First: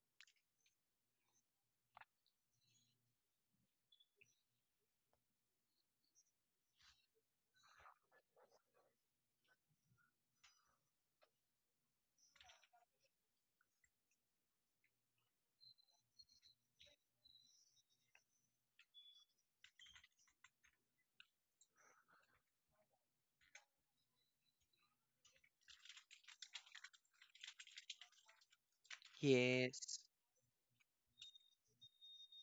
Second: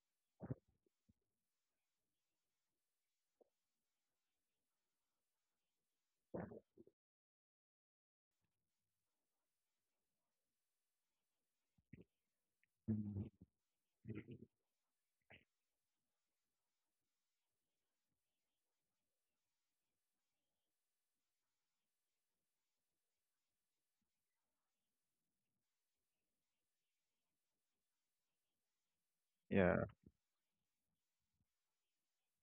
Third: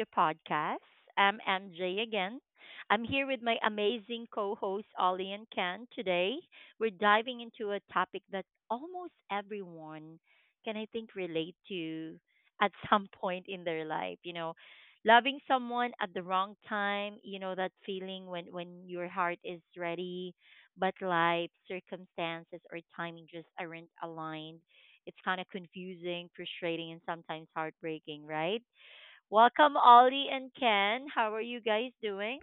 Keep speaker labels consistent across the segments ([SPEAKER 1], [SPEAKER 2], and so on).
[SPEAKER 1] the podcast. I'm MJ again. I'm here with my amazing co hosts Ollie and Ken. Today, we're diving into a topic that almost everyone can, I think, relate to at some point in their life. Loving someone at the wrong time, that feeling when your heart is ready, but life, circumstances, or timing just aren't aligned. It's kind of confusing, frustrating, and sometimes heartbreaking, right? Welcome,
[SPEAKER 2] Yeah,
[SPEAKER 3] Yes.
[SPEAKER 1] Ollie and Ken. How are you guys doing?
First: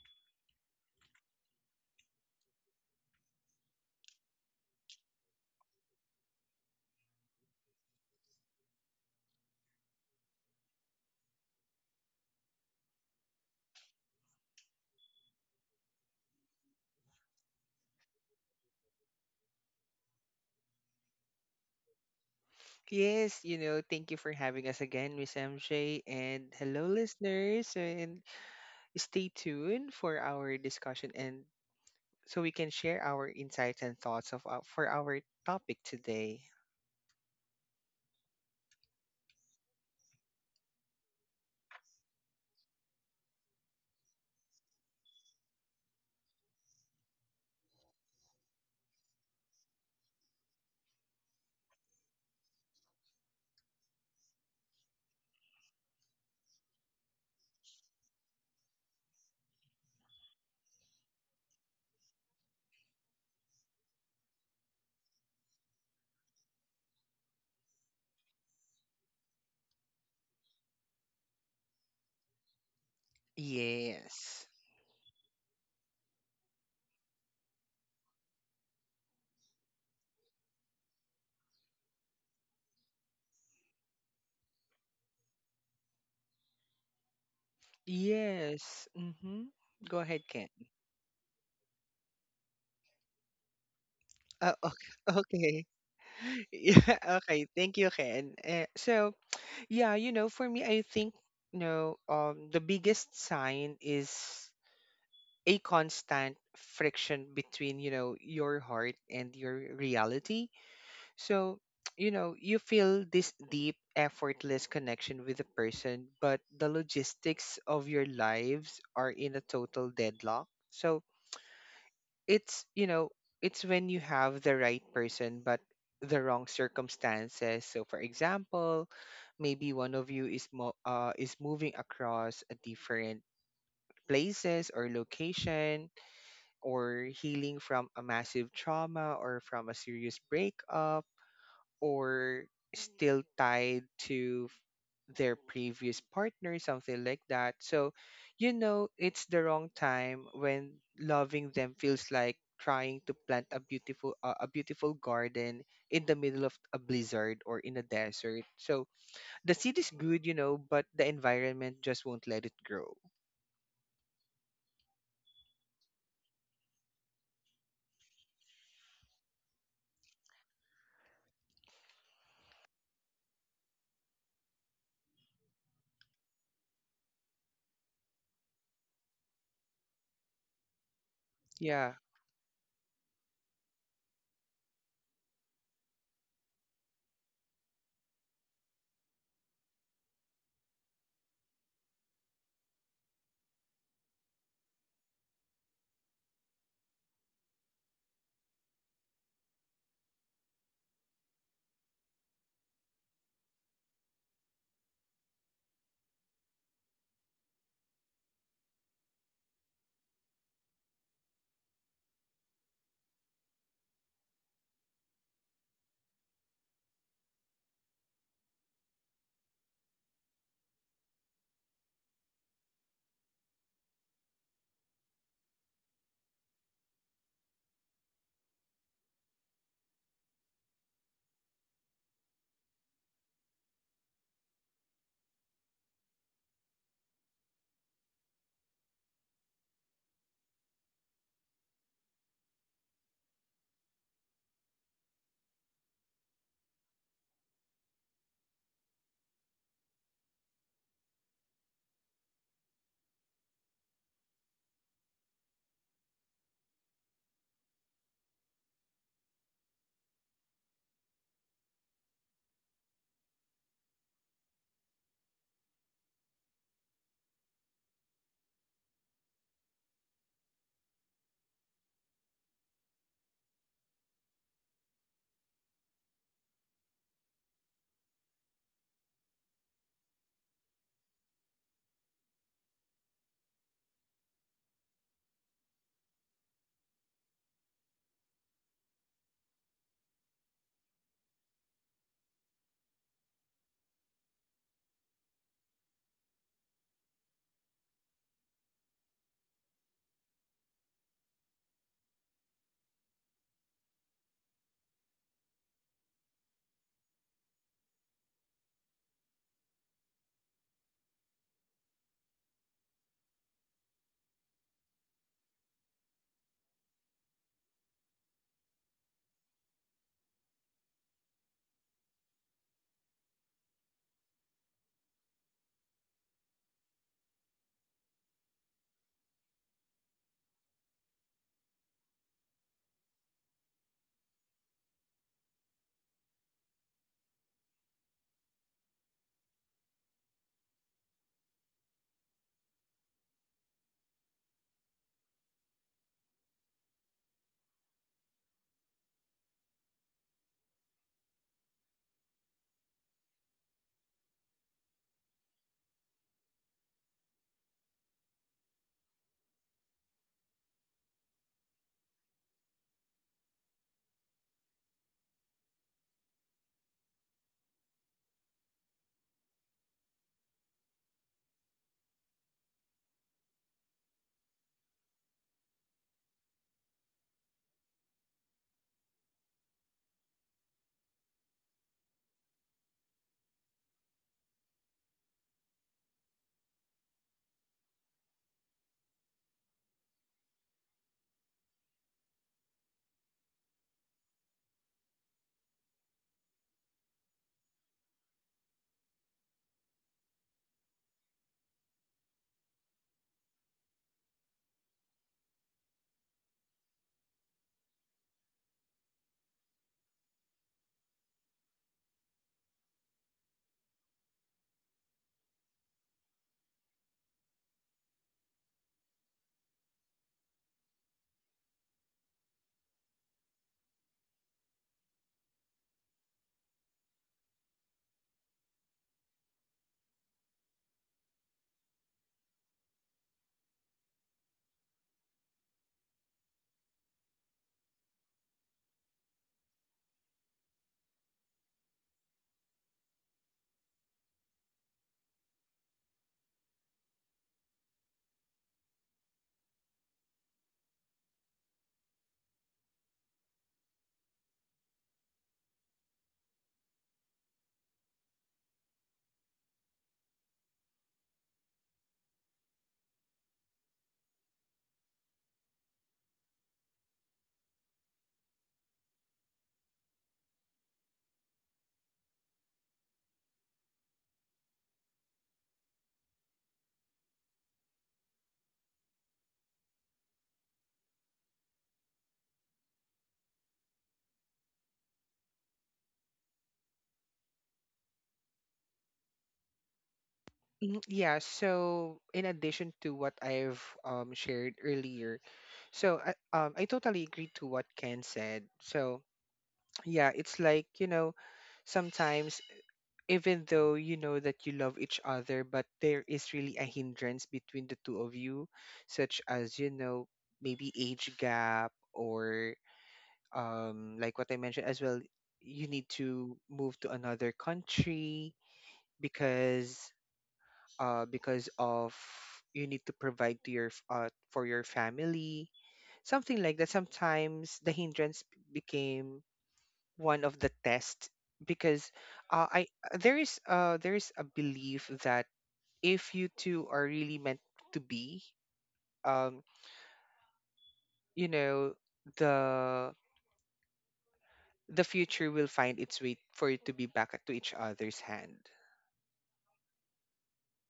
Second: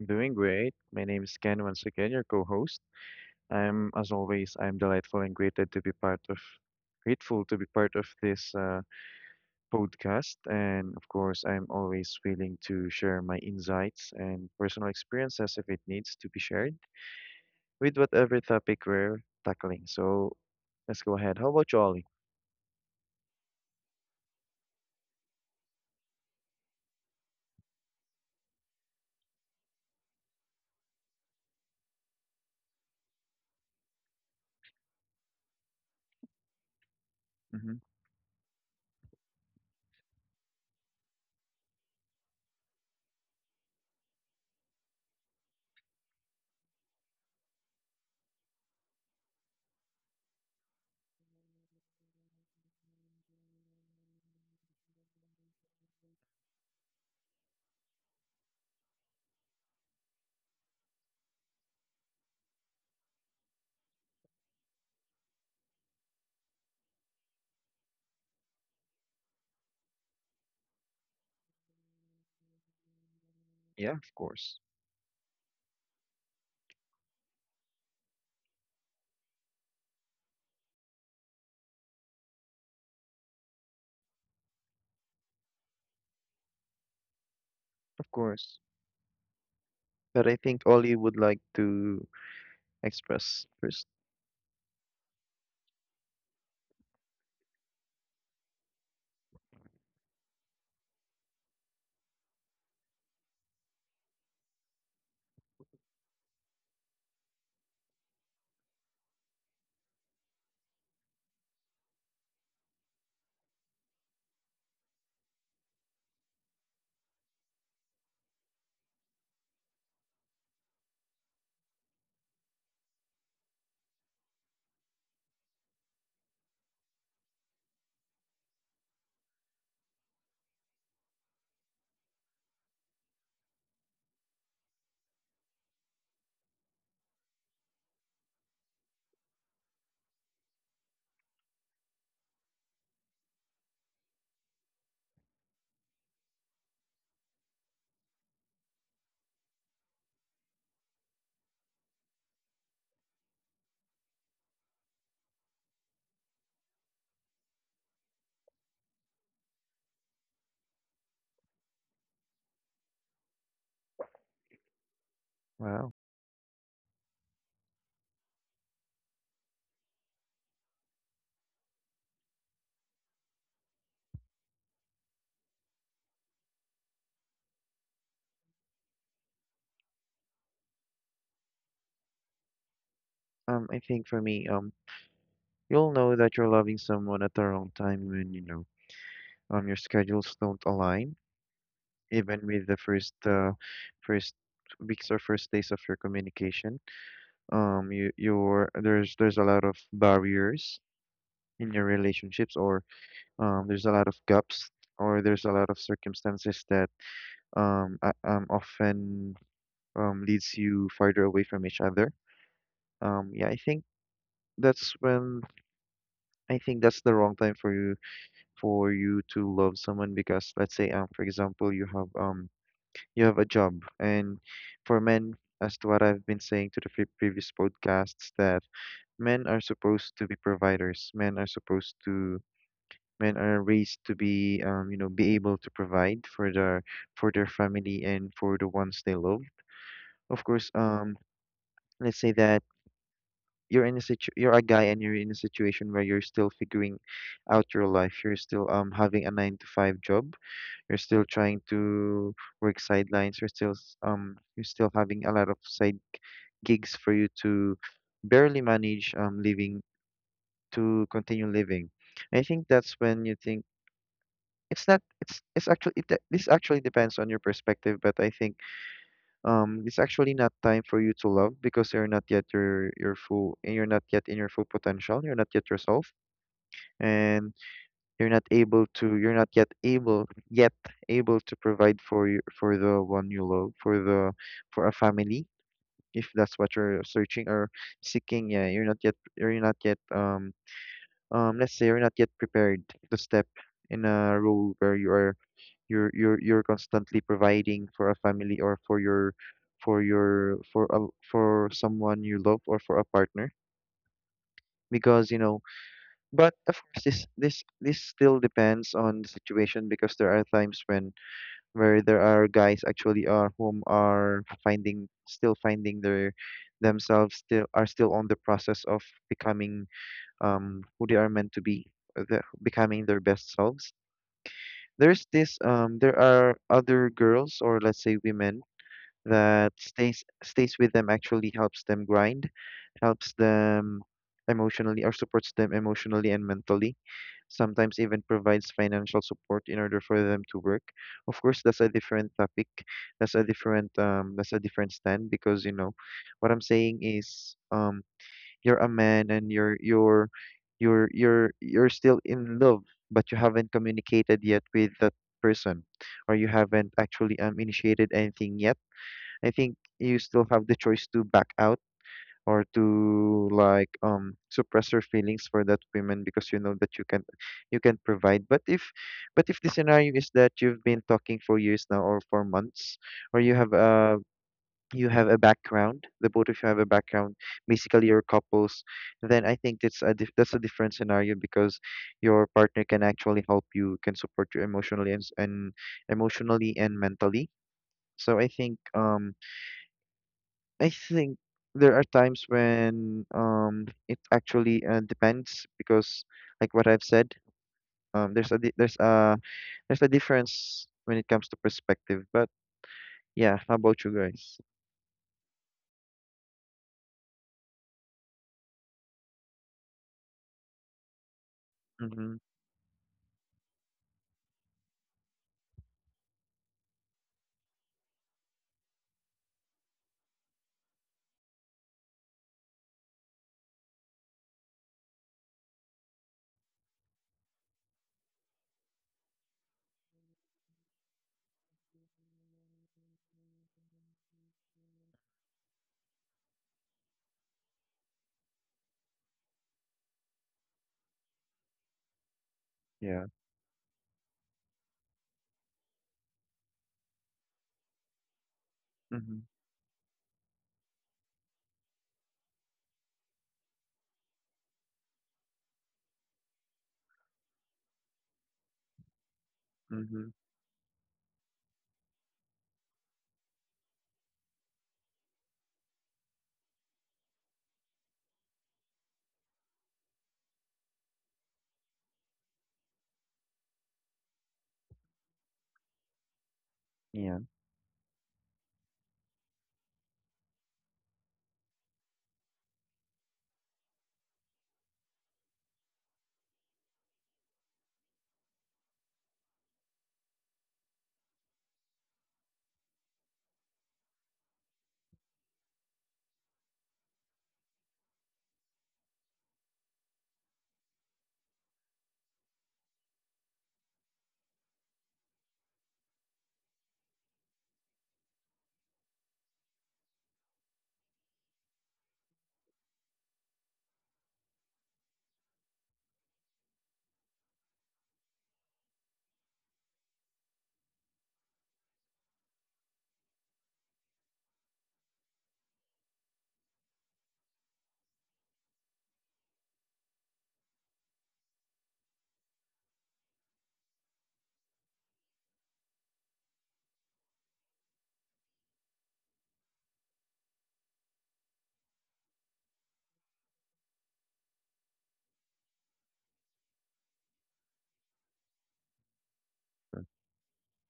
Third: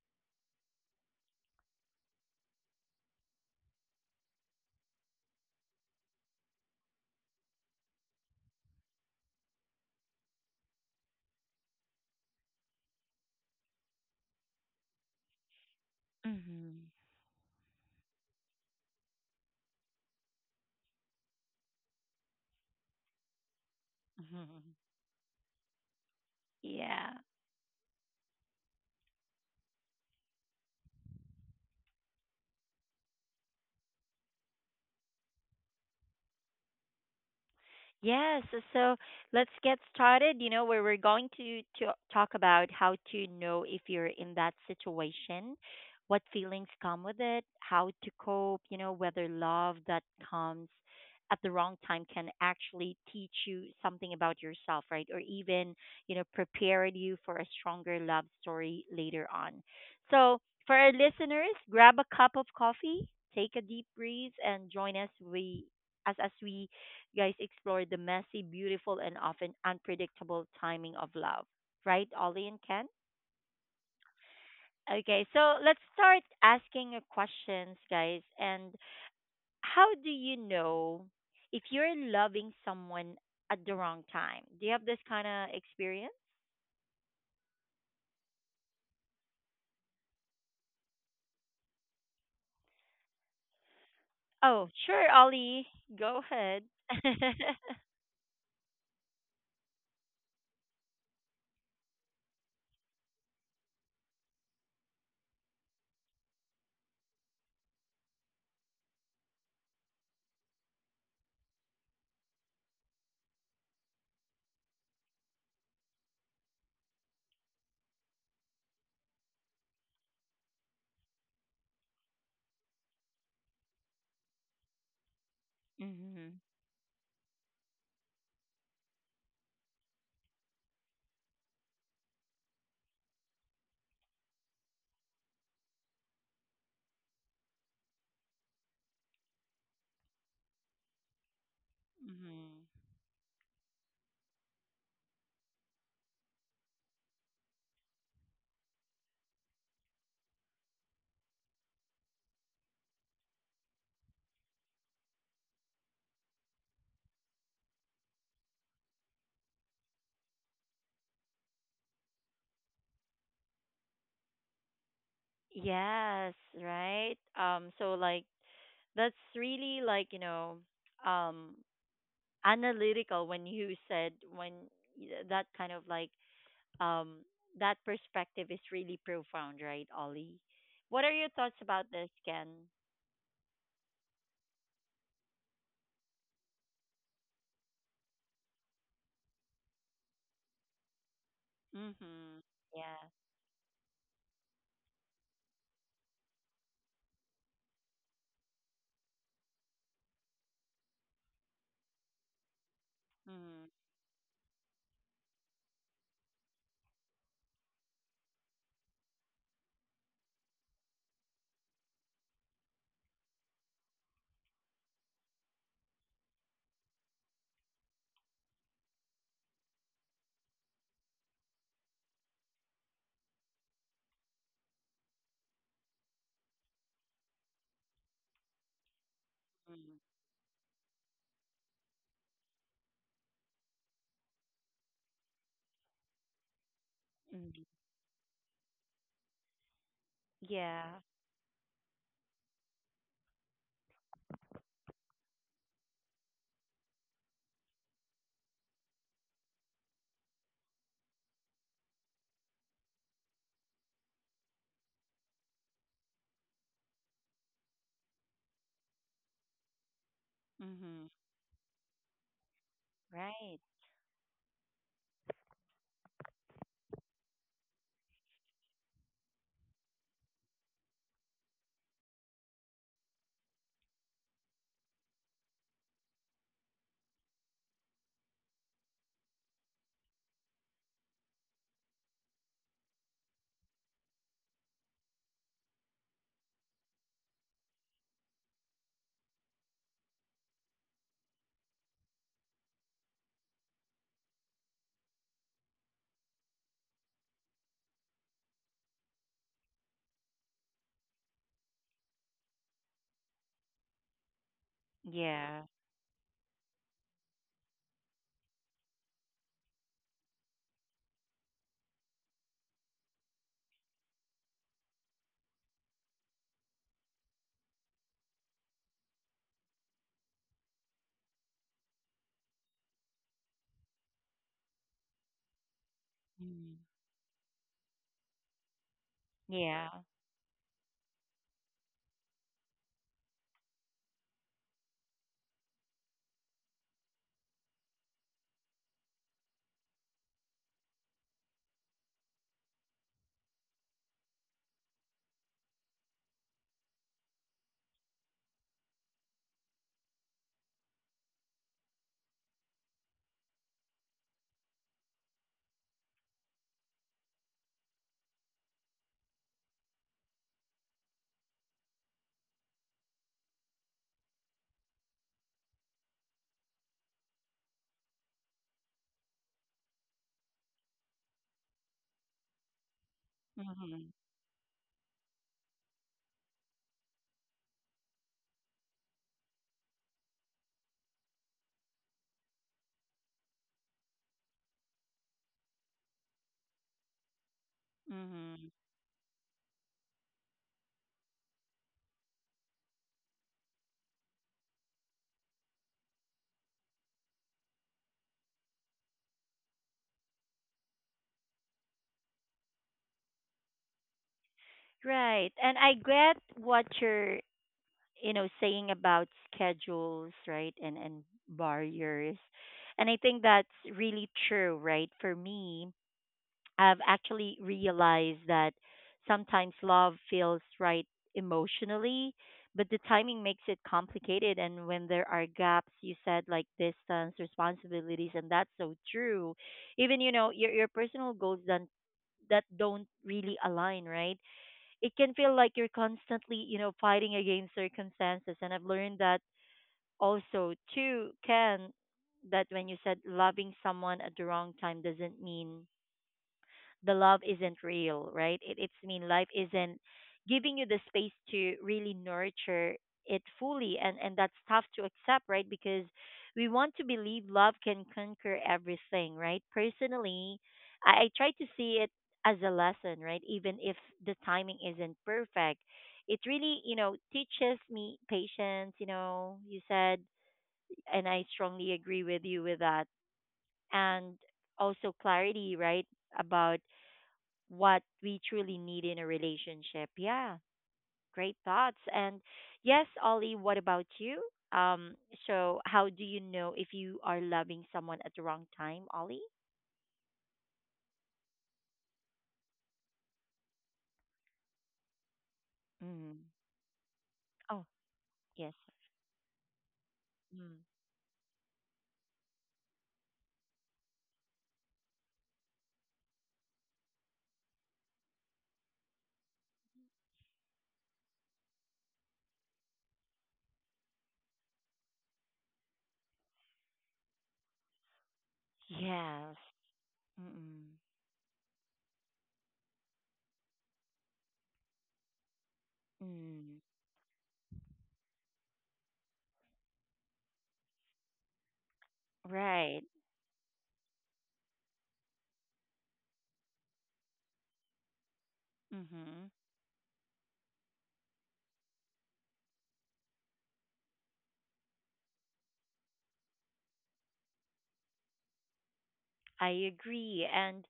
[SPEAKER 2] I'm doing great. My name is Ken once again, your co-host. I'm, as always, I'm delightful and grateful to be part of, grateful to be part of this podcast. And of course, I'm always willing to share my insights and personal experiences if it needs to be shared
[SPEAKER 1] Mm-hmm.
[SPEAKER 2] with whatever topic we're tackling. So let's go ahead. How about you, Ollie?
[SPEAKER 3] Yes, you know, thank you for having us again, Miss MJ. And hello,
[SPEAKER 1] Yeah.
[SPEAKER 3] listeners. And stay tuned for our discussion and so we can share our insights and thoughts of for our topic today.
[SPEAKER 2] Mm-hmm.
[SPEAKER 1] So let's get started. You know, where we're going to talk about how to know if you're in that situation, what feelings come with it, how to cope, you know, whether love that comes at the wrong time can actually teach you something about yourself, right? Or even, you know, prepare you for a stronger love story later on. So, for our listeners, grab a cup of coffee, take a deep breath, and join us we as we guys explore the messy, beautiful, and often unpredictable timing of love. Right, Ollie and Ken?
[SPEAKER 2] Yeah, of
[SPEAKER 3] Yes.
[SPEAKER 2] course,
[SPEAKER 1] Okay, so let's start asking your questions, guys. And how do you know if you're loving someone at the wrong time? Do you have this kind of experience?
[SPEAKER 2] of course.
[SPEAKER 3] Yes. Mm-hmm. Go ahead,
[SPEAKER 2] But I
[SPEAKER 3] Ken.
[SPEAKER 2] think Ollie would like to express first.
[SPEAKER 1] Oh,
[SPEAKER 3] Okay.
[SPEAKER 1] sure,
[SPEAKER 3] Okay.
[SPEAKER 1] Ollie. Go ahead.
[SPEAKER 3] Yeah, okay. Thank you, Ken. So, yeah, you know, for me, I think, you know, the biggest sign is a constant friction between you know your heart and your reality. So you know you feel this deep effortless connection with the person, but the logistics of your lives are in a total deadlock. So it's, you know, it's when you have the right person but the
[SPEAKER 1] Mhm.
[SPEAKER 3] wrong circumstances. So for example, maybe one of you is is moving across a different places or location, or healing from a massive trauma or from a serious breakup, or
[SPEAKER 1] Mhm.
[SPEAKER 3] still tied to their previous partner, something like that. So, you know, it's the wrong time when loving them feels like trying to plant a beautiful garden in the middle of a blizzard or in a desert. So the seed is good, you know, but the environment just won't let it grow.
[SPEAKER 2] Wow.
[SPEAKER 1] Yes, right. That's really like, um analytical when you said that kind of um that perspective is really profound, right, Ollie? What are your thoughts about
[SPEAKER 3] Yeah.
[SPEAKER 1] this, Ken?
[SPEAKER 2] I think for me. You'll know that you're loving someone at the wrong time when, you know, your schedules don't align, even
[SPEAKER 1] Mhm.
[SPEAKER 2] with the
[SPEAKER 1] Yeah.
[SPEAKER 2] first, first weeks or first days of your communication. There's a lot of barriers in your relationships, or
[SPEAKER 1] Mhm.
[SPEAKER 2] there's a lot of gaps, or there's a lot of circumstances that often leads you farther away from each other. Yeah, that's when I think that's the wrong time for you to love someone because let's say for example you have a job, and for men, as to what I've been saying to the previous podcasts, that men are
[SPEAKER 1] Mhm.
[SPEAKER 2] supposed to be providers, men are raised to be you know, be able to provide for their
[SPEAKER 1] Mhm.
[SPEAKER 2] family and for the ones they love, of course.
[SPEAKER 1] Yeah.
[SPEAKER 2] Let's say that you're in a situ you're a guy and you're in a situation where you're still figuring out your life, you're still having a 9 to 5 job. We're still trying to work sidelines. You're still having a lot of side gigs for you to barely manage living, to
[SPEAKER 1] Mhm.
[SPEAKER 2] continue living. I think that's when you
[SPEAKER 1] Right.
[SPEAKER 2] think it's not it's it's actually this actually depends on your perspective, but I think it's actually not time for you to love because you're not yet your full, and you're not yet in your full potential. You're not yet yourself, and you're not yet able to provide for for the one you love, for the for a family, if that's what you're searching or seeking. Yeah, you're not yet let's say you're not yet prepared to step in a role where you're constantly providing for a family, or for your for your for a, for someone you love, or for a partner, because you know.
[SPEAKER 1] Yeah.
[SPEAKER 2] But of course, this this still depends on the situation, because there are times when where there are guys actually are finding still finding their themselves, still are still on the process of becoming who they are meant to be, becoming their best selves. There are
[SPEAKER 1] Mhm.
[SPEAKER 2] other girls, or let's say women, that
[SPEAKER 1] Yeah.
[SPEAKER 2] stays with them, actually helps them grind, helps them emotionally, or supports them emotionally and mentally, sometimes even provides financial support in order for them to work. Of course, that's a different topic. That's a different stand, because you know what I'm saying is you're a man and you're still in love, but you haven't communicated yet with that person, or you haven't actually initiated anything yet. I think you still have the choice to back out, or to like suppress your feelings for that woman, because you know that you can provide. But if the scenario is that you've been talking for years now, or for months, or you have
[SPEAKER 1] Mhm.
[SPEAKER 2] a background, the both of you have a background, basically you're couples, then I think it's a that's a different scenario, because your partner can actually help, you can support you emotionally and, emotionally and mentally. So I
[SPEAKER 1] Mhm.
[SPEAKER 2] think, um, I think there are times when it actually depends, because like what I've said, there's a difference when it comes to perspective. But yeah, how about you guys?
[SPEAKER 1] Right. And I get what you're, you know, saying about schedules, right, and
[SPEAKER 2] Mm-hmm.
[SPEAKER 1] barriers, and I think that's really true, right? For me, I've actually realized that sometimes love feels right emotionally, but the timing makes it complicated, and when there are gaps, you said, like distance, responsibilities, and that's so true. Even, you know, your personal goals don't really align, right? It can feel like you're constantly, you know, fighting against circumstances. And I've learned that also too, Ken, that when you said
[SPEAKER 2] Yeah.
[SPEAKER 1] loving someone at the wrong time doesn't mean the love isn't real, right? It's mean
[SPEAKER 2] Mm-hmm.
[SPEAKER 1] life isn't giving you the space to really nurture it fully, and that's tough to accept, right? Because we want to believe love can conquer everything, right?
[SPEAKER 2] Mm-hmm.
[SPEAKER 1] Personally, I try to see it as a lesson, right? Even if the timing isn't perfect, it really, you know, teaches me patience. You know, you said, and I strongly agree with you with that, and also clarity, right? About
[SPEAKER 2] Yeah.
[SPEAKER 1] what we truly need in a relationship. Yeah, great thoughts. And yes, Ollie, what about you? Um, so how do you know if you are loving someone at the wrong time, Ollie?
[SPEAKER 3] Mm, yeah, so in addition to what I've shared earlier, so
[SPEAKER 1] Mm.
[SPEAKER 3] I totally agree to
[SPEAKER 1] Oh,
[SPEAKER 3] what Ken said.
[SPEAKER 1] yes.
[SPEAKER 3] So yeah, it's
[SPEAKER 1] Mm.
[SPEAKER 3] like, you know, sometimes even though you know that you love each other, but there is really a hindrance between the two of you, such as, you know, maybe age gap, or like what I mentioned as well, you need to move to another country
[SPEAKER 1] Yes.
[SPEAKER 3] because
[SPEAKER 1] Mm-mm.
[SPEAKER 3] because of you need to provide to your for your family, something like
[SPEAKER 1] Mm.
[SPEAKER 3] that. Sometimes the hindrance became one of the tests because I
[SPEAKER 1] Right.
[SPEAKER 3] there is a belief that if you two are really meant to be,
[SPEAKER 1] Mm-hmm.
[SPEAKER 3] um, you know, the the future will find its way for you to be back to each other's hand.
[SPEAKER 1] I agree.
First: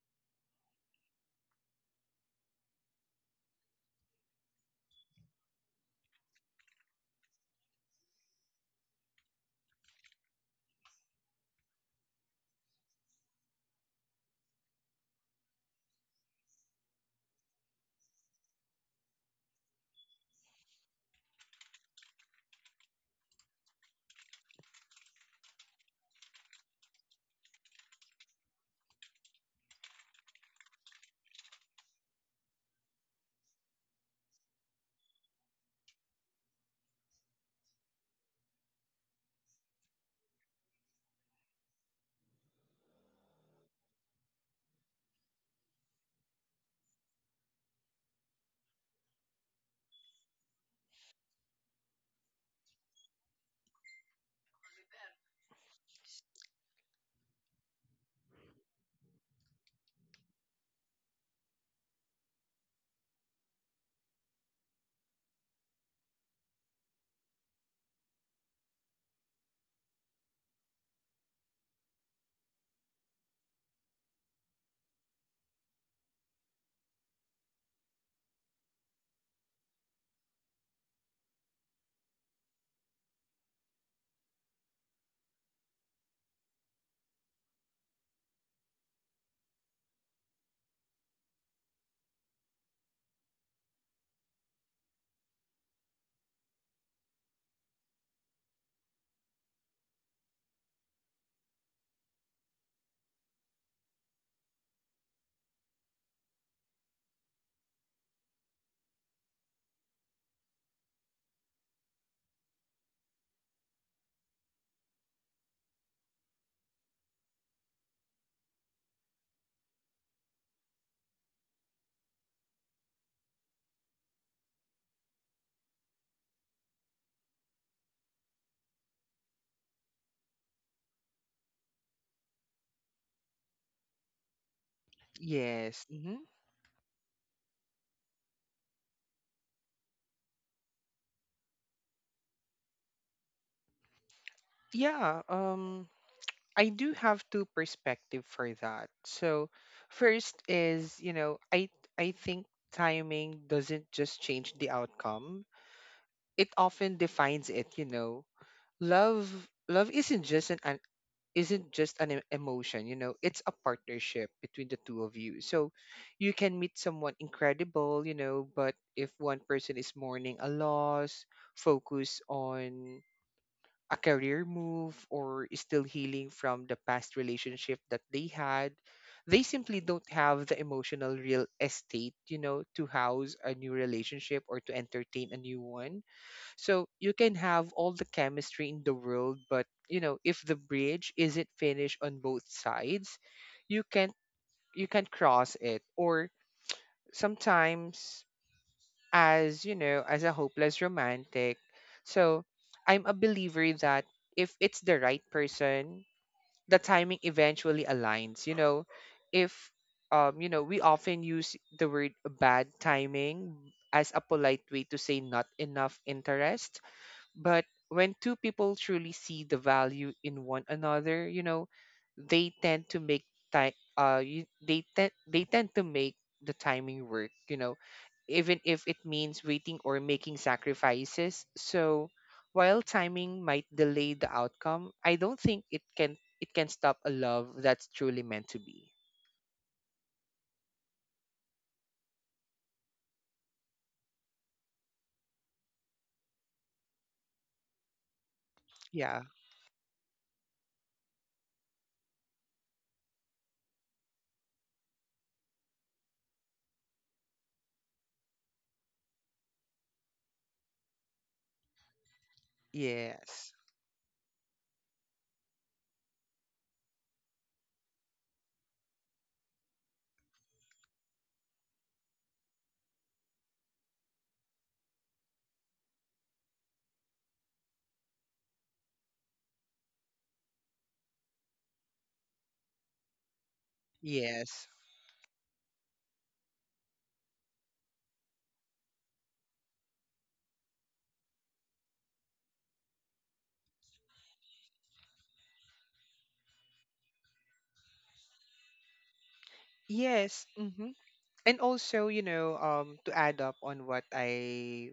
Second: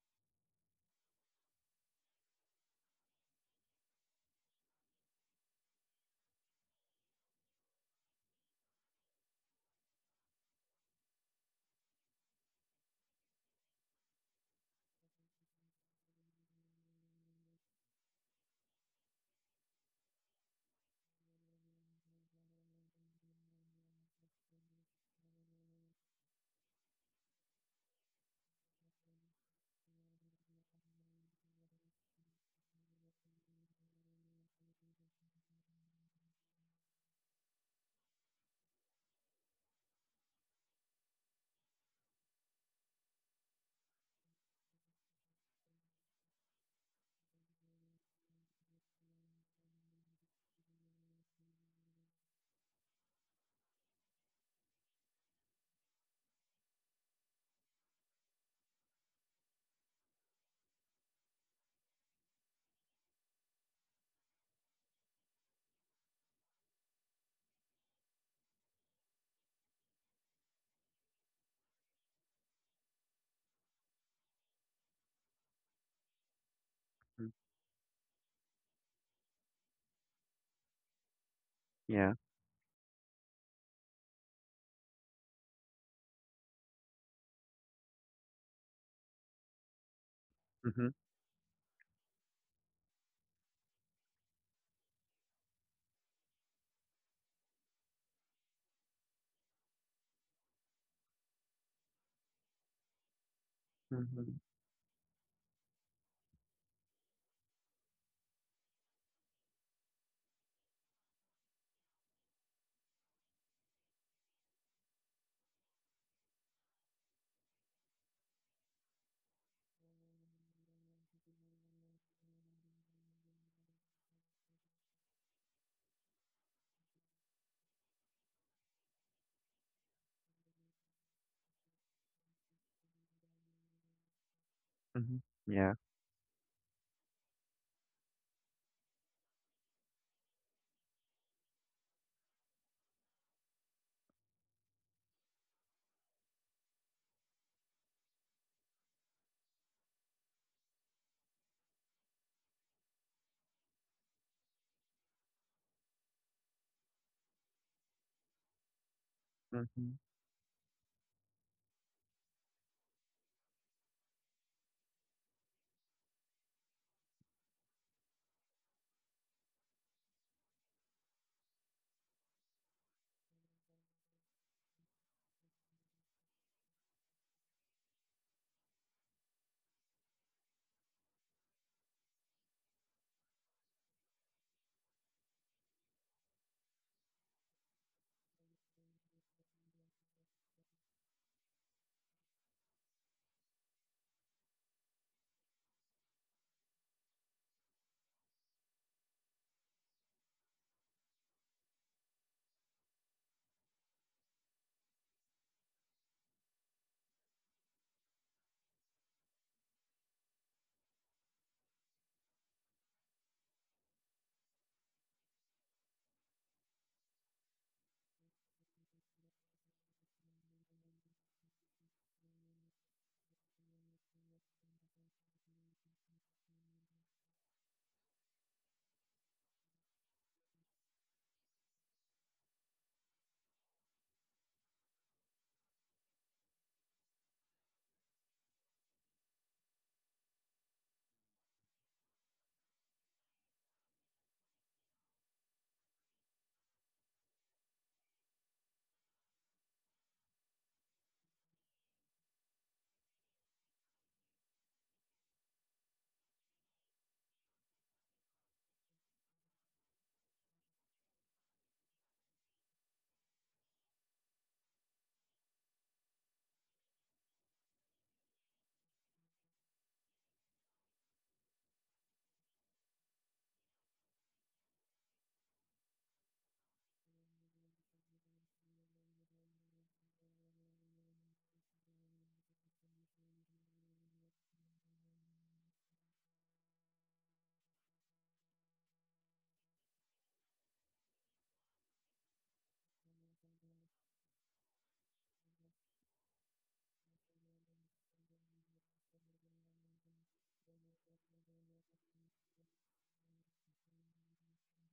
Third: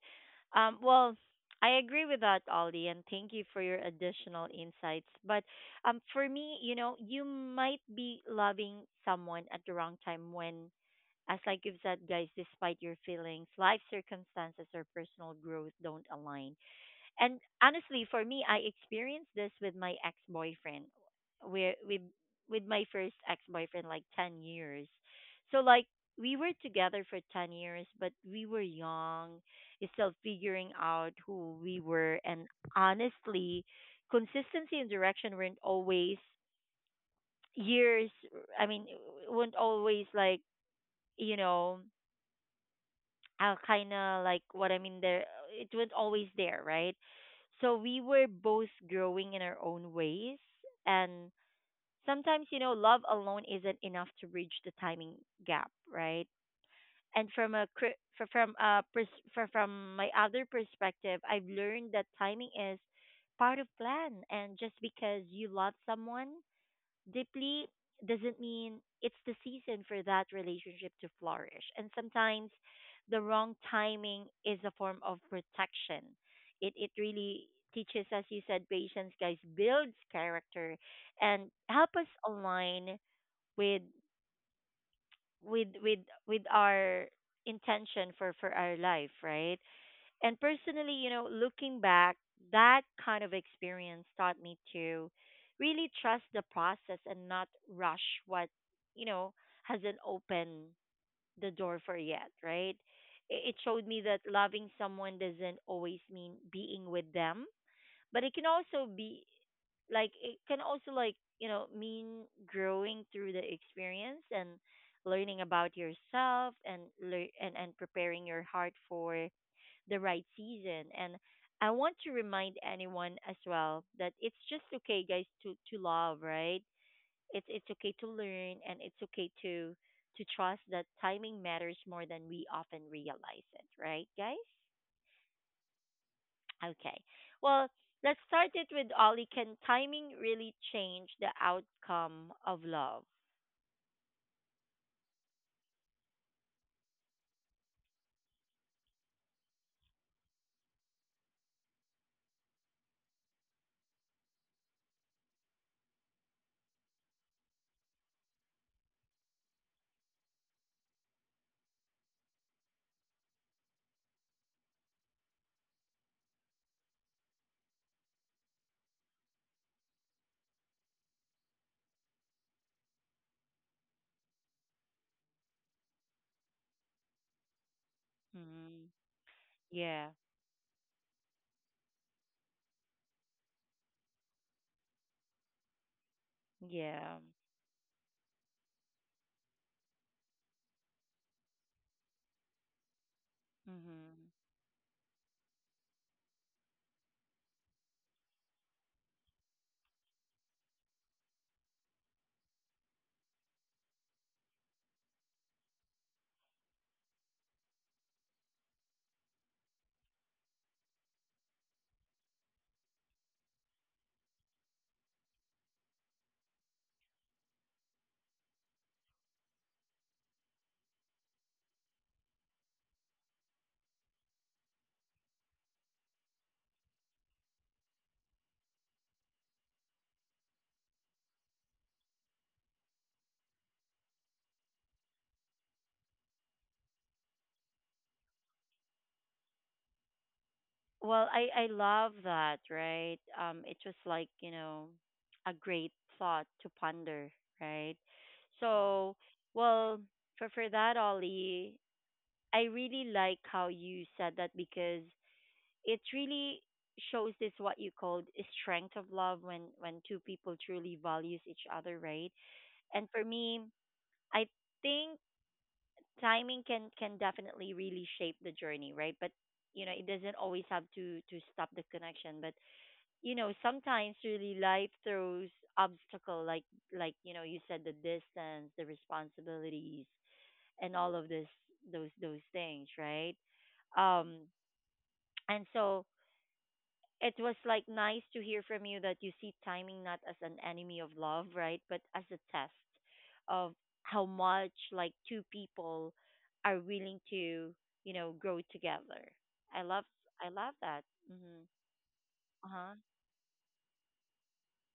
[SPEAKER 1] um, well, I agree with that, Ollie, and thank you for your additional insights. But for me, you know, you might be loving someone at the wrong time when, as like you've said, guys, despite your feelings, life circumstances or personal growth don't align. And honestly, for me, I experienced this with my ex boyfriend, where with my first ex boyfriend, like 10 years. So like we were together for 10 years, but we were young, still figuring out who we were, and honestly, consistency and direction weren't always years. I mean, weren't always like, you know, I'll kind of like what I mean there. It was always there, right? So we were both growing in our own ways, and sometimes, you know, love alone isn't enough to bridge the timing gap, right? And from a cri- fr- from a pers- fr- from my other perspective, I've learned that timing is part of plan, and just because you love someone deeply doesn't mean it's the season for that relationship to flourish. And sometimes the wrong timing is a form of protection. It
[SPEAKER 2] Mm.
[SPEAKER 1] really teaches, as you said, patience, guys, builds character, and help us
[SPEAKER 2] Yeah.
[SPEAKER 1] align with with with with our intention for our life, right? And
[SPEAKER 2] Mm-hmm.
[SPEAKER 1] personally, you know, looking back, that kind of experience taught me to really trust the process and not rush what, you know, hasn't opened the door for yet, right? It showed me that
[SPEAKER 2] Mm-hmm.
[SPEAKER 1] loving someone doesn't always mean being with them, but it can also be like, you know, mean growing through the experience and learning about yourself and preparing your heart for the right season. And I want to remind anyone as well that it's just okay, guys, to love, right? It's okay to learn, and it's okay to trust that timing matters more than we often realize it, right, guys?
[SPEAKER 2] Mm-hmm. Yeah.
[SPEAKER 3] Yes. Hmm.
[SPEAKER 1] Okay. Well, let's start it with Ollie. Can timing really change the outcome of love?
[SPEAKER 3] Yeah, um, I do have two perspective for that. So first is, you know, I think timing doesn't just change the outcome. It often defines it, you know. Love Love
[SPEAKER 2] Mm-hmm.
[SPEAKER 3] isn't just an emotion, you know. It's a partnership between the two of you. So you can meet someone incredible, you know, but if one person is mourning a loss, focus on a career move, or is still healing from the past relationship that they had,
[SPEAKER 1] Mm-hmm.
[SPEAKER 3] they simply don't
[SPEAKER 1] Yeah.
[SPEAKER 3] have the emotional real estate, you know, to house a new relationship or to entertain a new one. So
[SPEAKER 1] Yeah.
[SPEAKER 3] you can have all the chemistry in the world, but you know, if the bridge isn't finished on both sides, you
[SPEAKER 1] Mm-hmm.
[SPEAKER 3] can't cross it. Or sometimes, as you know, as a hopeless romantic, so I'm a believer that if it's the right person, the timing eventually aligns, you know. If, um, you know, we often use the word bad timing as a polite way to say not enough interest. But when two people truly see the value in one another, you know, they tend to make time. You, they tend They tend to make the timing work. You know, even if it means waiting or making sacrifices. So while timing might delay the outcome, I don't think it can stop a love that's truly meant to be.
[SPEAKER 1] Well, I love that, right? It was like, you know, a great thought to ponder, right? So,
[SPEAKER 3] Yeah.
[SPEAKER 1] well, for that, Ollie, I really like how you said that because it really shows this what you called a strength of love when two people truly values each other, right? And for
[SPEAKER 3] Yes.
[SPEAKER 1] me, I think timing can definitely really shape the journey, right? But you know, it doesn't always have to stop the connection, but you know, sometimes really life throws obstacle like, you know, you said, the distance, the responsibilities, and all of this, those things, right? um
[SPEAKER 3] Yes.
[SPEAKER 1] and so it was like nice to hear from you that you see timing not as an enemy of love, right, but as a test of how much like two people are willing to, you know, grow together. i love
[SPEAKER 3] Yes.
[SPEAKER 1] I love
[SPEAKER 3] Hmm.
[SPEAKER 1] that.
[SPEAKER 3] And
[SPEAKER 1] Mhm.
[SPEAKER 3] also, you know,
[SPEAKER 1] Uh-huh.
[SPEAKER 3] to add up on what I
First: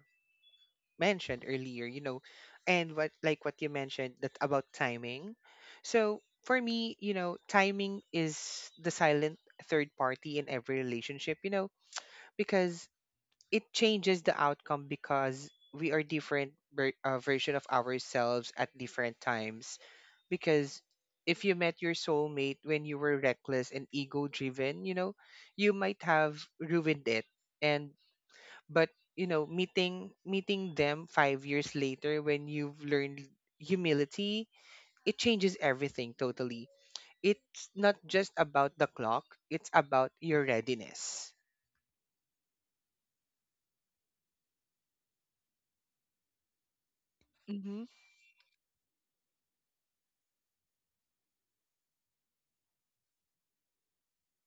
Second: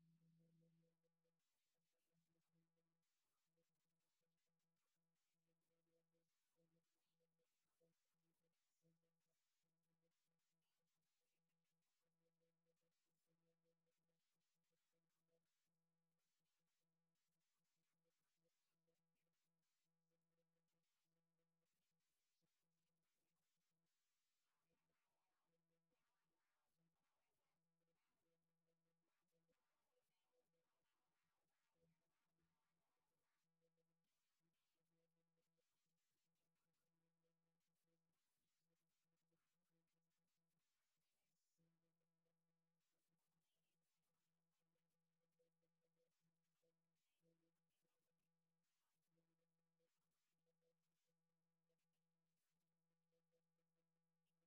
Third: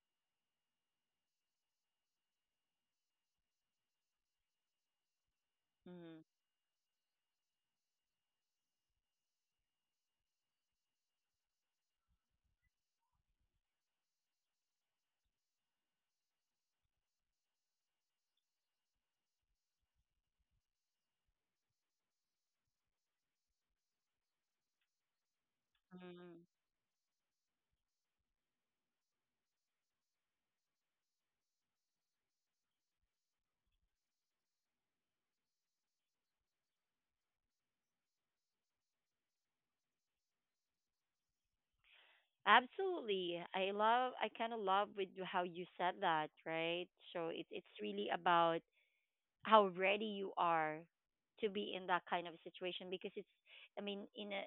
[SPEAKER 3] mentioned earlier, you know, and what you mentioned that about timing. So
[SPEAKER 1] Mhm.
[SPEAKER 3] for me, you know, timing is the silent third party in every relationship, you know, because it changes the outcome because we are different version of ourselves at different times, because if you met your soulmate when you were reckless and ego driven, you know, you might have
[SPEAKER 1] Mhm.
[SPEAKER 3] ruined it. And but you know meeting them 5 years later when you've learned humility, it changes everything totally. It's not just about the clock, it's about your readiness.
[SPEAKER 1] Absolutely. I kind of love with how you said that, right? So it it's
[SPEAKER 3] Mm-hmm.
[SPEAKER 1] really about how ready you are to be in that kind of situation because it's, I mean in a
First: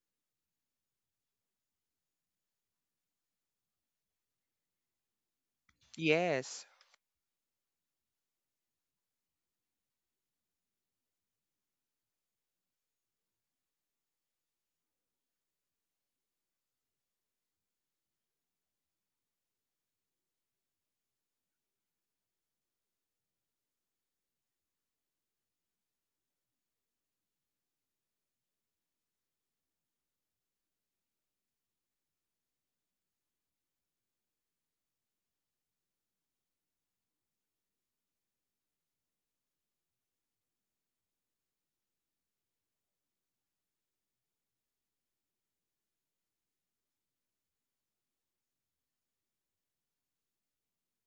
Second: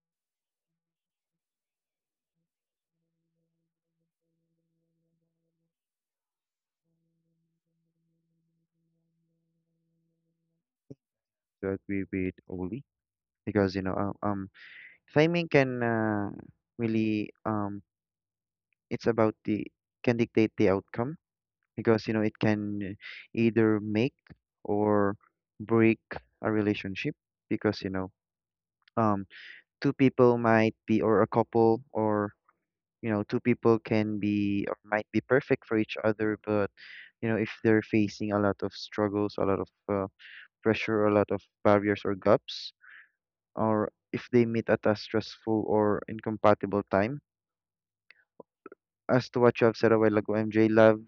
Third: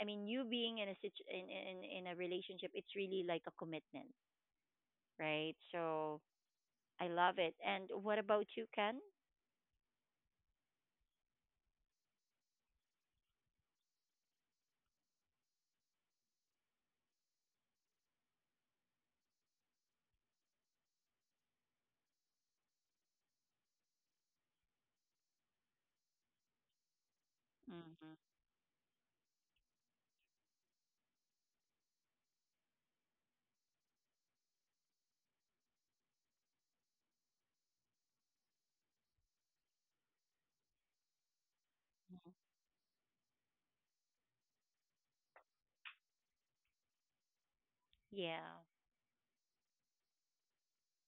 [SPEAKER 1] I mean, you being in a in a relationship, it's really like a commitment, right? So
[SPEAKER 3] Yes.
[SPEAKER 1] I love it. And what about you, Ken?
[SPEAKER 2] To agree with Oli, because you know, timing can, really it's about the, can dictate the outcome, because you know it can either make or break a relationship, because you know,
[SPEAKER 1] Mhm.
[SPEAKER 2] um two people might be, or a couple or you know, two people can be or might be perfect for each other, but you know, if they're facing a lot of struggles, a lot of pressure, a lot of barriers or gaps, or if they meet at a stressful or incompatible time,
[SPEAKER 1] Yeah,
[SPEAKER 2] as to what you have said a while ago, MJ love,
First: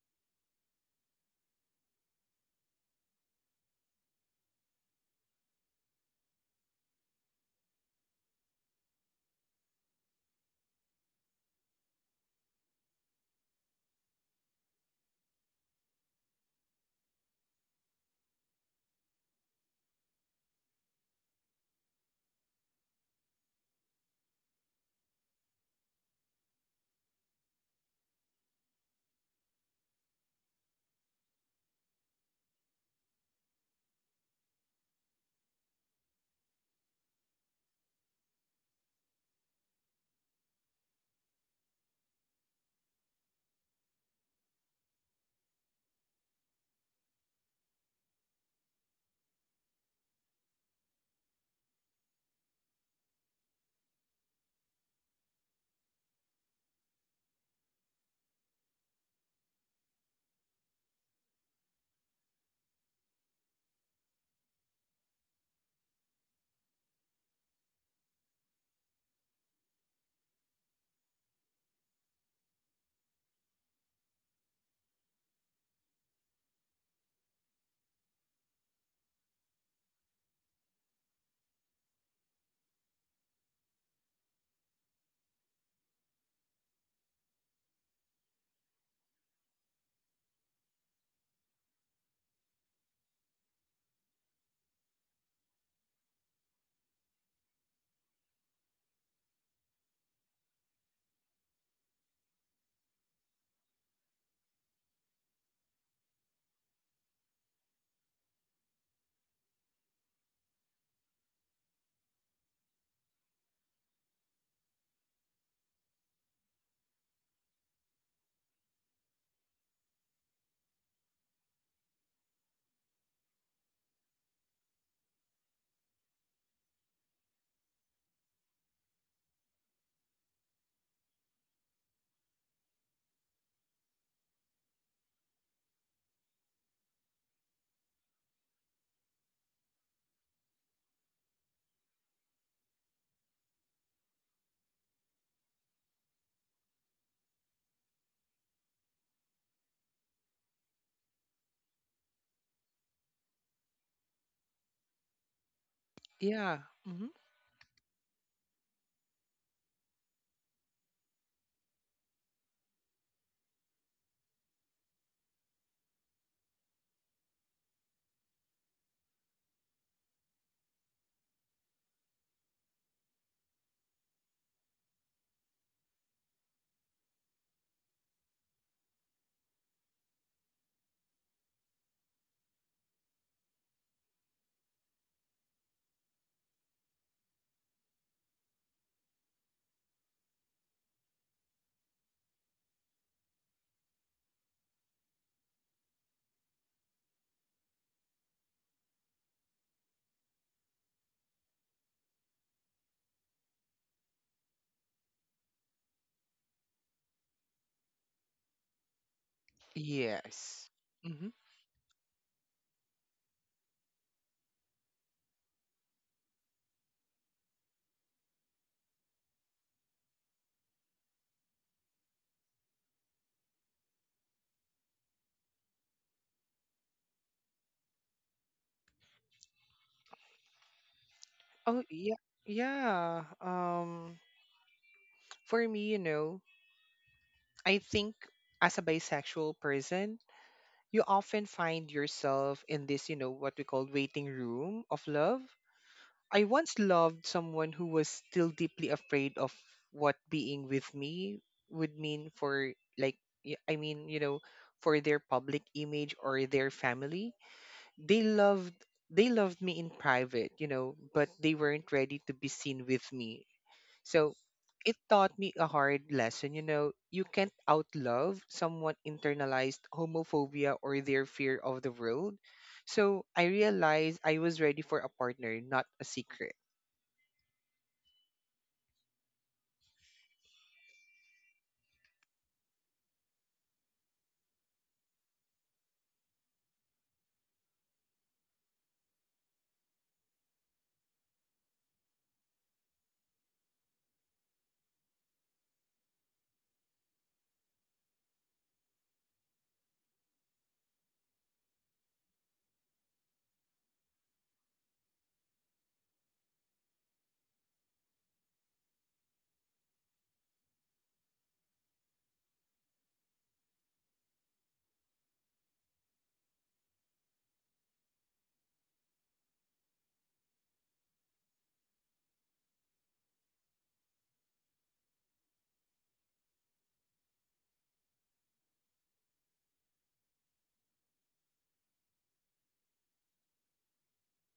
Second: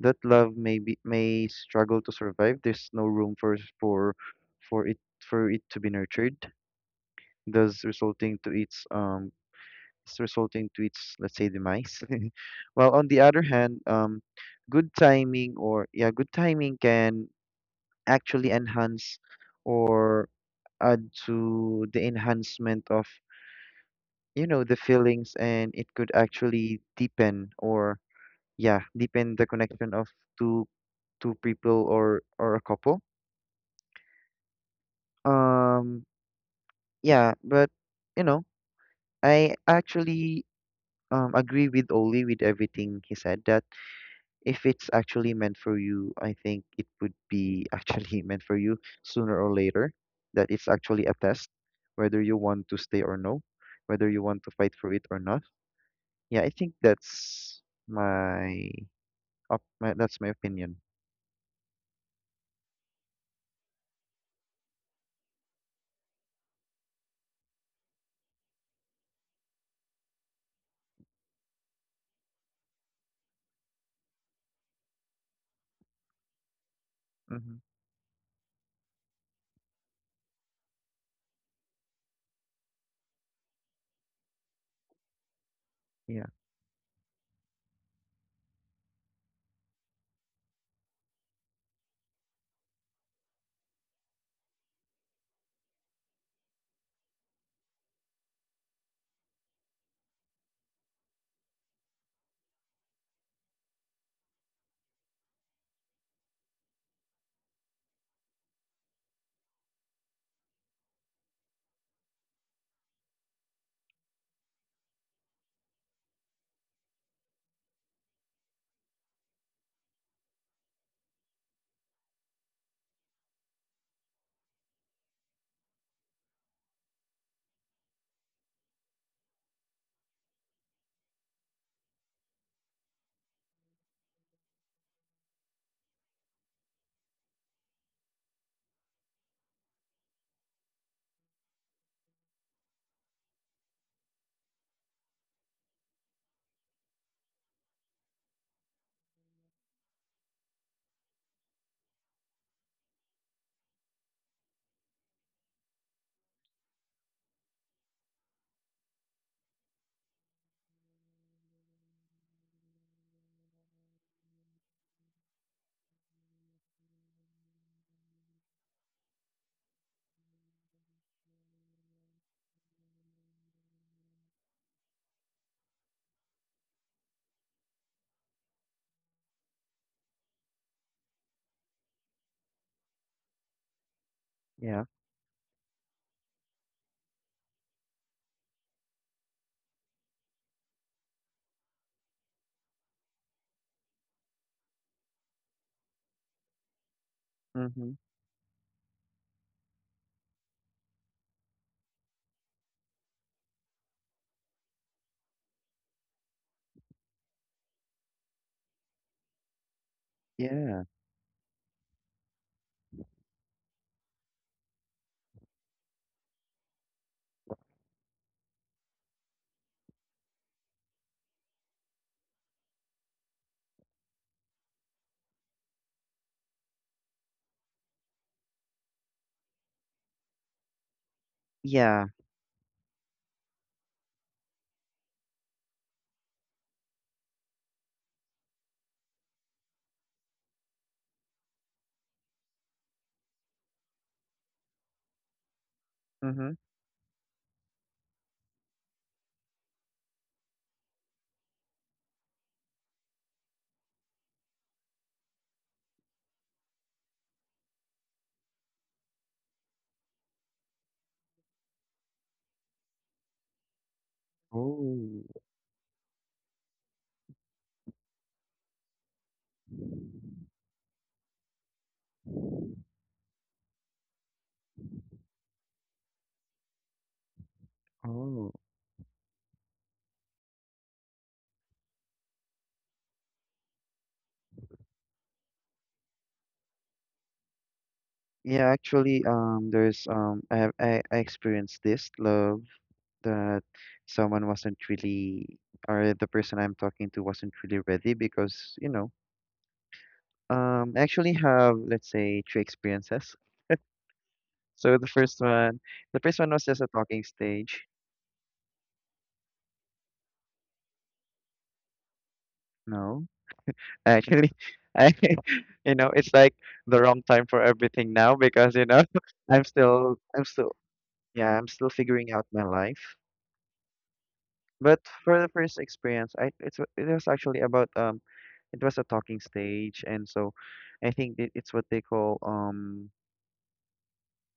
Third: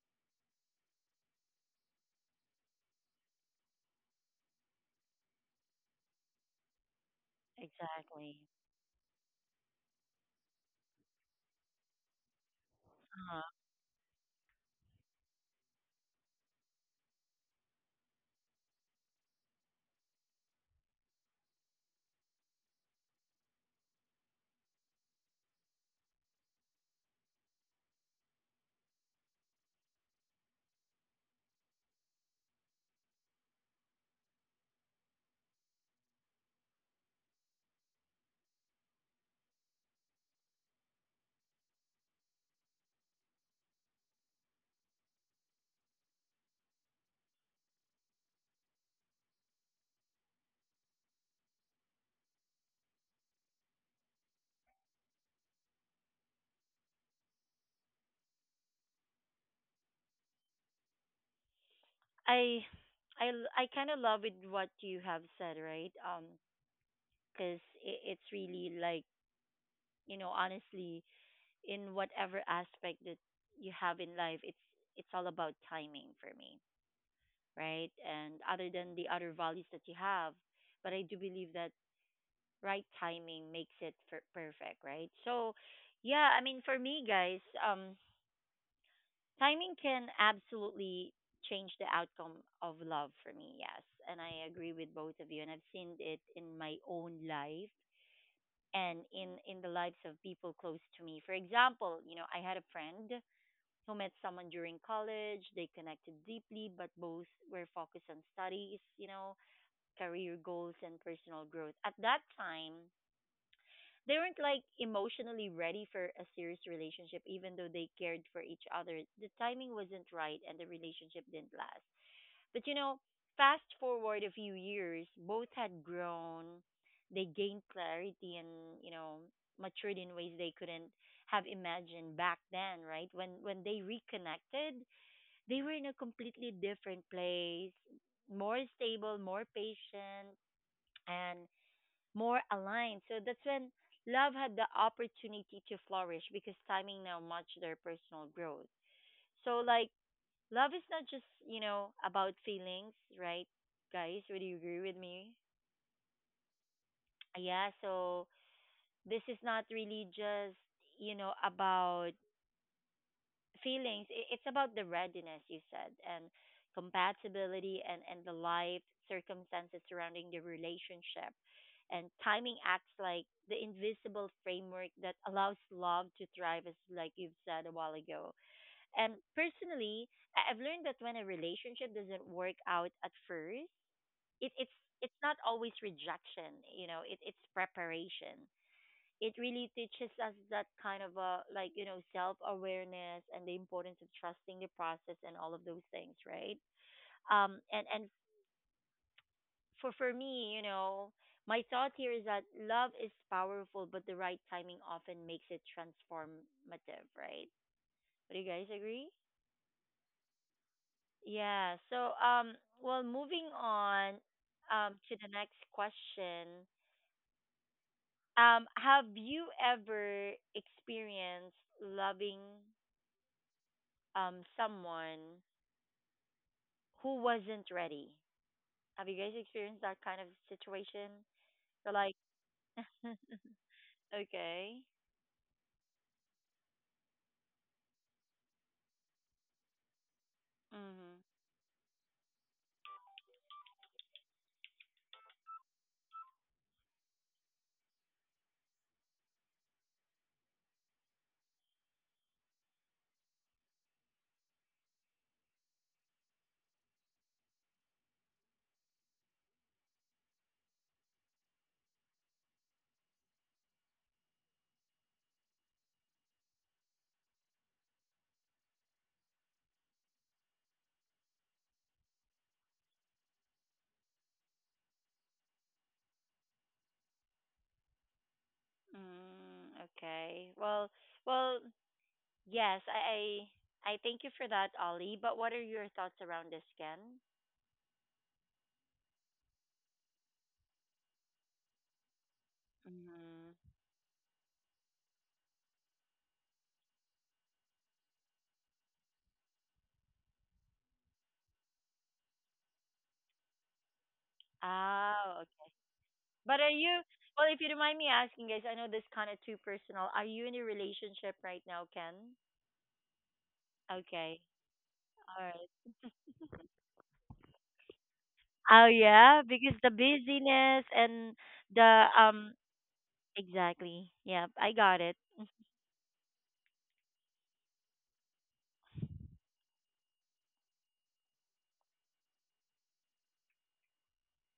[SPEAKER 2] that love may be, may struggle to survive. There's no room for it to be nurtured, thus resulting
[SPEAKER 1] exactly.
[SPEAKER 2] to its resulting to its, let's say, demise. While on the other
[SPEAKER 1] Uh-huh.
[SPEAKER 2] hand, good timing, or yeah, good timing can actually enhance, or add to the enhancement of, you know, the feelings, and it could actually deepen, or yeah, deepen the connection of two two people, or a couple. Um, yeah, but you know, I actually agree with Oli with everything he said, that if it's actually meant for you, I think it would be actually meant for you sooner or later, that it's actually a test, whether you want to stay or no, whether you want to fight for it or not. Yeah, I think that's my up my that's my opinion.
[SPEAKER 1] I I kind of love it what you have said, right? Because it's really like, you know, honestly, in whatever aspect that you have in life, it's all about timing for me,
[SPEAKER 2] Mm-hmm.
[SPEAKER 1] right, and other than the other values that you have. But I do believe that right timing makes it perfect, right? So
[SPEAKER 2] Yeah.
[SPEAKER 1] yeah, I mean, for me, guys, um, timing can absolutely change the outcome of love for me, yes. And I agree with both of you, and I've seen it in my own life and in the lives of people close to me. For example, you know, I had a friend who met someone during college. They connected deeply, but both were focused on studies, you know, career goals, and personal growth. At that time, they weren't like emotionally ready for a serious relationship, even though they cared for each other. The timing wasn't right, and the relationship didn't last. But you know, fast forward a few years, both had grown. They gained clarity and, you know, matured in ways they couldn't have imagined back then, right? When they reconnected, they were in a completely different place, more stable, more patient, and more aligned. So that's when love had the opportunity to flourish because timing now matched their personal growth. So, like, love is not just, you know, about feelings, right, guys? Would you agree with me?
[SPEAKER 3] Yeah. Mm-hmm.
[SPEAKER 1] Yeah, so this is not really just, you know, about feelings. It's about the readiness, you said, and compatibility and the life circumstances surrounding the relationship, and timing acts like the invisible framework that allows love to thrive, as like you've said a while ago. And personally, I've learned that when a relationship doesn't work out at first, it, it's
[SPEAKER 2] Yeah.
[SPEAKER 1] it's not always rejection, you know, it's preparation. It really teaches us that kind of a, like, you know, self awareness and the importance of trusting the process and all of those things, right?
[SPEAKER 2] Mm-hmm.
[SPEAKER 1] And For me, you know, my thought here is that love is powerful, but the right timing often makes it transformative, right? Do you guys agree?
[SPEAKER 3] Yes.
[SPEAKER 2] Yeah.
[SPEAKER 3] Mm-hmm.
[SPEAKER 1] Yeah, so um, well, moving on to the next question, um, have you ever experienced loving someone who wasn't ready? Have you guys experienced that kind of situation?
[SPEAKER 3] Oh,
[SPEAKER 1] You're
[SPEAKER 2] Yeah.
[SPEAKER 1] like,
[SPEAKER 3] yeah. Yeah, um,
[SPEAKER 1] okay,
[SPEAKER 3] for me, you know, I think, as a bisexual person, you
[SPEAKER 1] mm-hmm.
[SPEAKER 3] often find yourself in this, you know, what we call waiting room of love. I
[SPEAKER 2] Mm-hmm.
[SPEAKER 3] once loved someone who was still deeply afraid of what being with me would mean for, like, I mean, you know, for their public image or their family. They loved they loved me in private, you know, but they weren't ready to be seen with me. So it
[SPEAKER 2] Oh,
[SPEAKER 3] taught me a hard lesson, you know, you can't outlove someone internalized homophobia or their fear of the world. So I realized I was ready for a partner, not a secret.
[SPEAKER 2] oh.
[SPEAKER 1] Mm, okay. Well, well, yes, I thank you for that, Ollie. But what are your thoughts around this, Ken?
[SPEAKER 2] Yeah, actually, there's I experienced this love that
[SPEAKER 1] Mm-hmm.
[SPEAKER 2] someone wasn't really, or the person I'm talking to wasn't really ready, because you know, I actually have, let's say, three experiences. So
[SPEAKER 1] Oh, okay.
[SPEAKER 2] the first one
[SPEAKER 1] But
[SPEAKER 2] was
[SPEAKER 1] are
[SPEAKER 2] just a
[SPEAKER 1] you?
[SPEAKER 2] talking
[SPEAKER 1] Well, if you don't
[SPEAKER 2] stage.
[SPEAKER 1] mind me asking, guys, I know this kind of too personal. Are you in a relationship right now, Ken?
[SPEAKER 2] No,
[SPEAKER 1] Okay.
[SPEAKER 2] actually, I,
[SPEAKER 1] All right.
[SPEAKER 2] you know, it's like the wrong time for everything now, because
[SPEAKER 1] Oh
[SPEAKER 2] you know,
[SPEAKER 1] yeah, because the
[SPEAKER 2] I'm still,
[SPEAKER 1] busyness and
[SPEAKER 2] yeah, I'm still
[SPEAKER 1] the
[SPEAKER 2] figuring out my life.
[SPEAKER 1] Exactly. Yep, I
[SPEAKER 2] But
[SPEAKER 1] got it.
[SPEAKER 2] for the first experience, it was actually about it was a talking stage, and so I think it's what they call um,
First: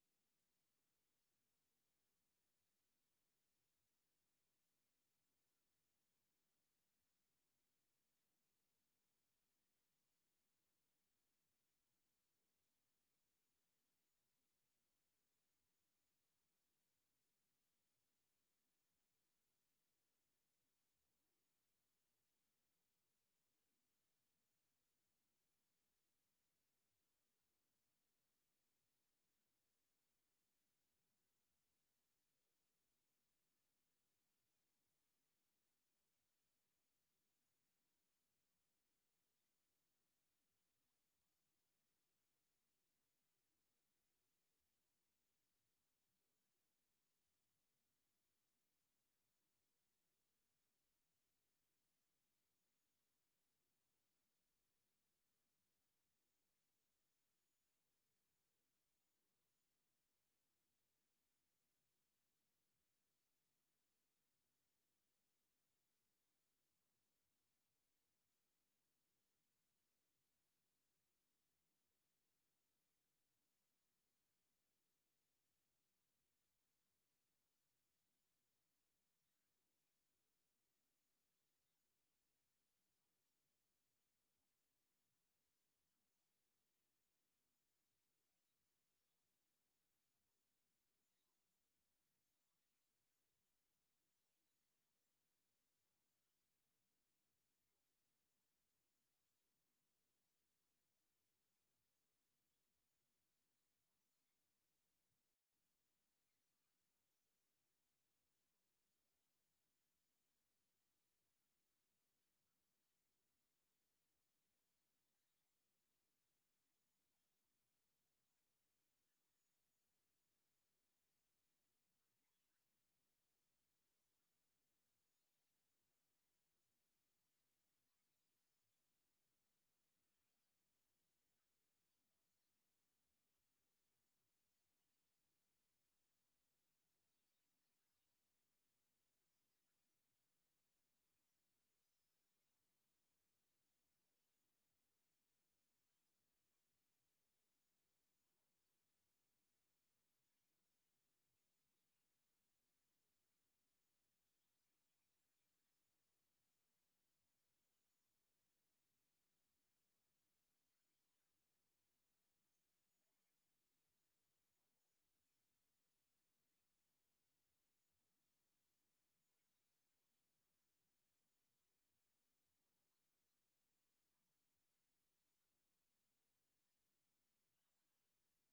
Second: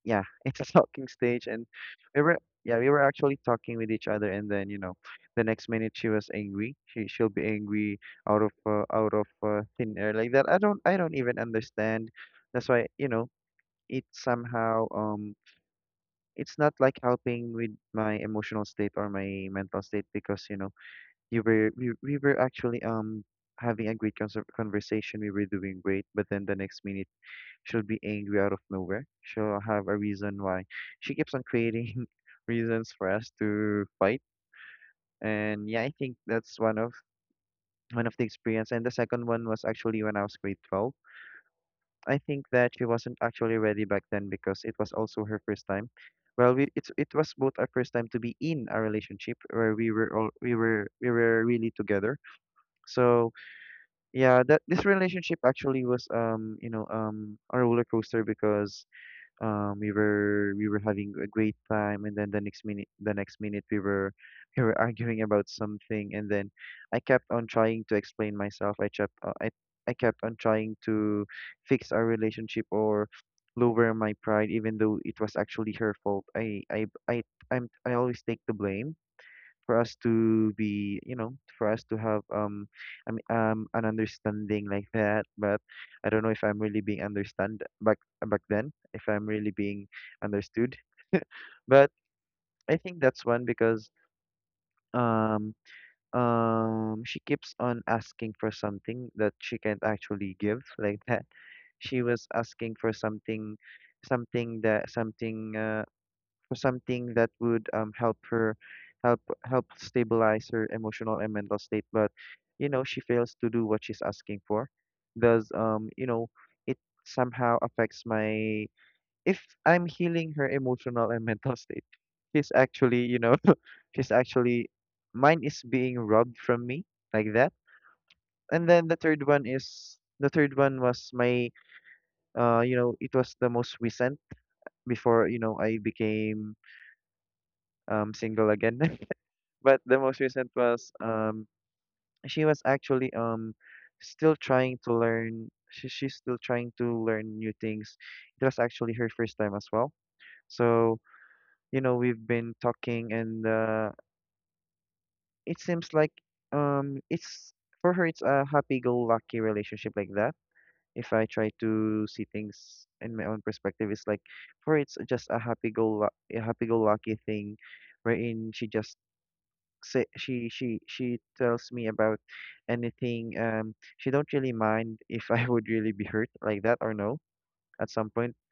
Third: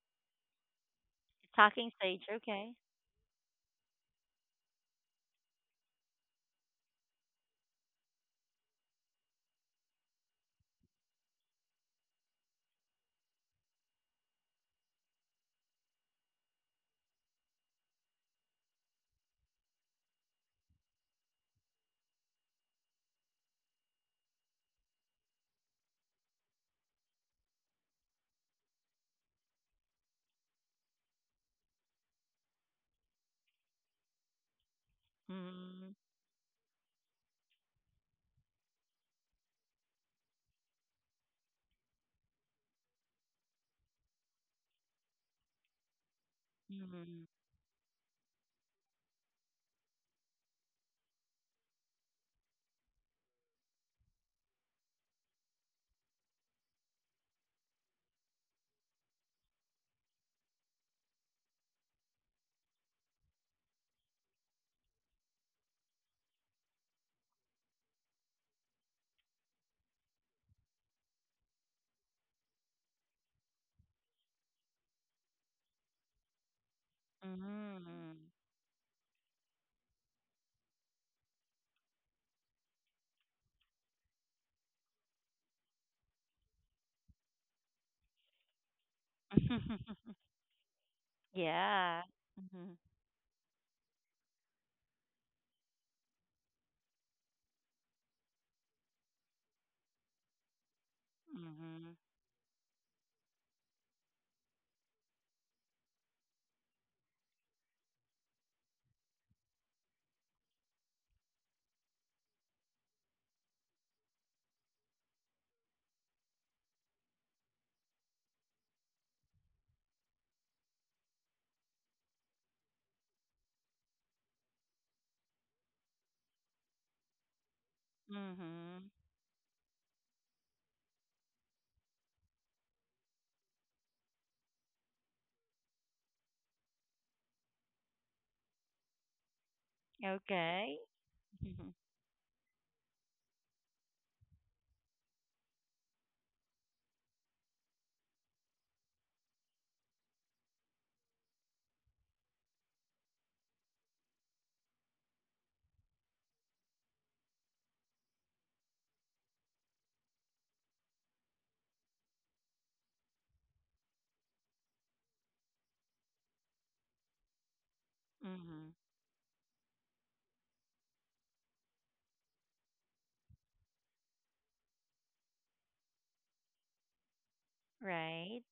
[SPEAKER 2] yeah it's a talking stage, and
[SPEAKER 1] Talking
[SPEAKER 2] we
[SPEAKER 1] stage,
[SPEAKER 2] were
[SPEAKER 1] okay.
[SPEAKER 2] yeah, we were actually talking with each other, and then you know, the next minute she was angry. She'll be angry out of thin air like that. I don't even understand. That's why you know, it somehow um it's not like helping with my emotional state or my mental state, because you know, you were we were actually having a great conversation, we were doing great, but then the next minute she'll be angry out of nowhere, she'll have a reason why, she keeps on creating reasons for us to fight. And yeah, I
[SPEAKER 1] Mm,
[SPEAKER 2] think that's one of the experience. And the second one was actually when I was grade 12. I think that she wasn't actually ready back then, because it was also her first time. Well, we, it's it
[SPEAKER 1] mm,
[SPEAKER 2] was both our first time to be in a relationship where we were really together. So yeah, that this relationship actually was, um, you know, um, a roller coaster, because we were having a great time, and then the next minute we were we were arguing about something, and then I kept on trying to explain myself, I kept, I kept on trying to fix our relationship, or lower my pride, even though it was actually her fault. I'm, I
[SPEAKER 1] mm.
[SPEAKER 2] always take the blame for us to be, you know, for us to have I mean, an understanding like that. But I don't know if I'm really being understand, back then, if I'm really being understood. But
[SPEAKER 1] yeah.
[SPEAKER 2] I
[SPEAKER 1] Mhm,
[SPEAKER 2] think that's one, because um she keeps on asking for something that she can't actually give like that.
[SPEAKER 1] mhm,
[SPEAKER 2] She was asking for something something that, something for something that would help her, help stabilize her emotional and mental state. But you know, she fails to do what she's asking for, does you know, it somehow affects my, if I'm healing her emotional and mental state, she's actually, you know, she's actually, mine is being robbed from me, like that. And then
[SPEAKER 1] mhm.
[SPEAKER 2] the third one was my, uh, you know, it was the most recent before, you know, I became single again. But the most recent
[SPEAKER 1] Okay.
[SPEAKER 2] was, um,
[SPEAKER 1] Mhm,
[SPEAKER 2] she was actually, um, still trying to learn, she's still trying to learn new things. It was actually her first time as well. So, you know, we've been talking and it seems like it's for her it's a happy-go-lucky relationship like that. If I try to see things in my own perspective, it's like for her, it's just a happy-go-lucky thing wherein she
[SPEAKER 1] mhm.
[SPEAKER 2] just say she tells me about anything. She don't really mind if I would really be hurt like that or no. At some point,
[SPEAKER 1] Right.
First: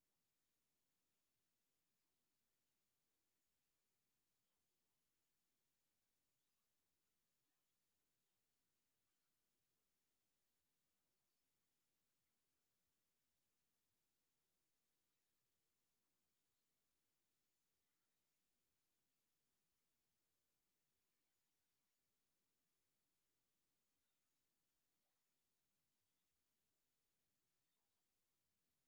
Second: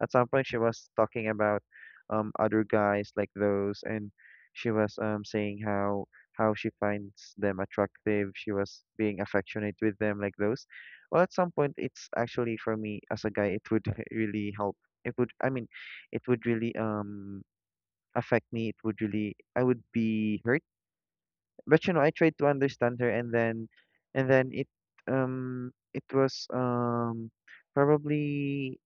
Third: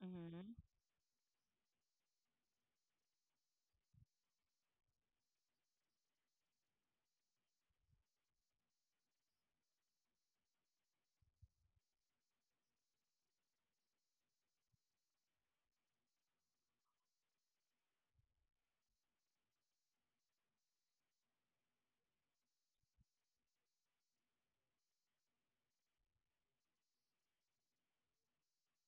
[SPEAKER 1] Mhm,
[SPEAKER 2] she was talking about other guys like those, and she was saying how she finds them attractive. She was being affectionate with them like those. Well, at some point, it's actually for me as a guy, it would really help. It would, I mean, it would really affect me. It would really, I would be hurt, but you know, I tried to understand her, and then it was probably,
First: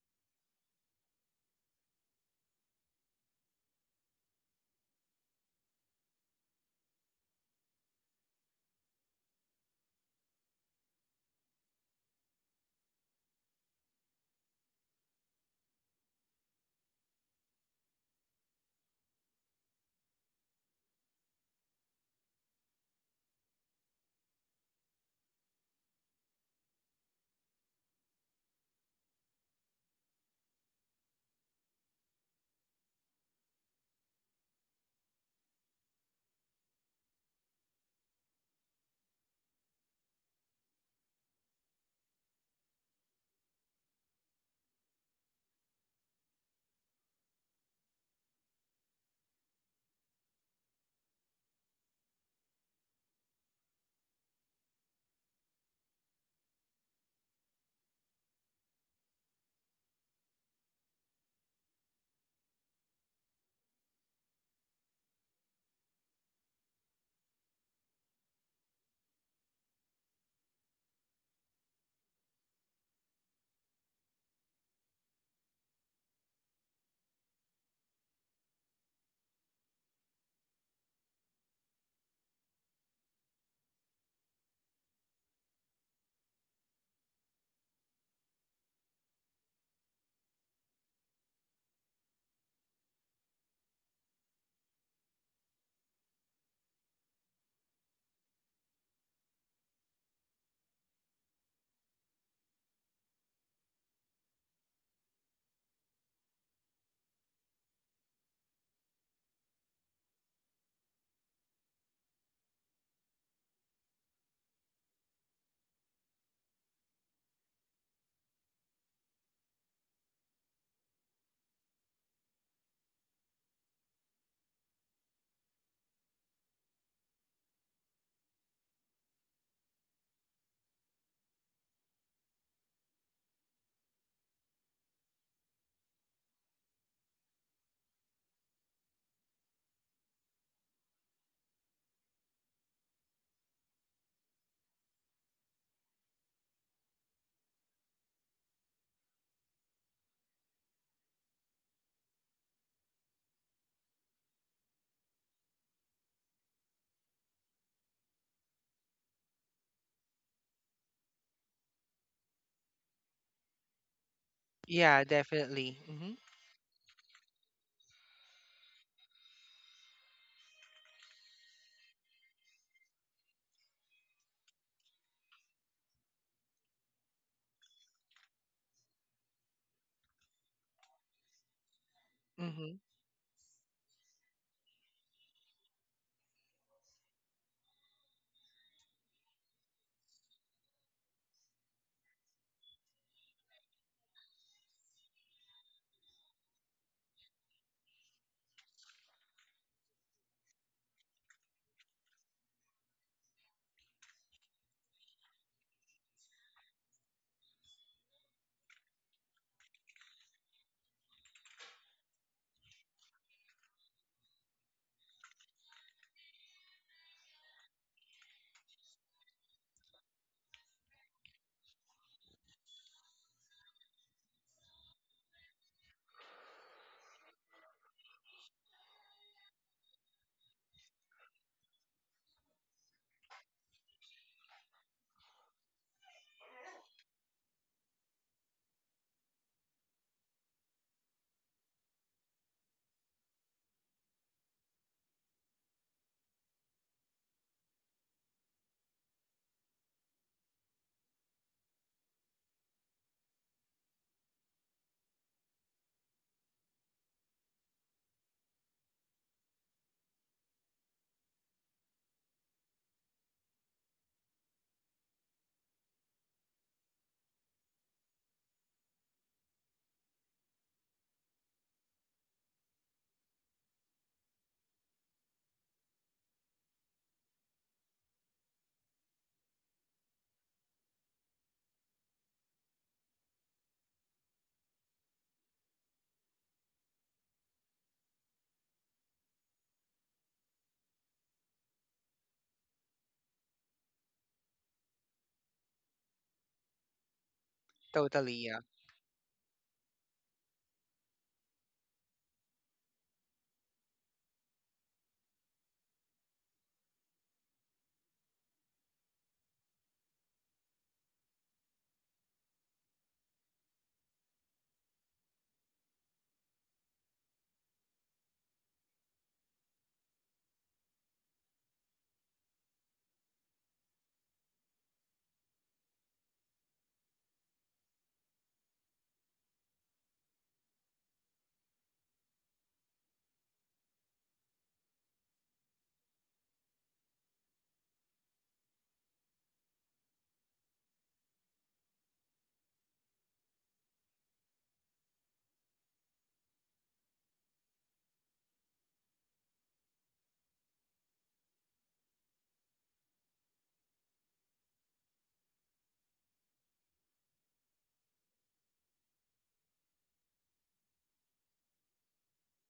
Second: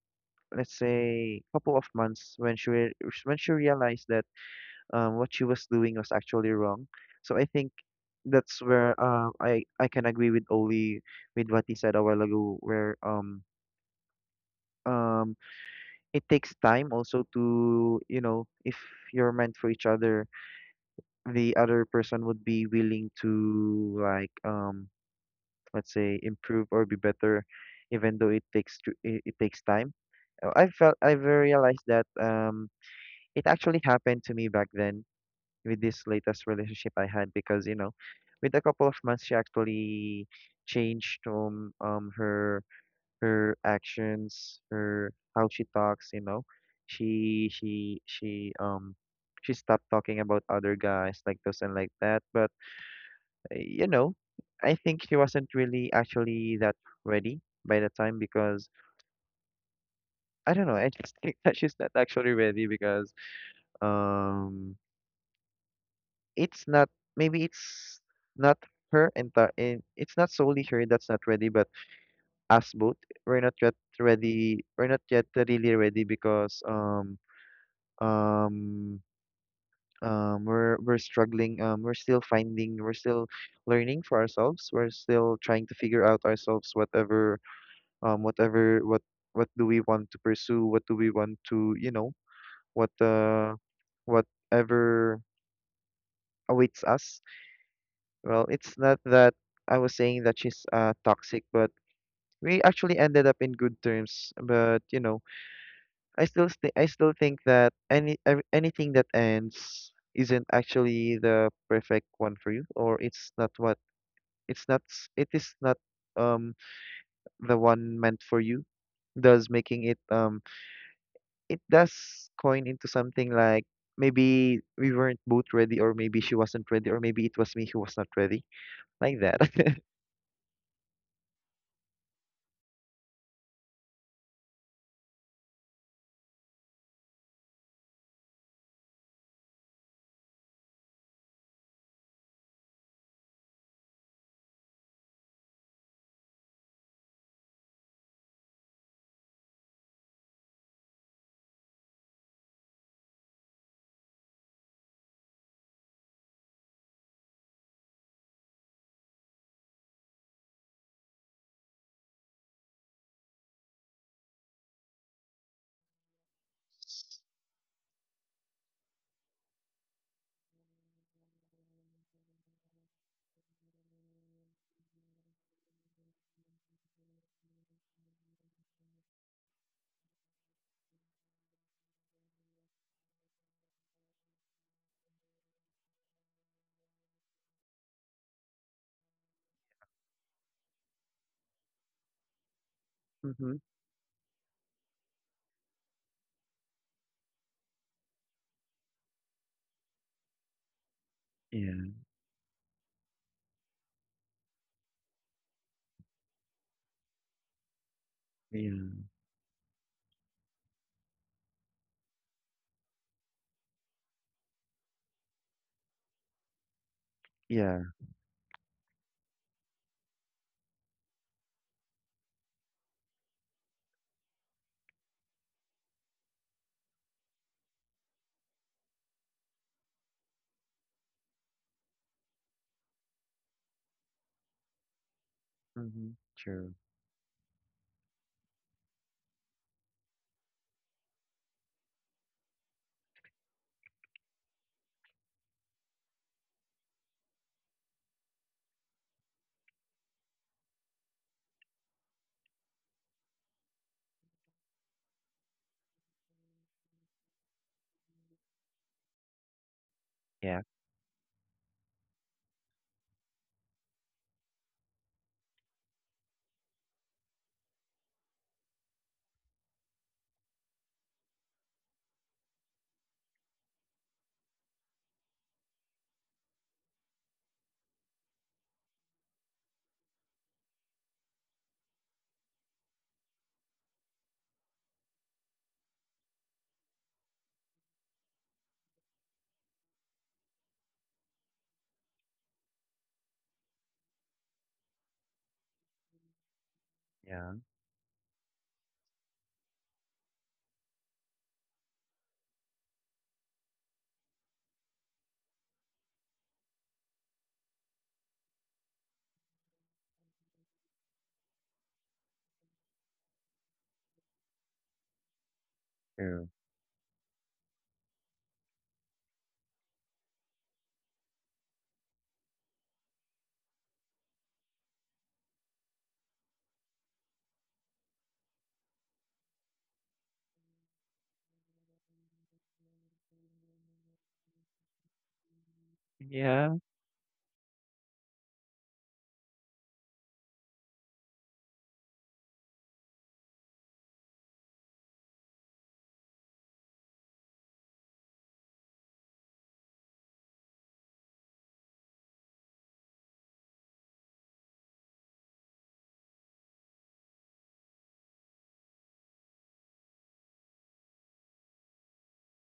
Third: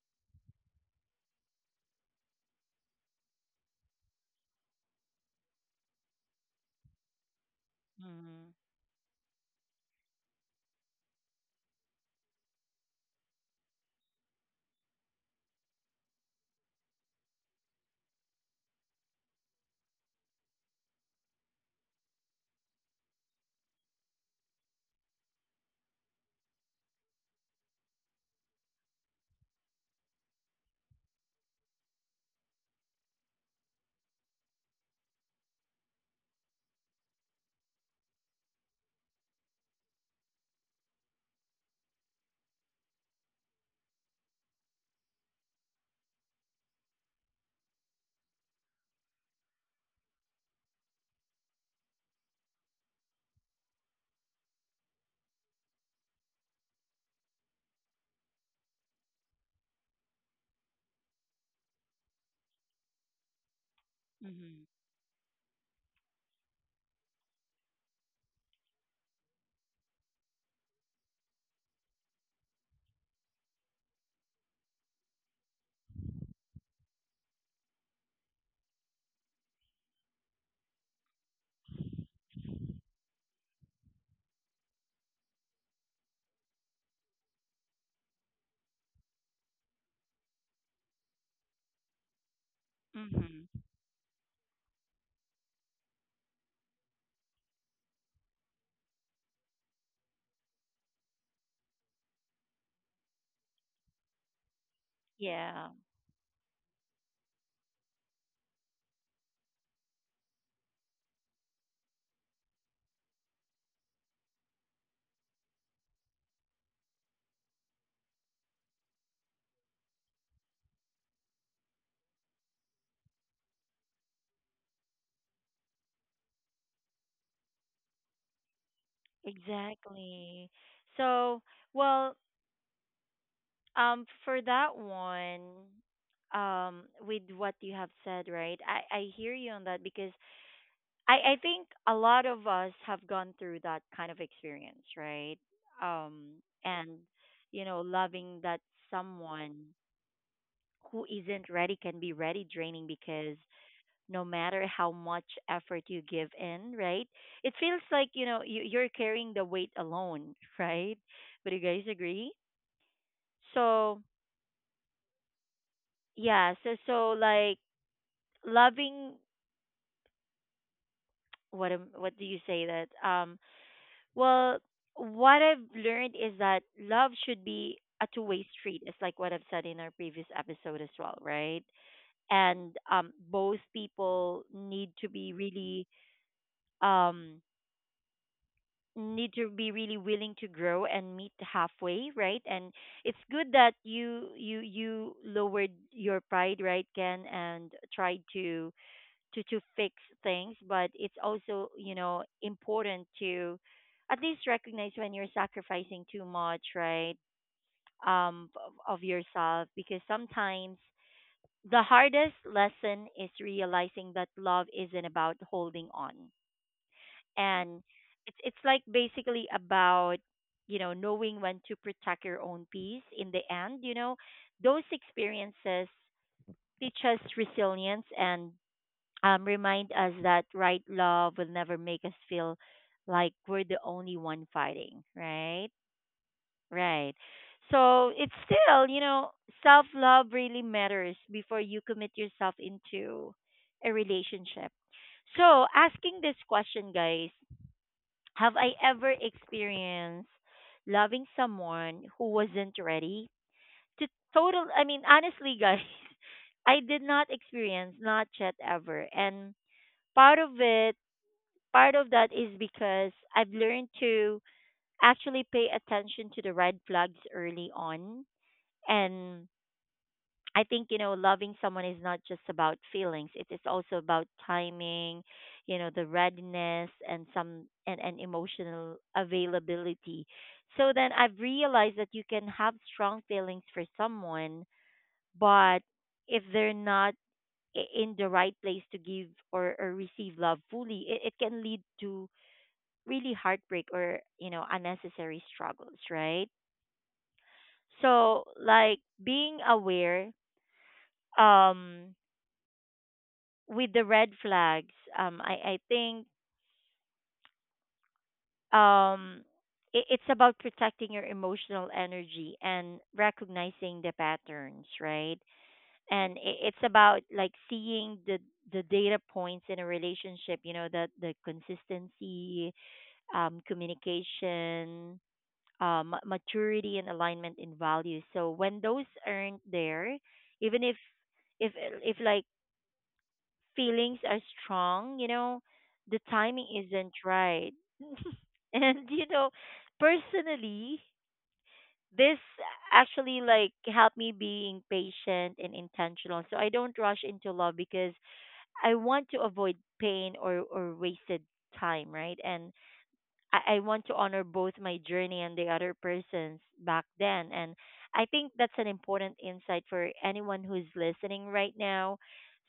[SPEAKER 2] let's say, a couple of months when when she realized that what she was doing was actually wrong. So I think
[SPEAKER 1] mhm,
[SPEAKER 2] that's where I can agree with Oli with what he said a while ago, where um it takes time also to, you know, if you're meant for each other, the other person would be willing to, like, let's say improve or be better, even though it takes time. I realized that it actually happened to me back then with this latest relationship I had because, you know, with a couple of months she actually changed, her actions, her how she talks, you know, she she she um she stopped talking about other guys like this and like that, but you know, I think she wasn't really actually that ready by the time because I don't know. I just think that she's not actually ready because
[SPEAKER 1] mhm,
[SPEAKER 2] um, it's not, maybe it's not her entire. It's not solely her that's not ready, but us both, we're not yet ready. We're not yet really ready because um we're struggling. We're still finding. We're still learning for ourselves. We're still trying to figure out ourselves. Um whatever what what do we want to pursue? What do we want to, you know, what,
[SPEAKER 1] mhm.
[SPEAKER 2] whatever awaits us? Well, it's not that I was saying that she's toxic, but we actually ended up in good terms, but you know,
[SPEAKER 1] Yeah,
[SPEAKER 2] I still think that anything that ends isn't actually the perfect one for you, or it's not what, it is not um the one meant for you. Does making it um it does coin into something like, maybe we weren't both ready, or maybe she wasn't ready, or maybe it was me who was not ready, like that.
[SPEAKER 1] exactly. So, well, for that one, with what you have said, right? I hear you on that because I think a lot of us have gone through that kind of experience, right? Um, and you know, loving that someone who isn't ready can be ready draining because no matter how much effort you give in, right? It feels like you know you're carrying the weight alone, right? Would you guys agree? So
[SPEAKER 3] Yeah, definitely. Mhm.
[SPEAKER 1] yeah, so so like loving what do you say that Well, what I've learned is that love should be a two-way street. It's like what I've said in our previous episode as well, right? And
[SPEAKER 3] Mhm.
[SPEAKER 1] both people need to be really um, need to be really willing to grow and meet halfway, right? And it's good
[SPEAKER 2] Hmm.
[SPEAKER 1] that you lowered your pride, right, Ken, and tried to to fix things, but it's also
[SPEAKER 2] Yeah.
[SPEAKER 1] you know important to at least recognize when you're sacrificing too much, right? Um,
[SPEAKER 2] Yeah.
[SPEAKER 1] of, of yourself because sometimes the hardest lesson is realizing that love isn't about holding on,
[SPEAKER 2] Yeah.
[SPEAKER 1] and it's like basically about you know knowing when to protect your own peace in the end. You know those experiences teach us resilience and remind us that right love will never make us feel like we're the only one fighting, right?
[SPEAKER 2] Hmm. True.
[SPEAKER 1] Right. So it's still, you know, self love really matters before you commit yourself into a relationship. So, asking this question, guys, have I ever experienced loving someone who wasn't ready to total? I mean, honestly, guys, I did not experience, not yet ever. And part of
[SPEAKER 2] Yeah.
[SPEAKER 1] it part of that is because I've learned to actually pay attention to the red flags early on. And I think, you know, loving someone is not just about feelings. It is also about timing, you know, the readiness and and emotional availability. So then I've realized that you can have strong feelings for someone, but if they're not in the right place to give or receive love fully, it can lead to really heartbreak or you know unnecessary struggles, right?
[SPEAKER 2] Yeah.
[SPEAKER 3] Totally,
[SPEAKER 1] So
[SPEAKER 3] yeah.
[SPEAKER 1] like being aware um with the red flags I think um, it's about protecting your emotional energy and recognizing the patterns, right? And
[SPEAKER 2] True.
[SPEAKER 1] I it's about like seeing the data points in a relationship, you know, that the consistency communication maturity and alignment in values. So when those aren't there, even if if like feelings are strong, you know, the
[SPEAKER 2] Yeah.
[SPEAKER 1] timing isn't right. And you know, personally, this actually like helped me being patient and intentional. So I don't rush into love because I want to avoid pain or wasted time, right? And I want to honor both my journey and the other person's back then. And I think that's an important insight for anyone who's listening right now.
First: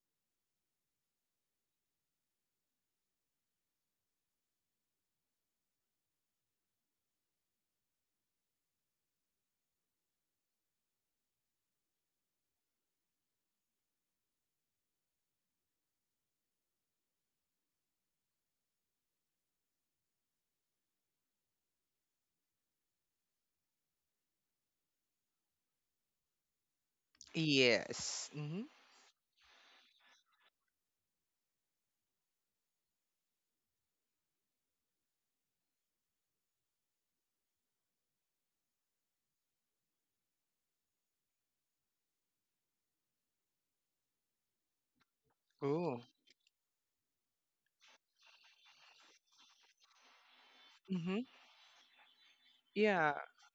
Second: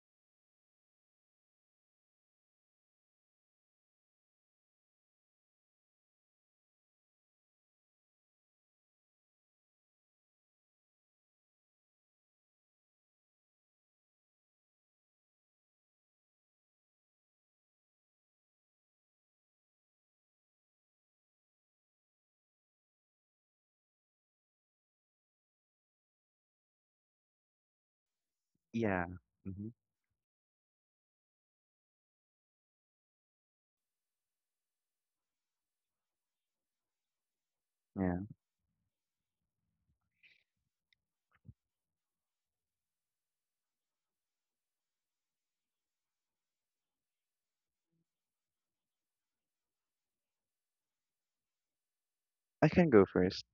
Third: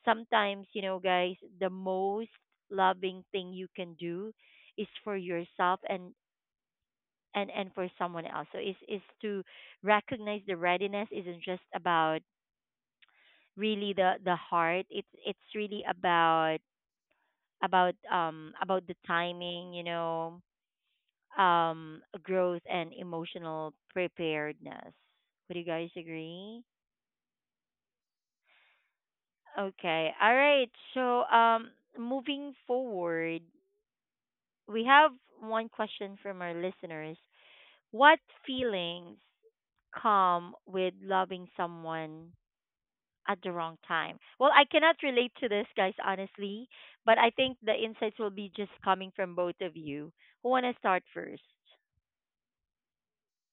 [SPEAKER 1] Sometimes, you know, guys, the most loving thing you can do is for yourself and and for someone else. So is to recognize the readiness isn't just about really the heart. It's really about about the timing, you know, growth and emotional preparedness. Would you guys agree?
[SPEAKER 3] Yes. Mhm.
[SPEAKER 2] Yeah. Mm-hmm.
[SPEAKER 1] Okay. All right. So, moving forward, we have one question from our listeners.
[SPEAKER 2] Yeah.
[SPEAKER 1] What feelings come with loving someone at the wrong time? Well, I cannot relate to this, guys,
[SPEAKER 3] Ooh.
[SPEAKER 1] honestly, but I think the insights will be just coming from both of you. Who want to start
[SPEAKER 3] Mhm.
[SPEAKER 1] first?
[SPEAKER 2] I can go
[SPEAKER 3] Yeah.
[SPEAKER 2] first.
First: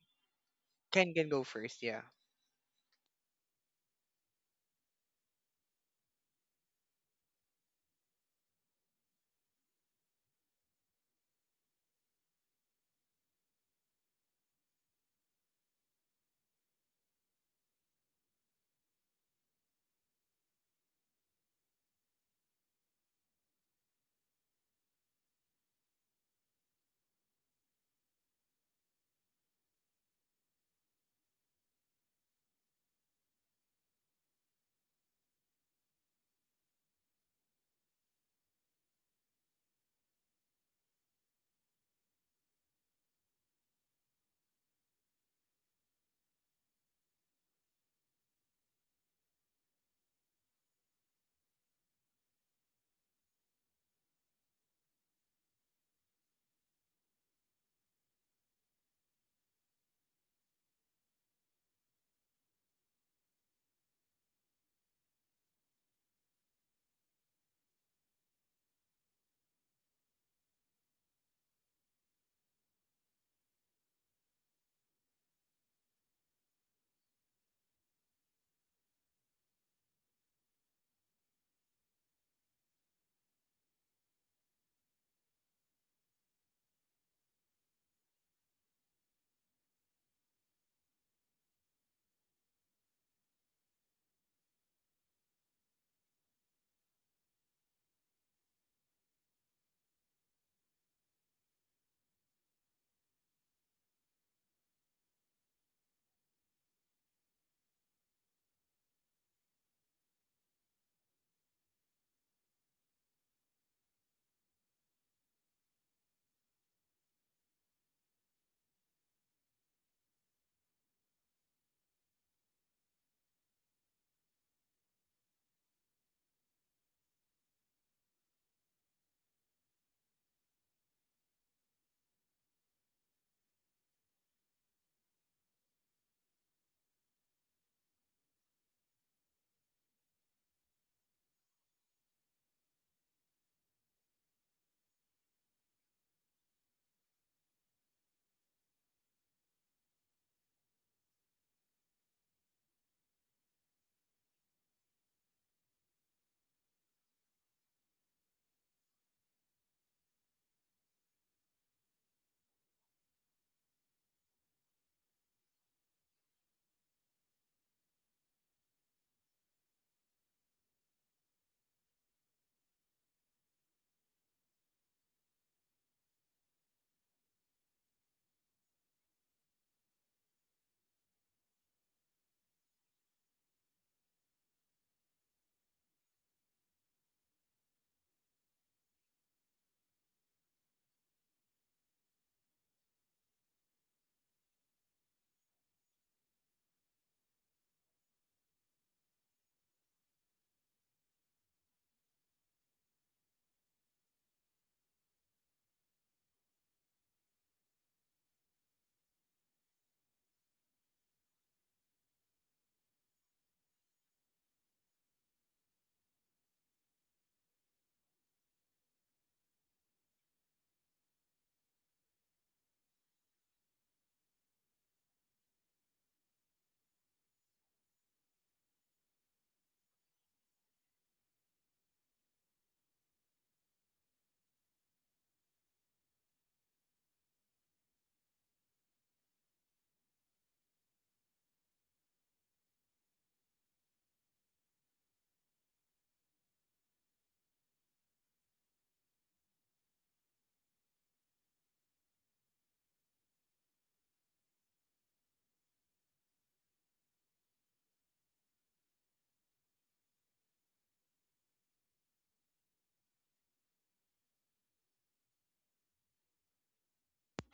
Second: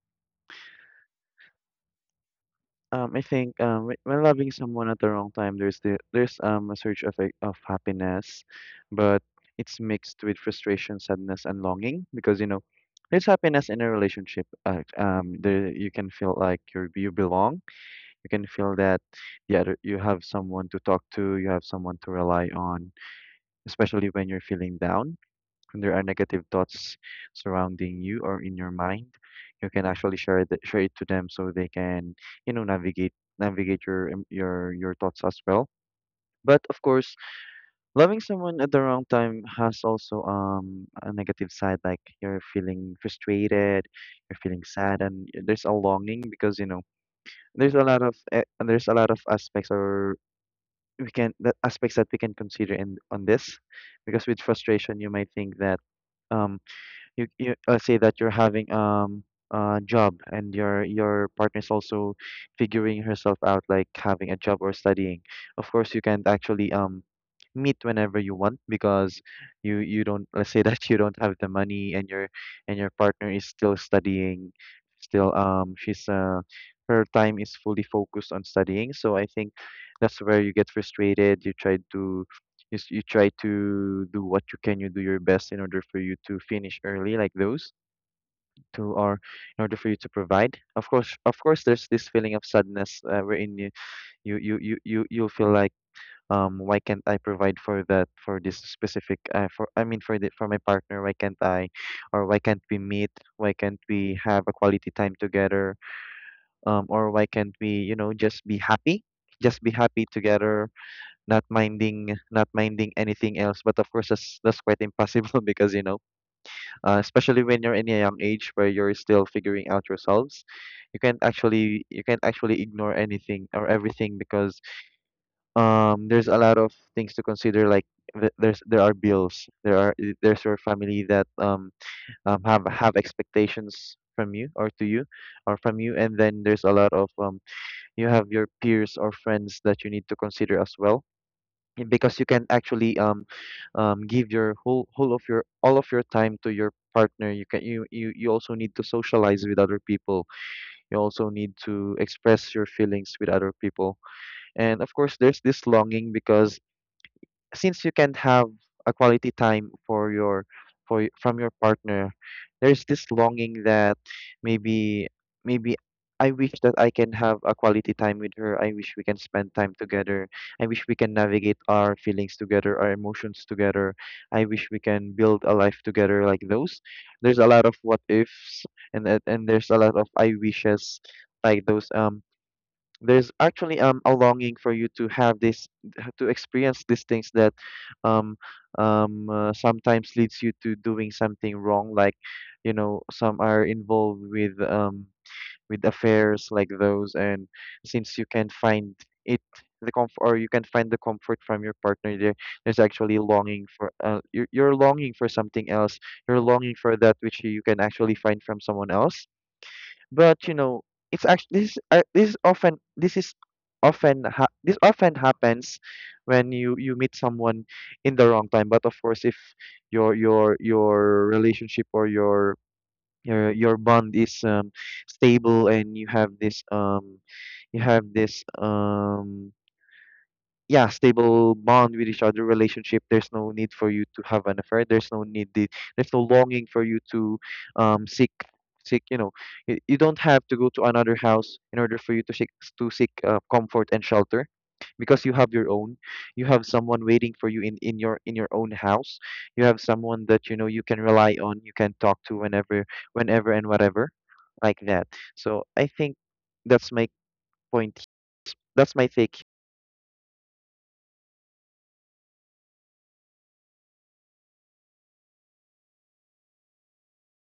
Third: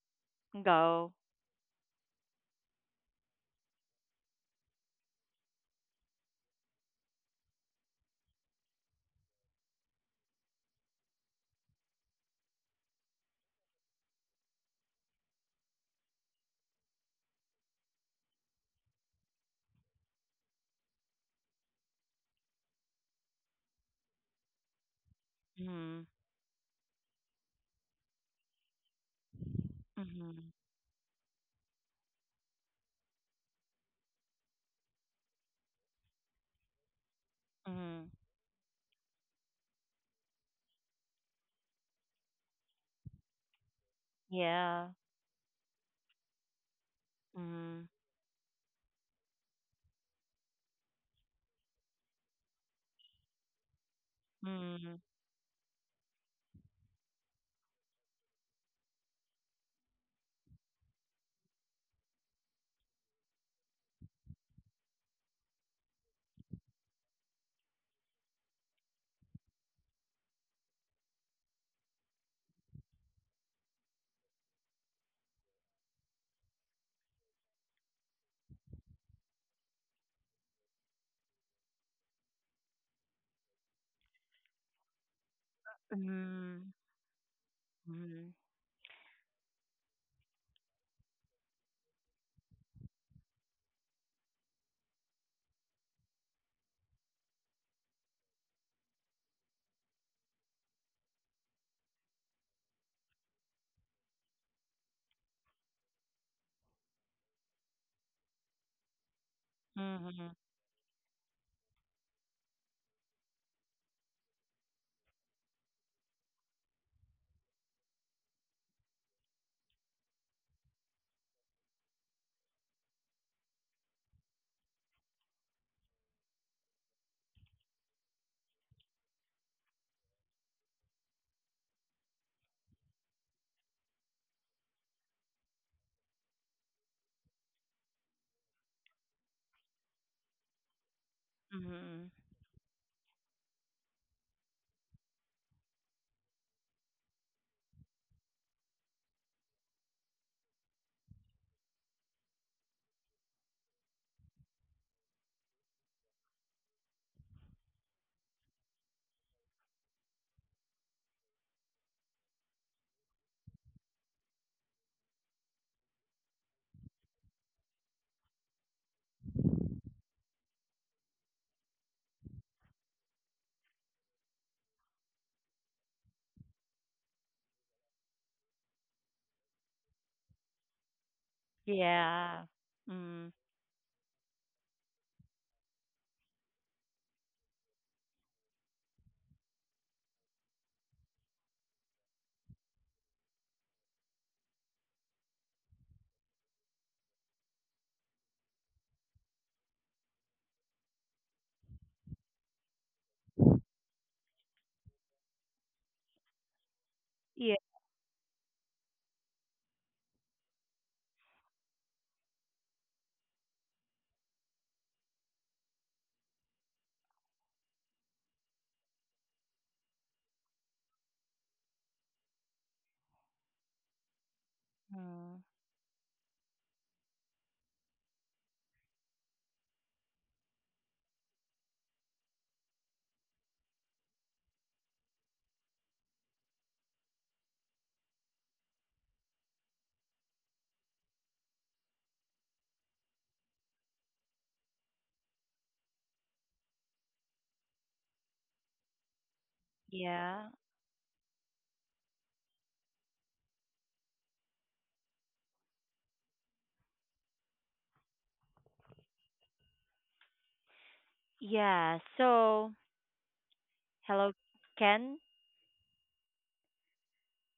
[SPEAKER 1] Go.
[SPEAKER 3] Can go first, yeah.
[SPEAKER 2] I think, when loving someone at the wrong time, there's the there's a surge of of happiness, but it's mixed with frustration, sadness, and longing because, you know, there's happiness in a relationship. The You can feel like you belong. You can feel that, yeah, you have someone to talk to. You have someone to rely on, especially when you're feeling down, when there
[SPEAKER 1] Mm-hmm.
[SPEAKER 2] are negative thoughts surrounding you or in your mind, you can actually
[SPEAKER 1] Mm-hmm.
[SPEAKER 2] share it to them so they can, you know, navigate your your thoughts as well. But of course, loving someone at the wrong time has also a negative side. Like, you're feeling frustrated, you're feeling
[SPEAKER 1] Yeah.
[SPEAKER 2] sad, and there's a longing because, you know,
[SPEAKER 1] Mm.
[SPEAKER 2] there's a lot of aspects, or we can the aspects that we can consider in, on this, because with
[SPEAKER 1] Mm.
[SPEAKER 2] frustration you might think that um you say that you're having a job and your partner is also figuring herself out, like having a job or studying. Of course you can not actually meet whenever you want because you don't, let's say, that you don't have the money, and your partner is still studying, still she's her time is fully focused on studying, so I think that's where you get frustrated. You try to, do what you can, you do your best in order for you to
[SPEAKER 1] Mm.
[SPEAKER 2] finish early, like those,
[SPEAKER 1] Mm.
[SPEAKER 2] to, or in order for you to provide. Of course there's this feeling of sadness, wherein you'll feel like, why can't I provide for that for this specific for I mean for the for my partner, why can't I, or why can't we meet, why can't we have a quality time together, or why can't we, you know, just be happy, just be happy
[SPEAKER 1] Mhm.
[SPEAKER 2] together, not minding anything else, but of course that's quite impossible because, you know, especially when you're in a young age where you're still figuring out yourselves. You can't actually ignore anything or everything because there's a lot of things to consider like, there are bills, there's your family that, have expectations from you or to you or from you, and then there's a lot of, you have your peers or friends that you need to consider as well,
[SPEAKER 1] Mhm.
[SPEAKER 2] because you can actually give your whole whole of your all of your time to your partner, you can you you, you also need to socialize with other people. You also need to express your feelings with other people. And of course there's this longing because since you can have a quality time for your for y- from your partner, there's this longing that, maybe maybe I wish that I can have a quality time with her. I wish we can spend time together. I wish we can navigate our feelings together, our emotions together. I wish we can build a life together, like those. There's a lot of what ifs, and there's a lot of I wishes, like those.
[SPEAKER 1] Yeah. Mm.
[SPEAKER 2] There's actually a longing for you to have this, to experience these things that, um sometimes leads you to doing something wrong, like, you know, some are involved with, with affairs, like those. And since you can find it the comfort, or you can find the comfort from your partner there's actually longing for, you're longing for something else, you're longing for that which
[SPEAKER 1] Yeah.
[SPEAKER 2] you can actually find from someone else. But you know, it's actually this. Is this often happens when you meet someone in the wrong time. But of course, if your relationship or your bond is,
[SPEAKER 1] Mm.
[SPEAKER 2] stable, and you have this, yeah, stable bond with each other relationship, there's no need for you to have an affair. There's no need, there's no longing for you to um seek seek, you know, you don't have to go to another house in order for you to seek, comfort and shelter, because you have your own, you have someone waiting for you in your own house. You have someone
[SPEAKER 1] Yeah.
[SPEAKER 2] that, you know, you can rely on, you can talk to whenever and whatever, like that. So I think that's my point, that's my take.
[SPEAKER 1] Yeah. So, hello, Ken.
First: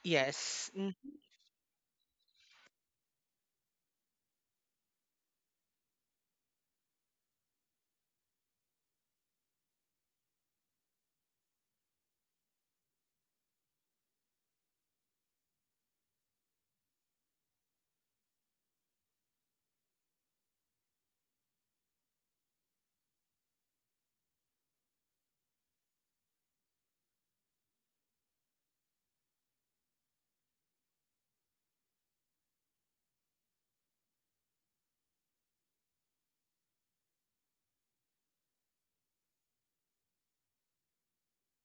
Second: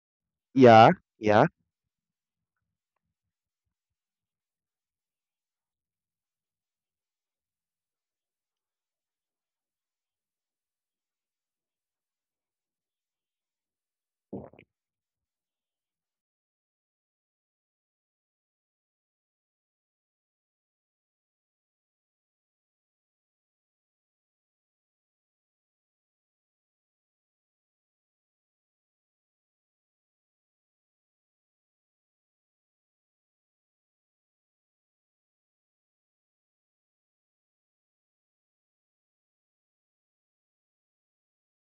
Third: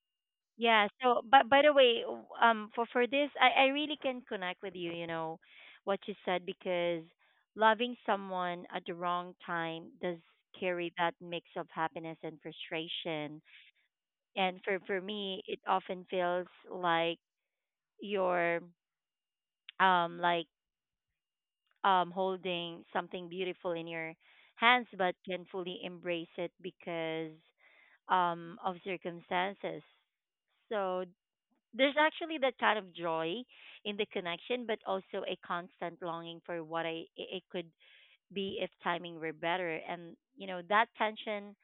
[SPEAKER 3] Yes.
[SPEAKER 1] Yeah.
[SPEAKER 2] Yeah,
[SPEAKER 3] Mm.
[SPEAKER 1] So,
[SPEAKER 2] yeah.
[SPEAKER 1] but by the way, for this, I really can connect with you. You know, what you said because loving someone at the wrong time does carry that mix of happiness and frustration. And for me, it often feels like you're um like holding something beautiful in your hands but can fully embrace it because of circumstances. So there's actually that kind of joy in the connection but also a constant longing for what I it it could be if timing were better. And, you know, that tension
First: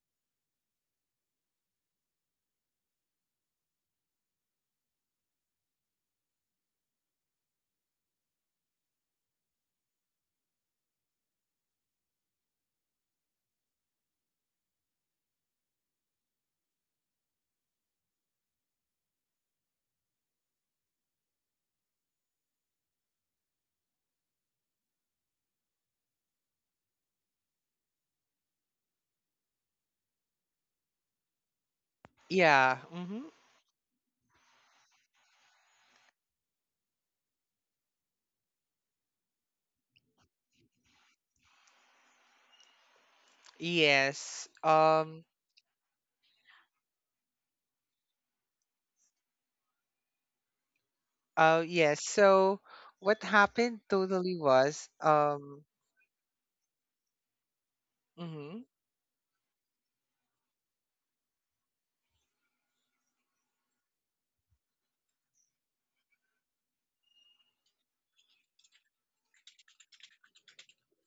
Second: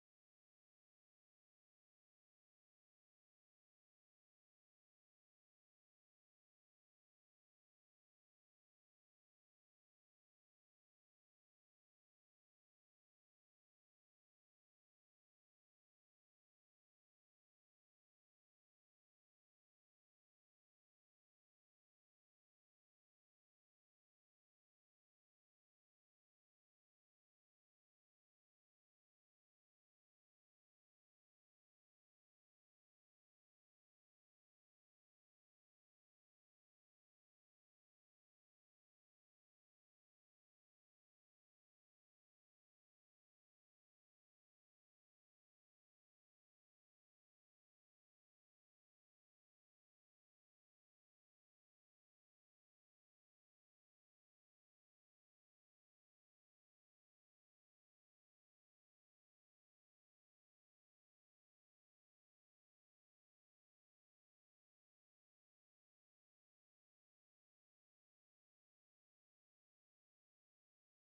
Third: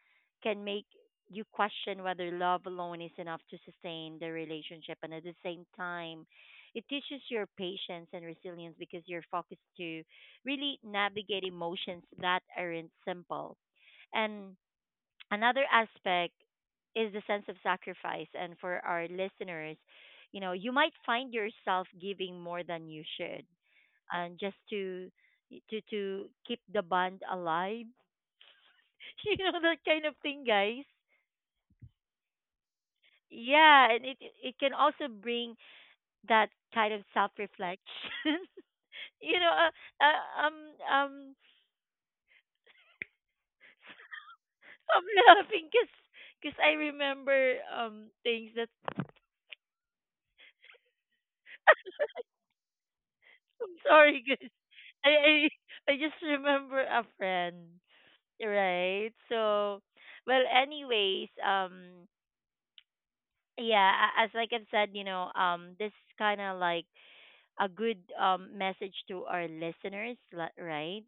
[SPEAKER 1] can make you question whether love alone is enough to sustain the relationship. And at the same time, it teaches your patience and resilience because you're focused to really navigate emotions that aren't simple. And another aspect is the sense of sacrifice, and for our listeners, you know, you might find yourself giving more than you should, and just to to keep the bond alive, you know, that kind of thing, guys.
[SPEAKER 3] Yeah. Mhm.
[SPEAKER 1] Yeah, and it can also bring that kind of self reflection. You know, um
[SPEAKER 3] Yes.
[SPEAKER 1] I'm
[SPEAKER 3] Um,
[SPEAKER 1] laughing because I remember things that
[SPEAKER 3] uh, yes. So what
[SPEAKER 1] I'm
[SPEAKER 3] happened
[SPEAKER 1] sorry.
[SPEAKER 3] totally was,
[SPEAKER 1] I
[SPEAKER 3] um,
[SPEAKER 1] I just remember a friend,
[SPEAKER 3] mhm.
[SPEAKER 1] right? So, well, anyways, yeah, as like I've said, you know, this is kind of like a good message to our listeners, right?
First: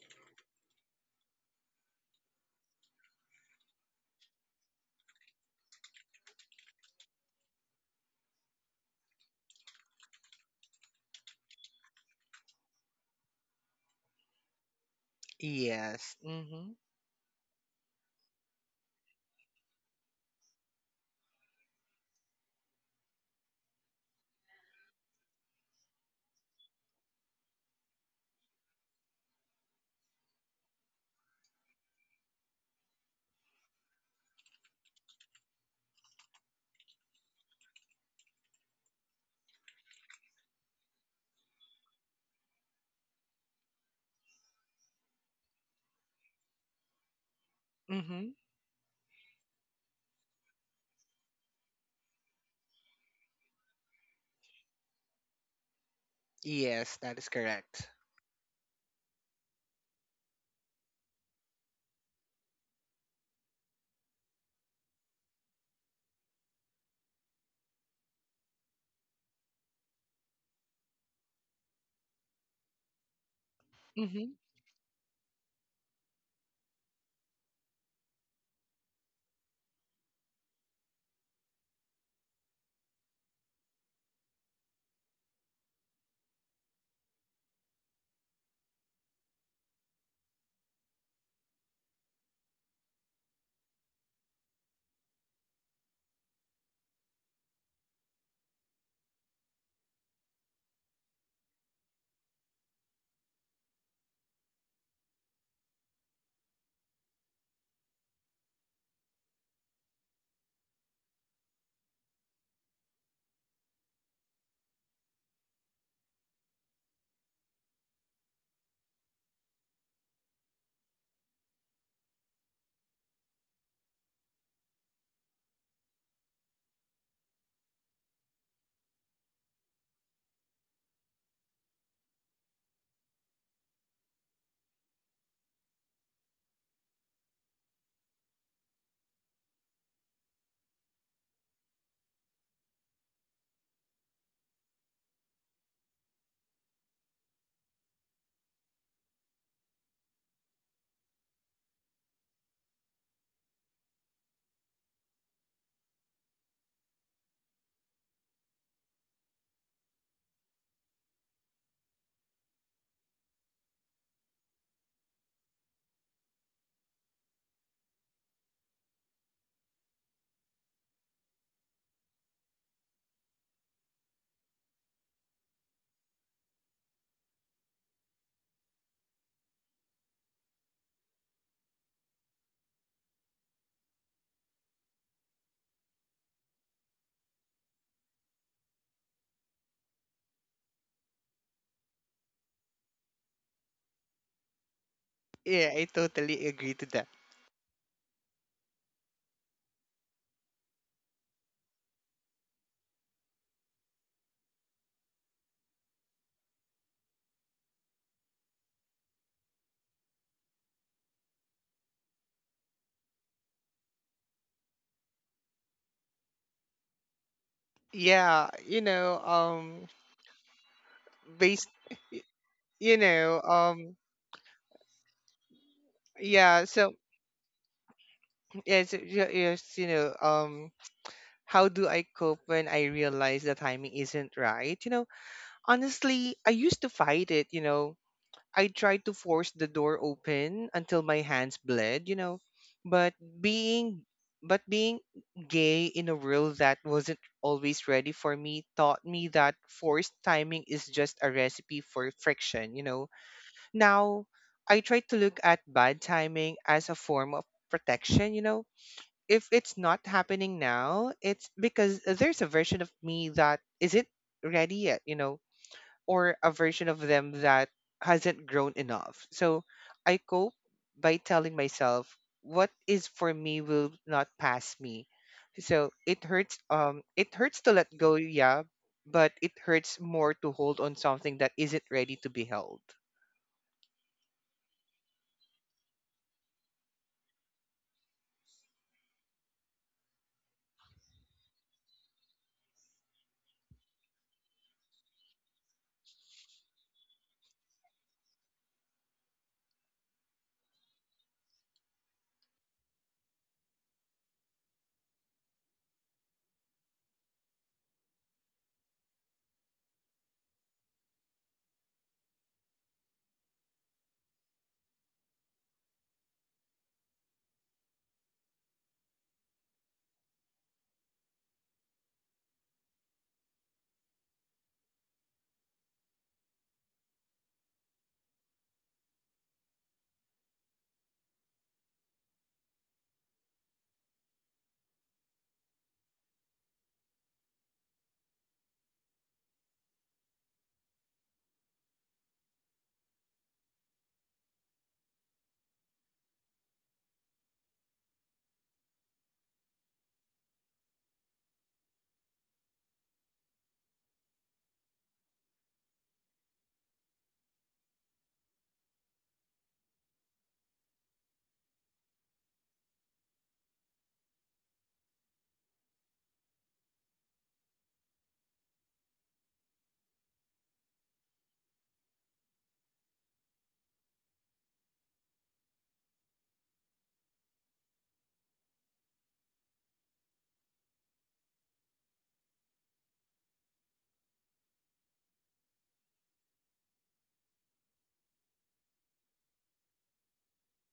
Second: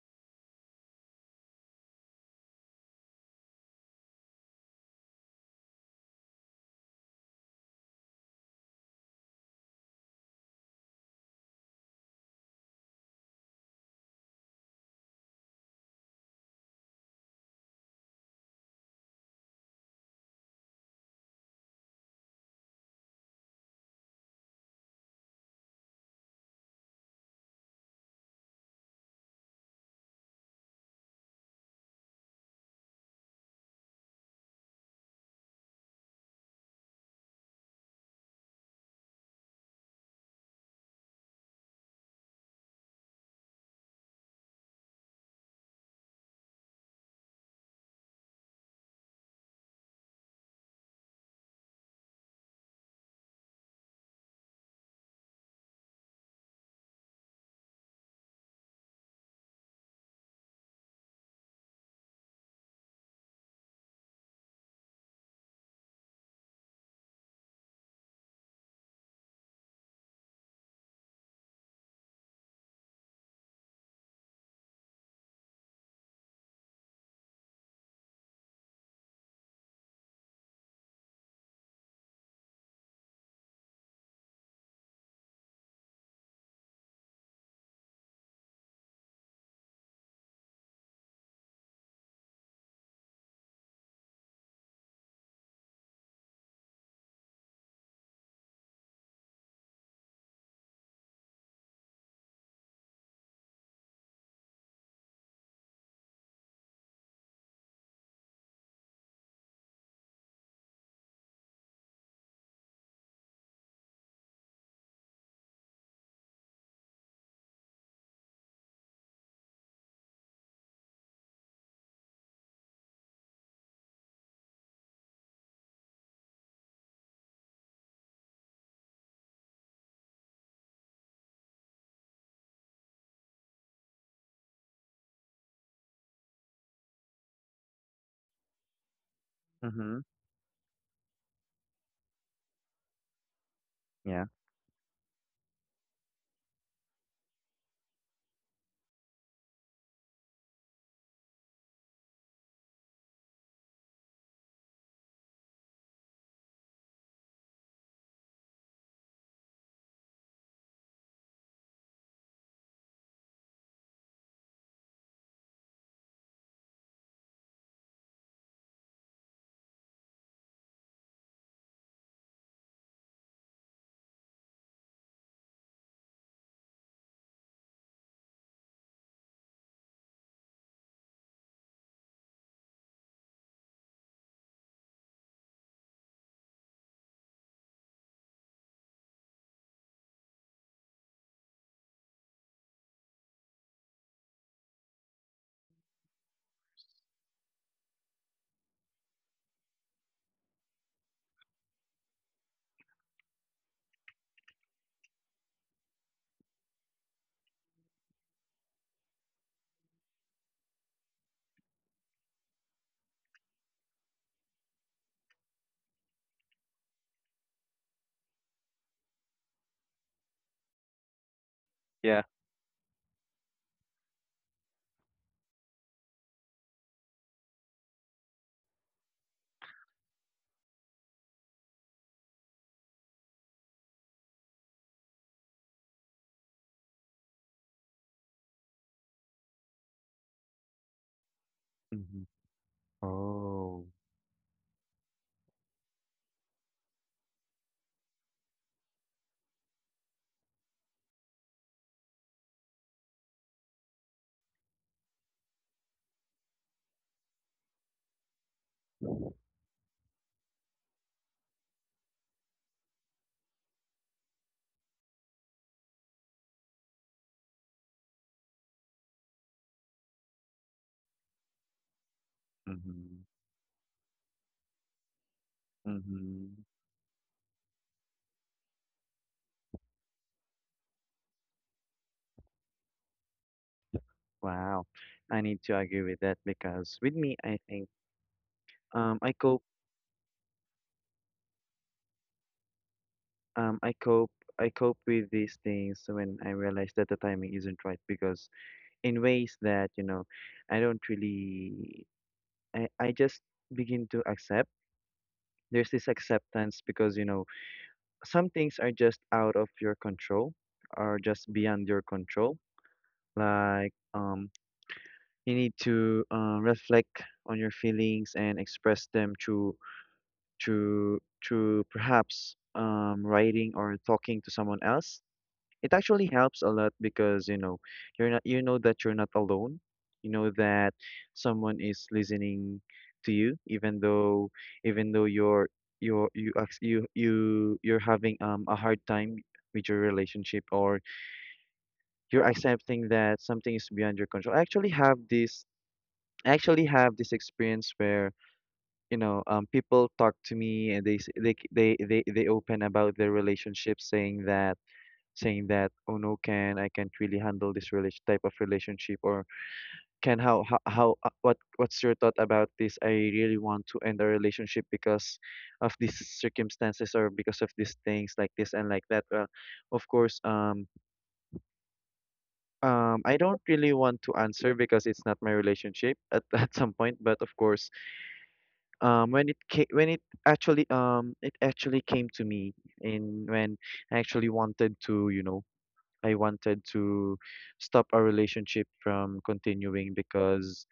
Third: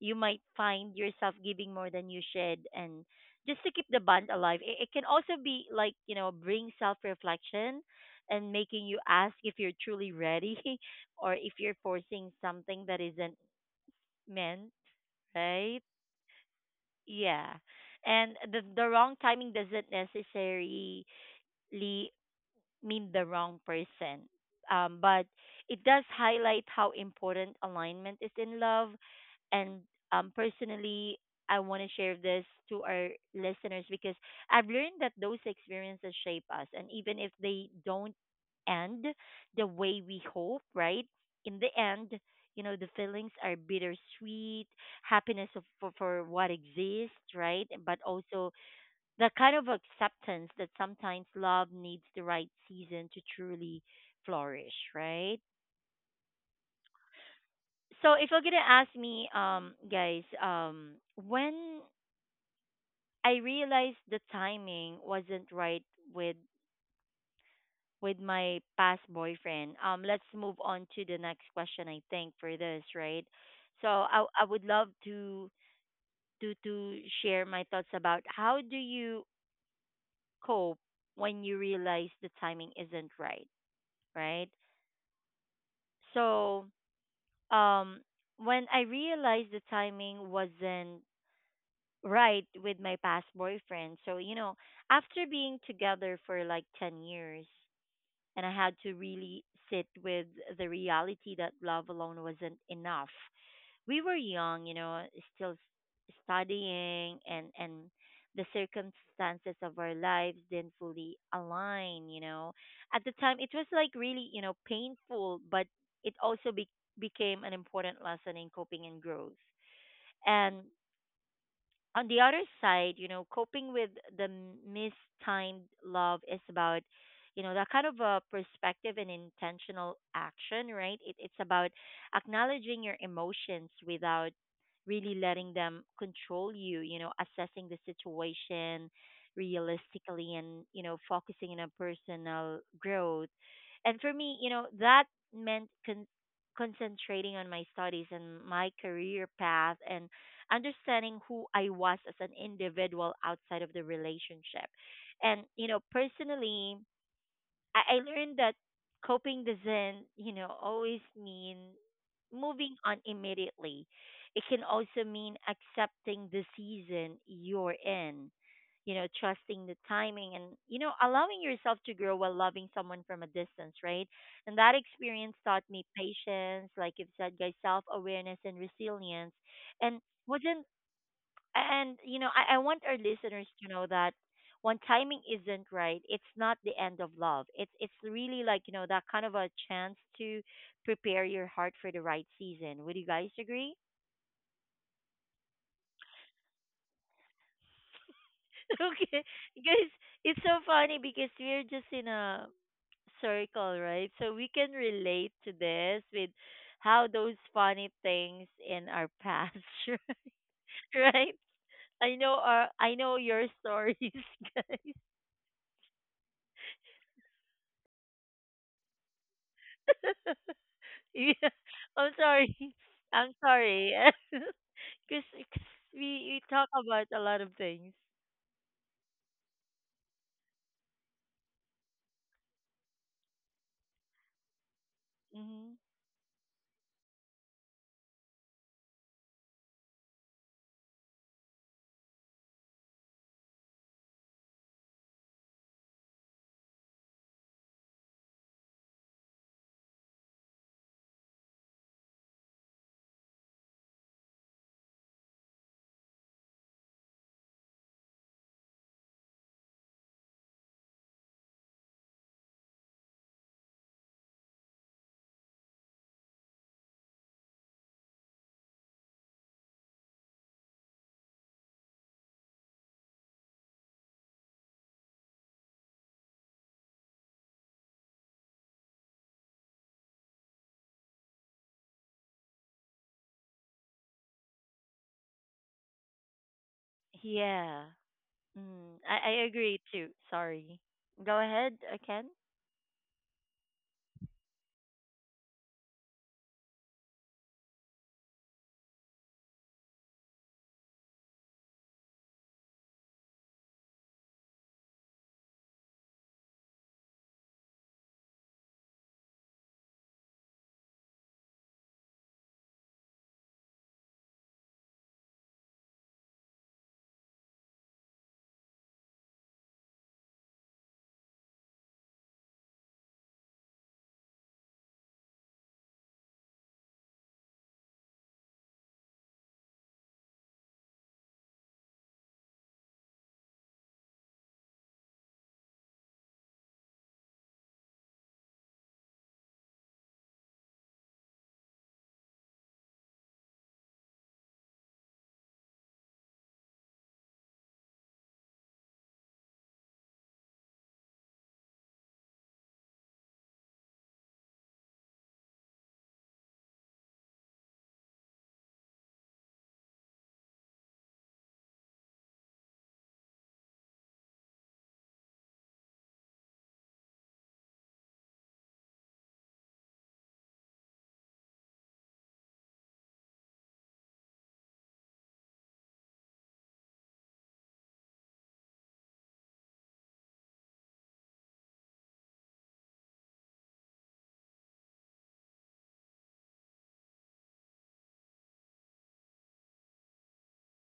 [SPEAKER 1] You might find yourself giving more than you should, and just to keep the bond alive, it can also be like you know, bring self reflection and making you ask if you're truly ready or if you're forcing something that isn't meant, right?
[SPEAKER 3] Yes. Mhm.
[SPEAKER 1] Yeah. And the wrong timing doesn't necessarily mean the wrong person. But it does highlight how important alignment is in love. And personally, I want to share this to our listeners because I've learned that those experiences shape us. And even if they don't end the way we hope, right? In the end, you know, the feelings are bittersweet, happiness for what exists, right? But
[SPEAKER 3] Mhm.
[SPEAKER 1] also the kind of acceptance that sometimes love needs the right season to truly flourish, right?
[SPEAKER 3] Yes, that is correct.
[SPEAKER 1] So if you're gonna ask me, guys, when I realized the timing wasn't right with with my past boyfriend, let's move on to the next question. I think for this, right? So I
[SPEAKER 3] Mhm.
[SPEAKER 1] I would love to to share my thoughts about how do you cope when you realize the timing isn't right, right? So um, when I realized the timing wasn't right with my past boyfriend, so you know, after being together for like 10 years, and I had to really sit with the reality that love alone wasn't enough. We were young, you know, still studying and the circumstances of our lives didn't fully align, you know. At the time it was like really, you know, painful, but it also became an important lesson in coping and growth. And on the other side, you know, coping with the mistimed love is about, you know, that kind of a perspective and intentional action, right? It's about acknowledging your emotions without really letting them control you, you know, assessing the situation
[SPEAKER 2] Mhm.
[SPEAKER 1] realistically and, you know, focusing on a personal growth. And for
[SPEAKER 2] Yeah.
[SPEAKER 1] me, you know, that meant concentrating on my studies and my career path and understanding who I was as an individual outside of the relationship. And, you know, personally, I learned that coping doesn't, you know, always mean moving on immediately. It can also mean accepting the season you're in, you know, trusting the timing and, you know, allowing yourself to grow while loving someone from a distance, right? And that experience taught me patience, like you've said, guys, self awareness and resilience. And wasn't and you know, I want our listeners to know that when timing isn't right, it's not the end of love. It's really like, you know, that kind of a chance to prepare your heart for the right season. Would you guys agree?
[SPEAKER 3] Yeah, I totally agree to that.
[SPEAKER 1] Okay. Because it's so funny because we're just in a circle, right? So we can relate to this with how those funny things in our past, right? I know your stories,
[SPEAKER 3] Yeah, you know, um,
[SPEAKER 1] guys. Yeah,
[SPEAKER 3] based,
[SPEAKER 1] I'm
[SPEAKER 2] Yeah.
[SPEAKER 1] sorry.
[SPEAKER 3] you
[SPEAKER 1] I'm
[SPEAKER 3] know,
[SPEAKER 1] sorry.
[SPEAKER 3] um,
[SPEAKER 1] Because we
[SPEAKER 3] yeah,
[SPEAKER 1] talk
[SPEAKER 3] so
[SPEAKER 1] about a lot of things.
[SPEAKER 3] yes, yes, you know, how do I cope when I realize the timing isn't right? You know,
[SPEAKER 1] Hmm.
[SPEAKER 3] honestly, I used to fight it, you know. I tried to force the door open until my hands bled, you
[SPEAKER 2] Mhm.
[SPEAKER 3] know. But
[SPEAKER 2] Oh.
[SPEAKER 3] being being gay in a world that wasn't always ready for me taught me that forced timing is just a recipe for friction, you know. Now I try to look at bad timing as a form of protection, you know. If it's not happening now, it's because there's a version of me that isn't ready yet, you know, or a version of them that hasn't grown enough. So I cope by telling myself what is
[SPEAKER 2] Mhm.
[SPEAKER 3] for me will not pass me. So
[SPEAKER 2] Mhm.
[SPEAKER 3] it hurts to let go, yeah, but it hurts more to hold on something that isn't ready to be held.
[SPEAKER 2] Wow. I need to agree with that because with me, I
[SPEAKER 1] Yeah.
[SPEAKER 2] think
[SPEAKER 1] Mm,
[SPEAKER 2] um
[SPEAKER 1] I
[SPEAKER 2] I cope
[SPEAKER 1] agree too. Sorry. Go ahead, I can.
[SPEAKER 2] um I cope I cope with these things when I realize that the timing isn't right because, in ways that, you know, I don't really I just begin to accept. There's this acceptance because, you know, some things are just out of your control or just beyond your control. Like, you need to reflect on your feelings and express them through, perhaps, writing or talking to someone else. It actually helps a lot because, you know, you know that you're not alone. You know that someone is listening to you, even though even though you're you're you ac- you you're having a hard time with your relationship, or you're accepting that something is beyond your control. I actually have this experience where, you know, people talk to me and they s- they c- they open about their relationship, saying that, oh no, can I can't really handle this relation type of relationship, or can how what's your thought about this? I really want to end a relationship because of these circumstances or because of these things like this and like that. Well, of course, I don't really want to answer because it's not my relationship at at some point, but of course when when it actually came to me. And when I actually wanted to, I wanted to stop our relationship from continuing because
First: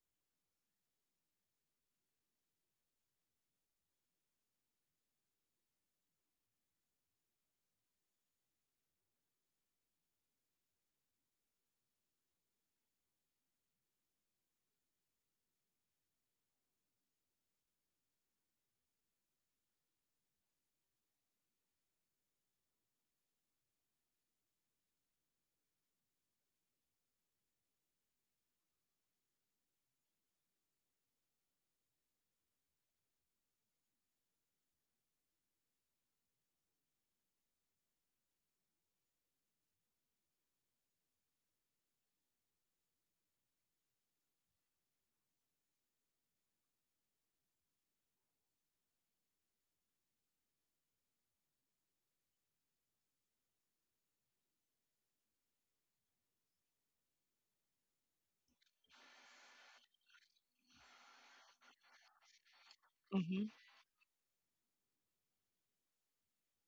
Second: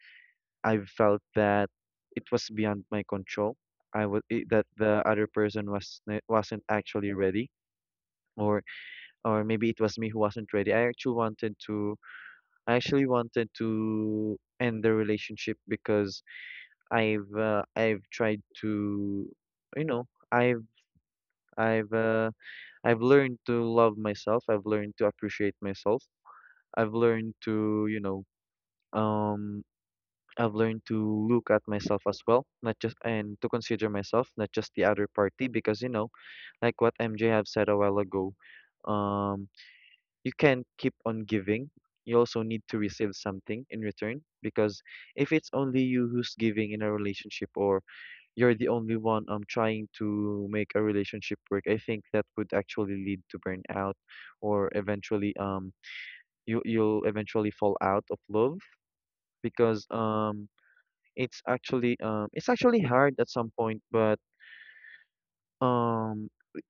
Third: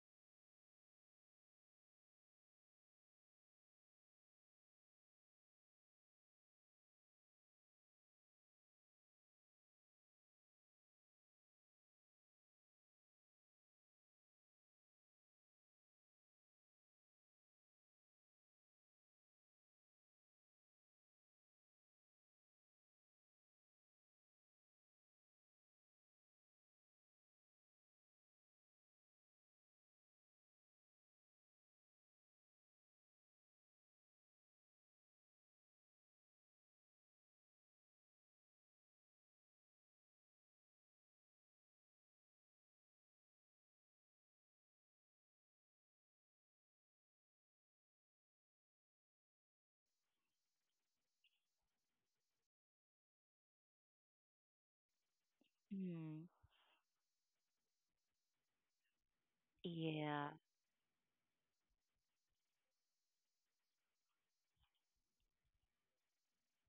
[SPEAKER 2] I felt that it was beyond my control. That the other person wasn't actually ready, or or maybe it was me who wasn't ready. I actually wanted to end the relationship because I've tried to, you know I I've uh, I've learned to love myself. I've learned to appreciate myself. I've learned to, you know, um, I've learned to look at myself as well, not just, and to consider myself, not just the other party, because you know, like what MJ have said a while ago, um, you can't keep on giving. You also need to receive something in return, because if it's only you who's giving in a relationship, or you're the only one trying to make a relationship work, I think that would actually lead to burnout or eventually
[SPEAKER 1] Mm,
[SPEAKER 2] you you'll eventually fall out of love, because
[SPEAKER 1] yeah.
[SPEAKER 2] it's actually hard at
[SPEAKER 3] Mm-hmm.
[SPEAKER 2] some point. But um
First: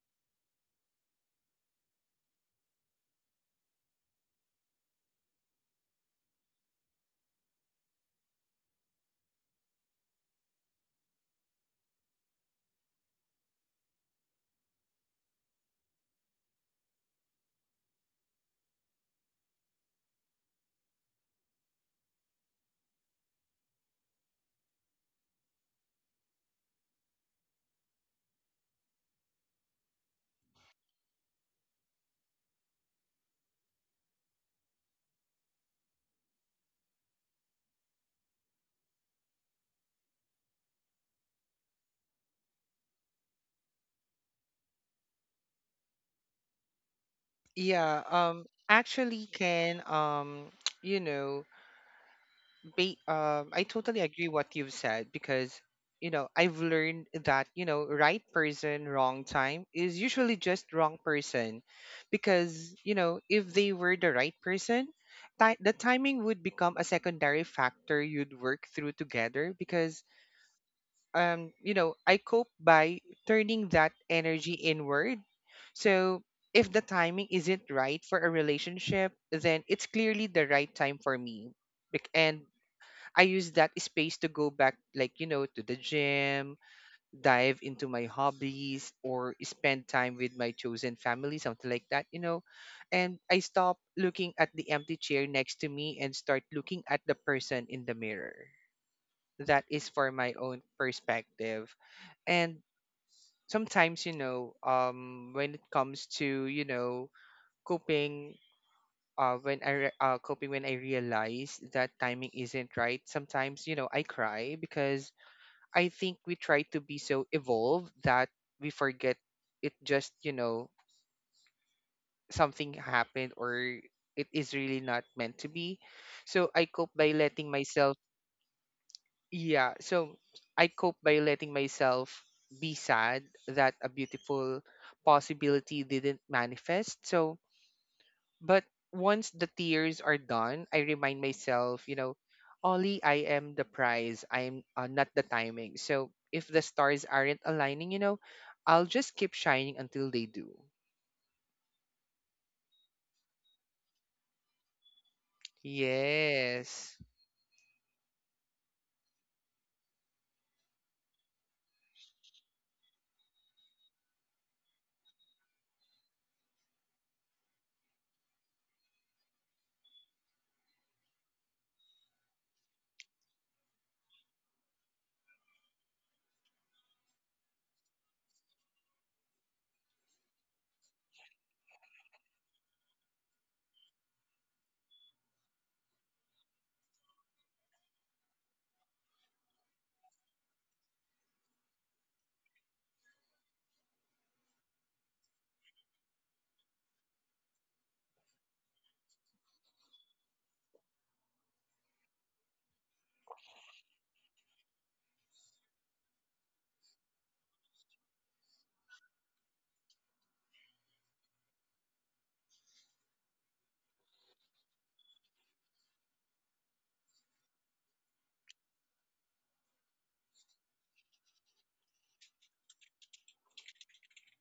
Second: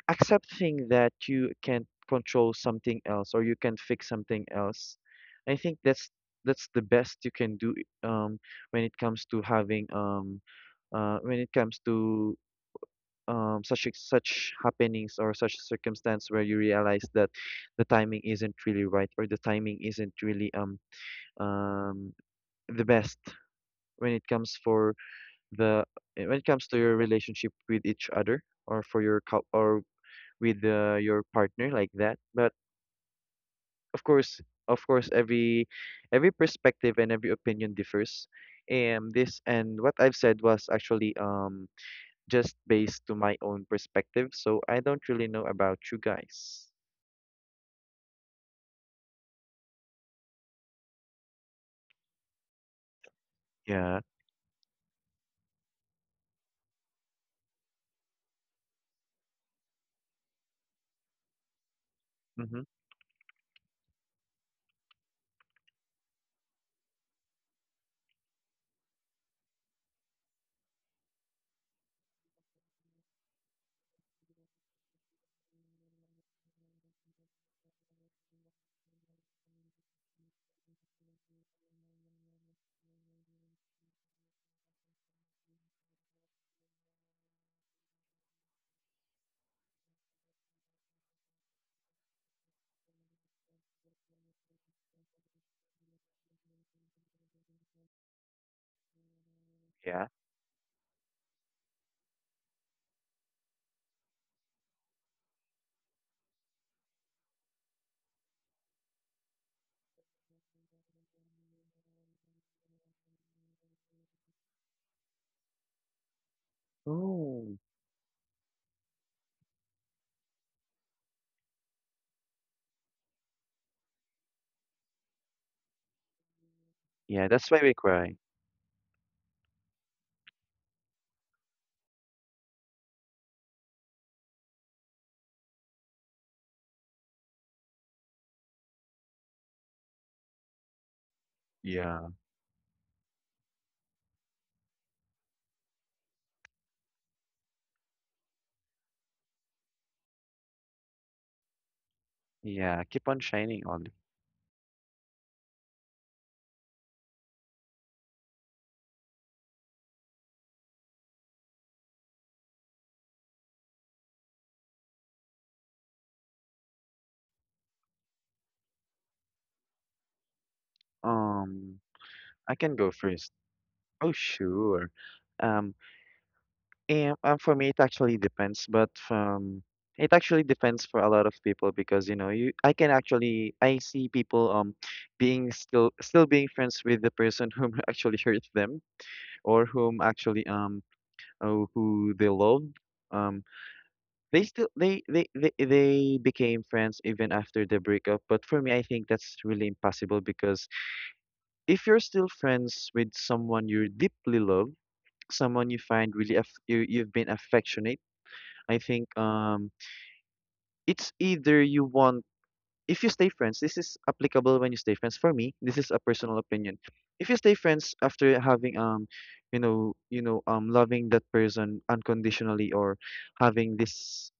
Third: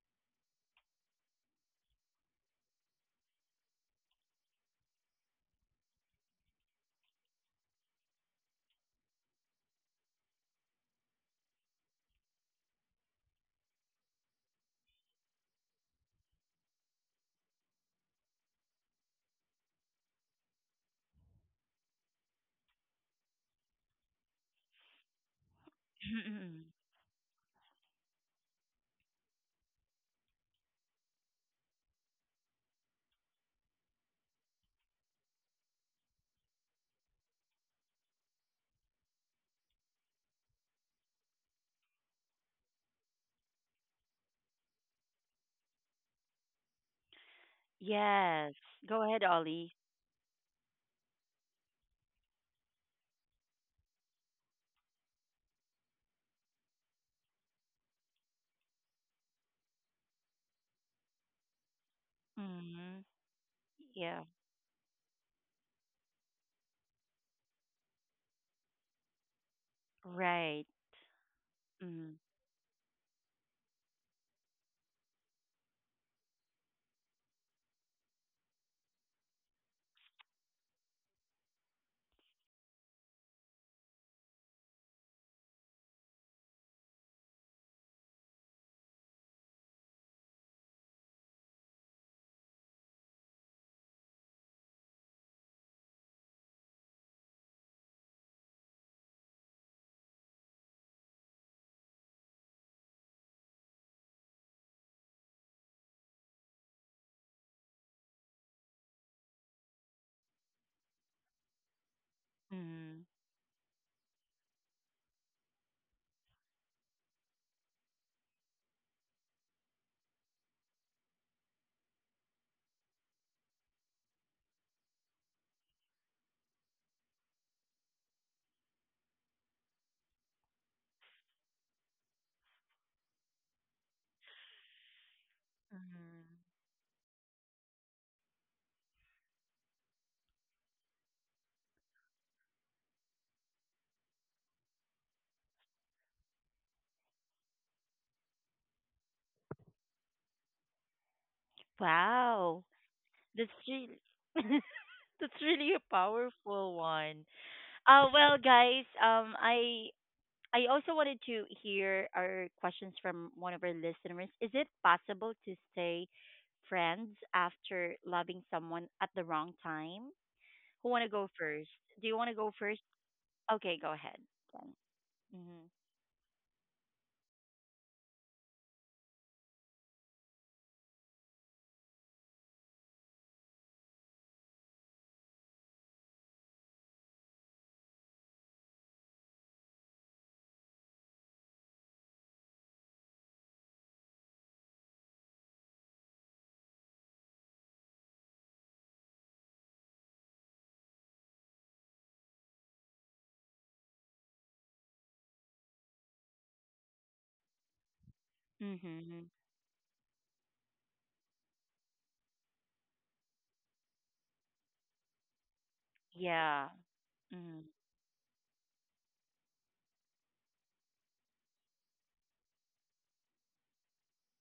[SPEAKER 2] accepting that you can't control something else or you can not fix something else, I think that's the best you can do um when it comes to having when it comes to such such happenings or such circumstance where you realize that the timing isn't really right, or the timing isn't really um the best when it comes for the when it comes to your relationship with each other, or for your or with your partner like that. But of course, of course every perspective and every opinion differs, and this and what I've said was actually just based to my own perspective, so I don't really know about you guys.
[SPEAKER 3] Yeah, um,
[SPEAKER 1] yes. Go ahead,
[SPEAKER 3] actually,
[SPEAKER 1] Ollie.
[SPEAKER 3] can um, you know, I
[SPEAKER 2] Yeah.
[SPEAKER 3] totally agree what you've said, because you know I've learned that, you know, right person, wrong time is usually just wrong person,
[SPEAKER 2] Mm-hmm.
[SPEAKER 3] because you
[SPEAKER 1] Hmm.
[SPEAKER 3] know if they were the
[SPEAKER 1] Yeah.
[SPEAKER 3] right person, the timing would become a secondary factor you'd work through together. Because,
[SPEAKER 1] Right.
[SPEAKER 3] um, you know,
[SPEAKER 1] Mm,
[SPEAKER 3] I cope by turning that energy inward, so. If the timing isn't right for a relationship, then it's clearly the right time for me. And I use that space to go back, like, you know, to the gym, dive into my hobbies, or spend time with my chosen family, something like that, you know. And I stop looking at the empty chair next to me and start looking at the person in the mirror. That is
[SPEAKER 2] Yeah.
[SPEAKER 3] for my own perspective. And sometimes, you know, when it comes to, you know, coping, coping when I realize that timing isn't
[SPEAKER 1] mm.
[SPEAKER 3] right. Sometimes, you know, I cry because I think we try to be so
[SPEAKER 2] Oh.
[SPEAKER 3] evolved that we forget it just, you know, something happened, or it is really not meant to be. So I cope by
[SPEAKER 2] Yeah, that's
[SPEAKER 3] letting
[SPEAKER 2] why we
[SPEAKER 3] myself,
[SPEAKER 2] cry.
[SPEAKER 3] yeah. So I cope by letting myself be sad that a beautiful possibility didn't manifest. So but once the tears are done, I remind myself, you
[SPEAKER 2] Yeah.
[SPEAKER 3] know, Ollie, I am the prize. I'm not the timing. So if the stars aren't aligning, you know, I'll just keep shining until they do.
[SPEAKER 1] Wow.
[SPEAKER 2] Yeah. Keep on
[SPEAKER 1] That's
[SPEAKER 2] shining, Ollie.
[SPEAKER 1] really, that's really a powerful
[SPEAKER 3] Yes.
[SPEAKER 1] one. Well, guys, I also wanted to hear our questions from one of our listeners. Is it possible to stay friends after loving someone at the wrong time? Who want to go first?
[SPEAKER 2] Um,
[SPEAKER 1] Do you want to go
[SPEAKER 2] I can
[SPEAKER 1] first?
[SPEAKER 2] go first.
[SPEAKER 1] Okay, go
[SPEAKER 2] Oh,
[SPEAKER 1] ahead.
[SPEAKER 2] sure.
[SPEAKER 1] Mm-hmm.
[SPEAKER 2] Um, and, for me, it actually depends, but it actually depends for a lot of people because you know you I can actually I see people being still being friends with the person whom actually hurt them, or whom actually who they loved. Um, they still they became friends even after the breakup. But for me, I think that's really impossible because if you're still friends with someone you deeply love, someone you find really aff you you've been affectionate, I think
[SPEAKER 1] Mm-hmm.
[SPEAKER 2] it's either you want. If you stay friends, this is applicable when you stay friends. For me, this is a personal
[SPEAKER 1] Yeah.
[SPEAKER 2] opinion. If you stay
[SPEAKER 1] Mm-hmm.
[SPEAKER 2] friends after having loving that person unconditionally, or having this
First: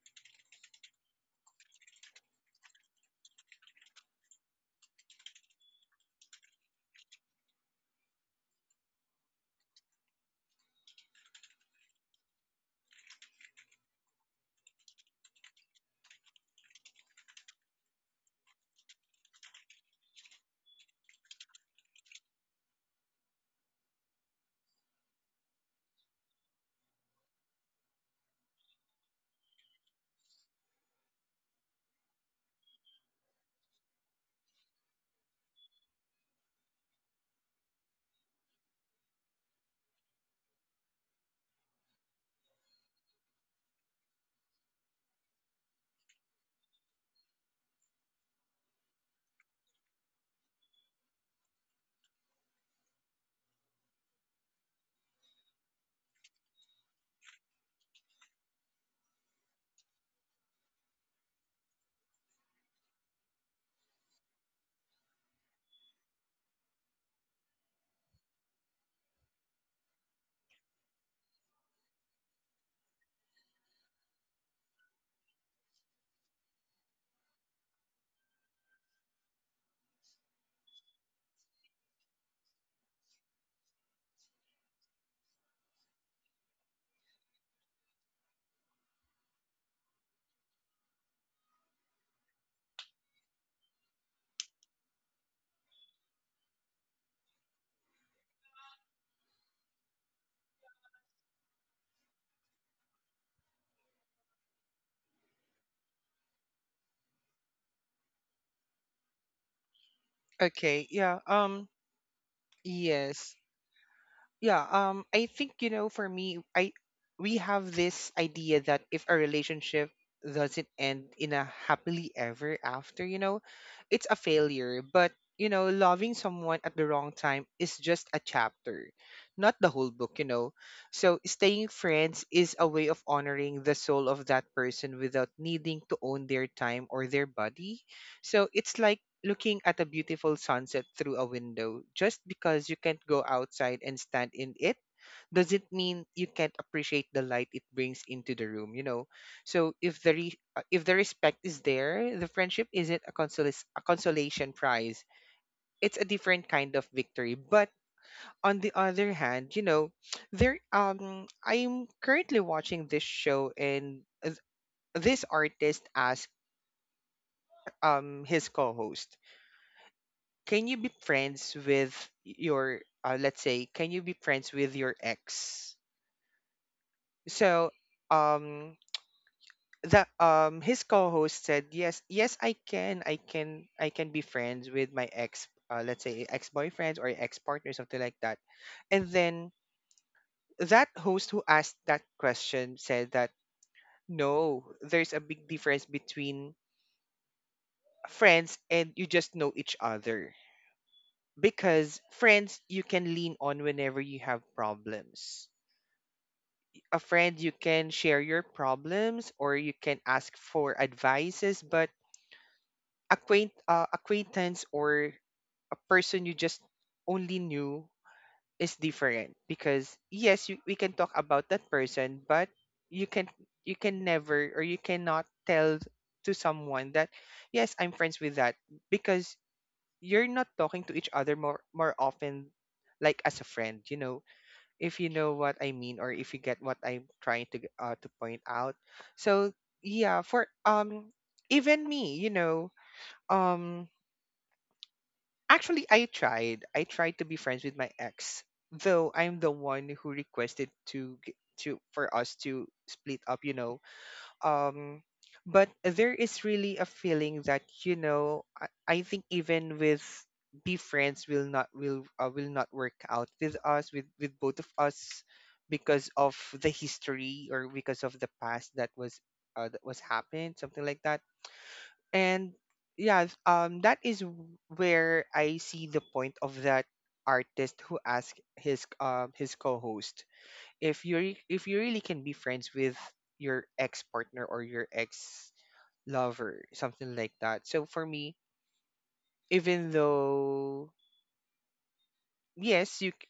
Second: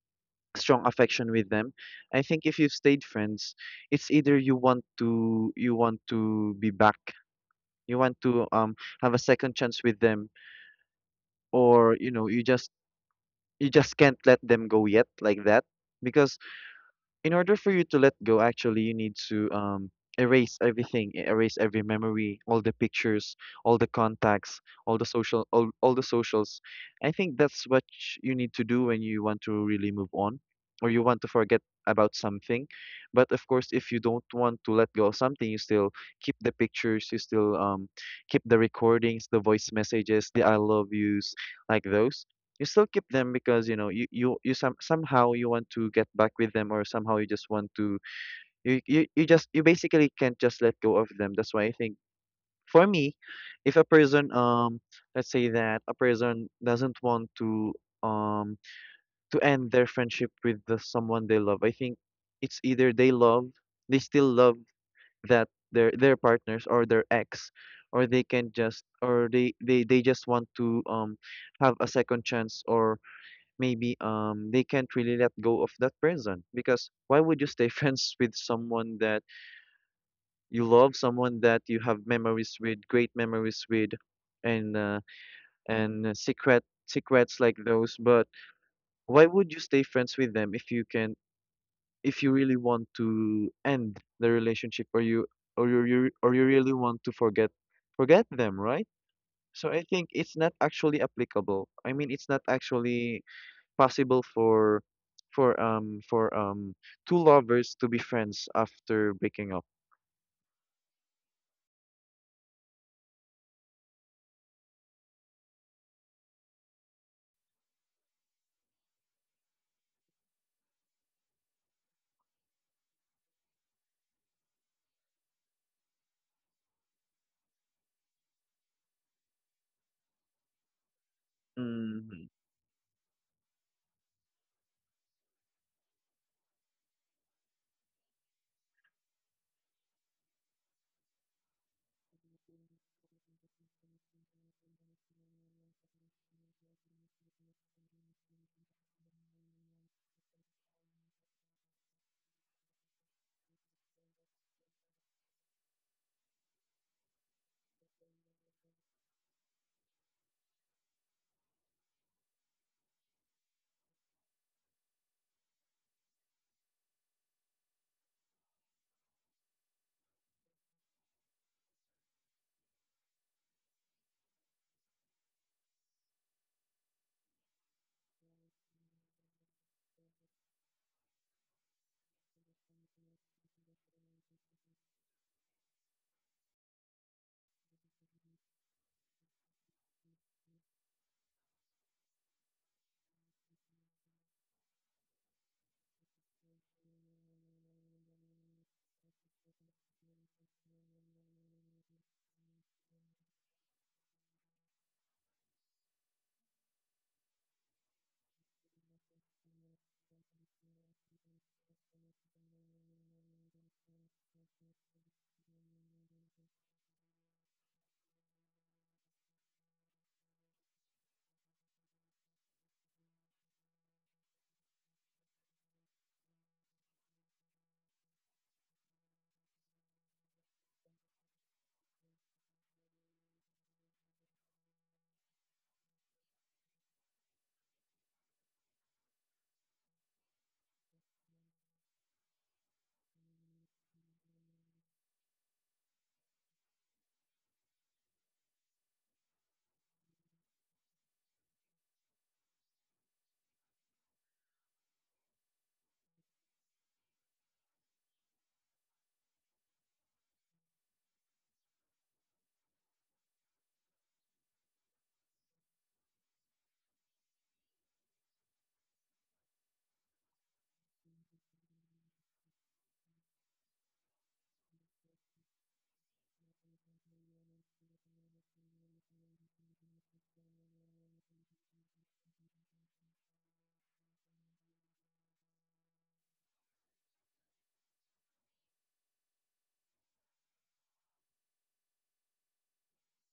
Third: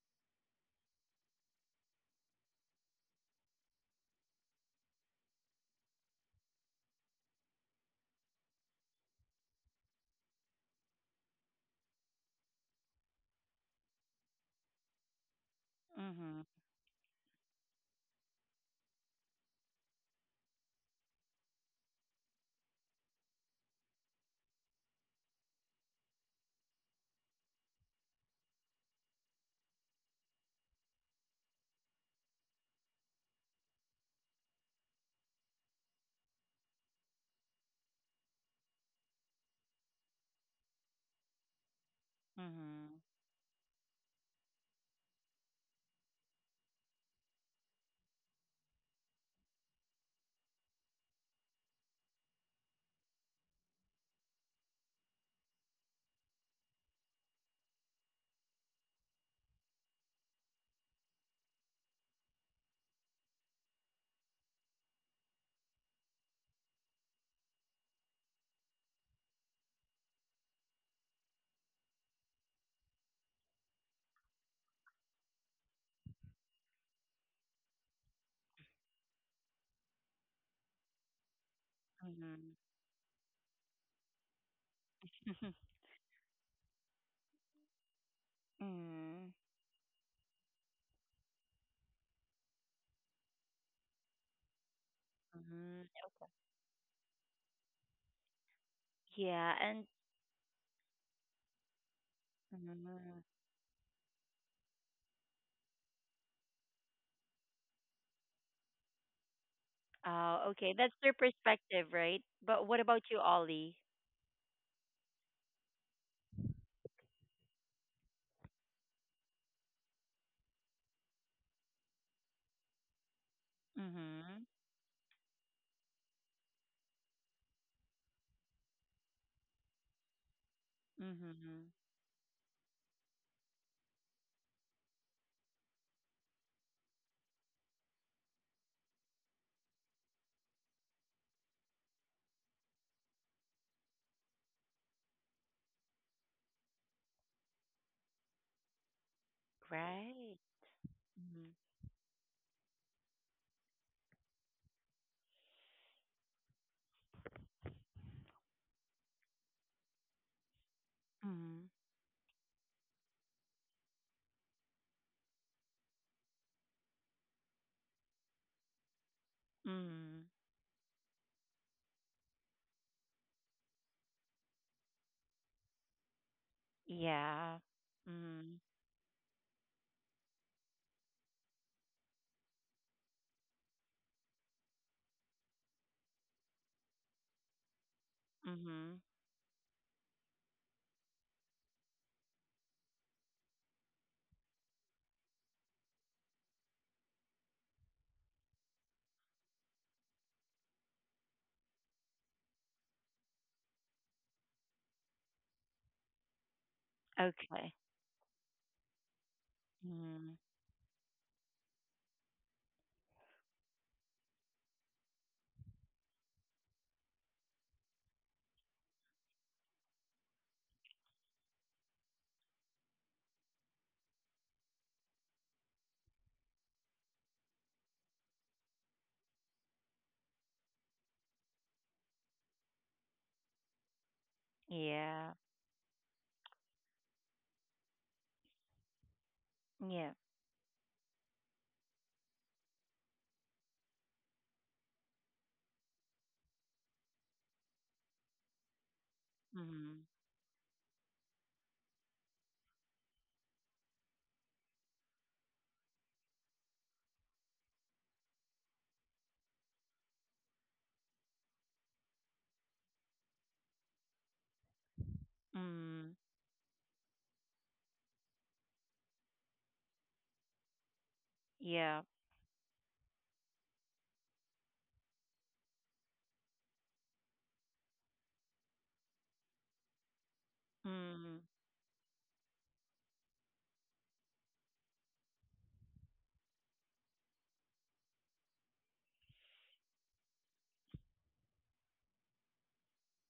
[SPEAKER 2] strong affection with them, I think if you've stayed friends, it's either you want to be back, you want to have a second chance with them, or you know you just can't let them go yet like that. Because
[SPEAKER 1] Mm-hmm.
[SPEAKER 2] in order for you to let go, actually, you need to erase everything, erase every memory, all the pictures, all the contacts, all the social, all the socials. I think that's what you need to do when you want to really move on, or you want to forget about something. But of course, if you don't want to let go of something, you still keep the pictures, you still keep the recordings, the voice messages, the I love yous, like those. You still
[SPEAKER 1] Mm-hmm.
[SPEAKER 2] keep them because you know somehow you want to get back with them, or somehow you just want to you basically can't just let go of them. That's why I think, for me, if a person let's say that a person doesn't want um to end their friendship with the someone they love, I think it's either they love they still love that their partners or their ex, or they can just, or they just want to have a second chance, or maybe they can't really let go of that person. Because why would you stay friends with someone that you love, someone that you have memories with, great memories with, and uh,
[SPEAKER 1] Mm-hmm.
[SPEAKER 2] and secrets like those? But why
[SPEAKER 1] Mm-hmm.
[SPEAKER 2] would you stay friends with them if you can, if you really want to end the relationship, or you or
[SPEAKER 1] Mm-hmm.
[SPEAKER 2] or you really want to forget forget them, right?
[SPEAKER 1] Yeah,
[SPEAKER 2] So I
[SPEAKER 1] and.
[SPEAKER 2] think it's not actually applicable. I mean, it's not actually
[SPEAKER 1] Mhm.
[SPEAKER 2] possible for for two lovers to be friends after breaking up.
[SPEAKER 1] Oh, okay.
[SPEAKER 3] Okay,
[SPEAKER 1] That's their
[SPEAKER 3] yeah. Um,
[SPEAKER 1] perspective, right? But what about you,
[SPEAKER 3] yes.
[SPEAKER 1] Ollie?
[SPEAKER 3] Yeah, I think, you know, for me, I we have this idea that if a relationship doesn't end in a happily ever after, you know, it's a
[SPEAKER 1] Mhm.
[SPEAKER 3] failure. But you know, loving someone at the wrong time is just a chapter, not the whole book, you know. So staying
[SPEAKER 1] Mhm.
[SPEAKER 2] Mm-hmm.
[SPEAKER 3] friends is a way of honoring the soul of that person without needing to own their time or their body. So it's like looking at a beautiful sunset through a window. Just because you can't go outside and stand in it, does it mean you can't appreciate the light it brings into the room, you know? So if
[SPEAKER 1] Right.
[SPEAKER 3] if the respect
[SPEAKER 1] Mhm.
[SPEAKER 3] is there, the friendship isn't a consolation prize. It's a different kind of victory. But on the other hand, you know, there, um,
[SPEAKER 1] Mhm.
[SPEAKER 3] I'm currently watching this show and, this artist asked, um, his co-host,
[SPEAKER 1] Mhm.
[SPEAKER 3] can you be friends with your, let's say, can you be friends with your ex?
[SPEAKER 1] Yeah.
[SPEAKER 3] So,
[SPEAKER 1] Mhm.
[SPEAKER 3] um, the his co-host said, yes, yes, I can, I can be friends with my ex, let's say ex-boyfriends or ex-partner, something like that.
[SPEAKER 1] Mhm.
[SPEAKER 3] And then that host who asked that question said that no, there's a big difference between friends and you just know each other. Because friends, you can lean on whenever you have problems. A friend you
[SPEAKER 1] Okay.
[SPEAKER 3] can share your problems or you can
[SPEAKER 1] Mhm.
[SPEAKER 3] ask for advices, but acquaintance or a person you just only knew is different because yes we can talk about that person, but you can you can never or you cannot tell to someone that yes I'm friends with that, because you're not talking to each other more often like as a friend, you know, if you
[SPEAKER 1] Yeah.
[SPEAKER 3] know what I mean or if you get what I'm trying to to point out. So
[SPEAKER 1] Yeah.
[SPEAKER 3] yeah, for even me, you know, um actually I tried. I tried to be friends with my ex, though I'm the one
[SPEAKER 1] Mhm.
[SPEAKER 3] who requested to g- to for us to split up, you know, um but there is really a feeling that, you know, I think even with be friends will not will not work out with us with both of us, because
[SPEAKER 1] Mhm.
[SPEAKER 3] of the history or because of the past that was happened, something like that.
[SPEAKER 1] Yeah.
[SPEAKER 3] And yeah, that is where I see the point of that artist who asked his co-host if you
[SPEAKER 1] Mhm.
[SPEAKER 3] if you really can be friends with your ex partner or your ex lover, something like that. So for me, even though yes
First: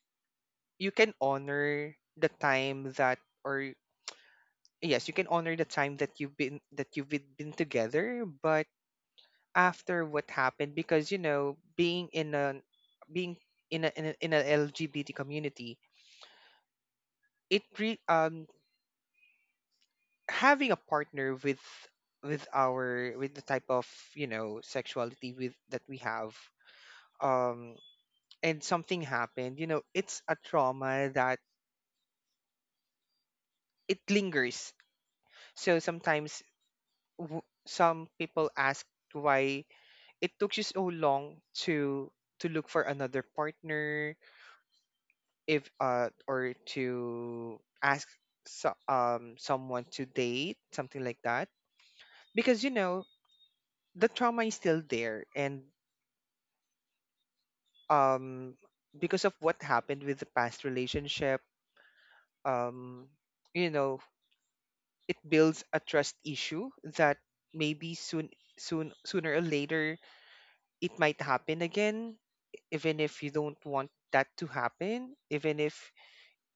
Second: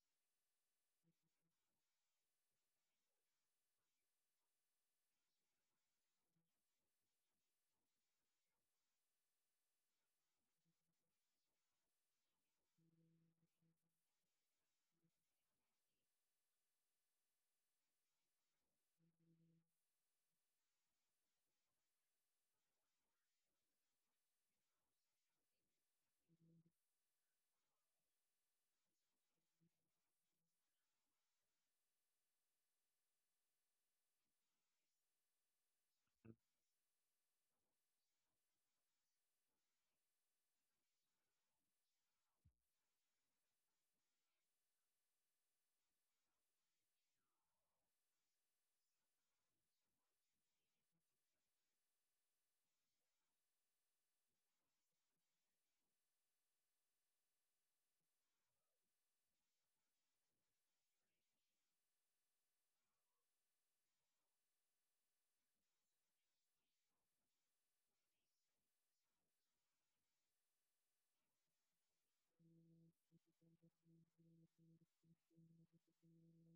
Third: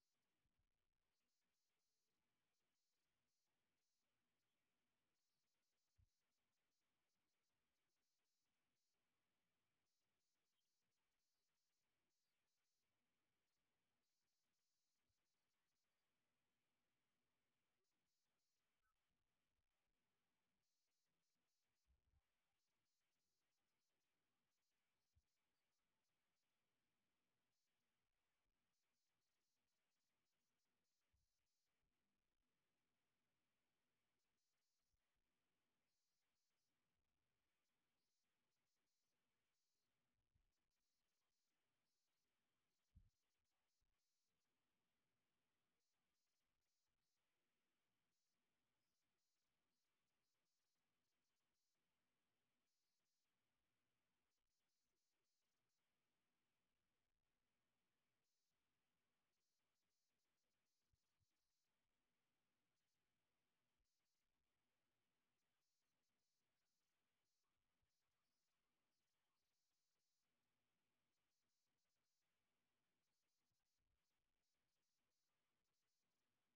[SPEAKER 3] you can honor the time that, or yes you can honor the time that you've been together, but after what happened, because, you know, being in a in a LGBT community, it re- um having a partner with our with the type of, you know, sexuality with that we have, um and something happened, you know, it's a trauma that it lingers. So sometimes some people ask why it took you so long to look for another partner, if or to ask so, someone to date, something like that. Because, you know, the trauma is still there, and um because of what happened with the past relationship, um you know, it builds a trust issue that maybe soon sooner or later it might happen again, even if you don't want that to happen, even if,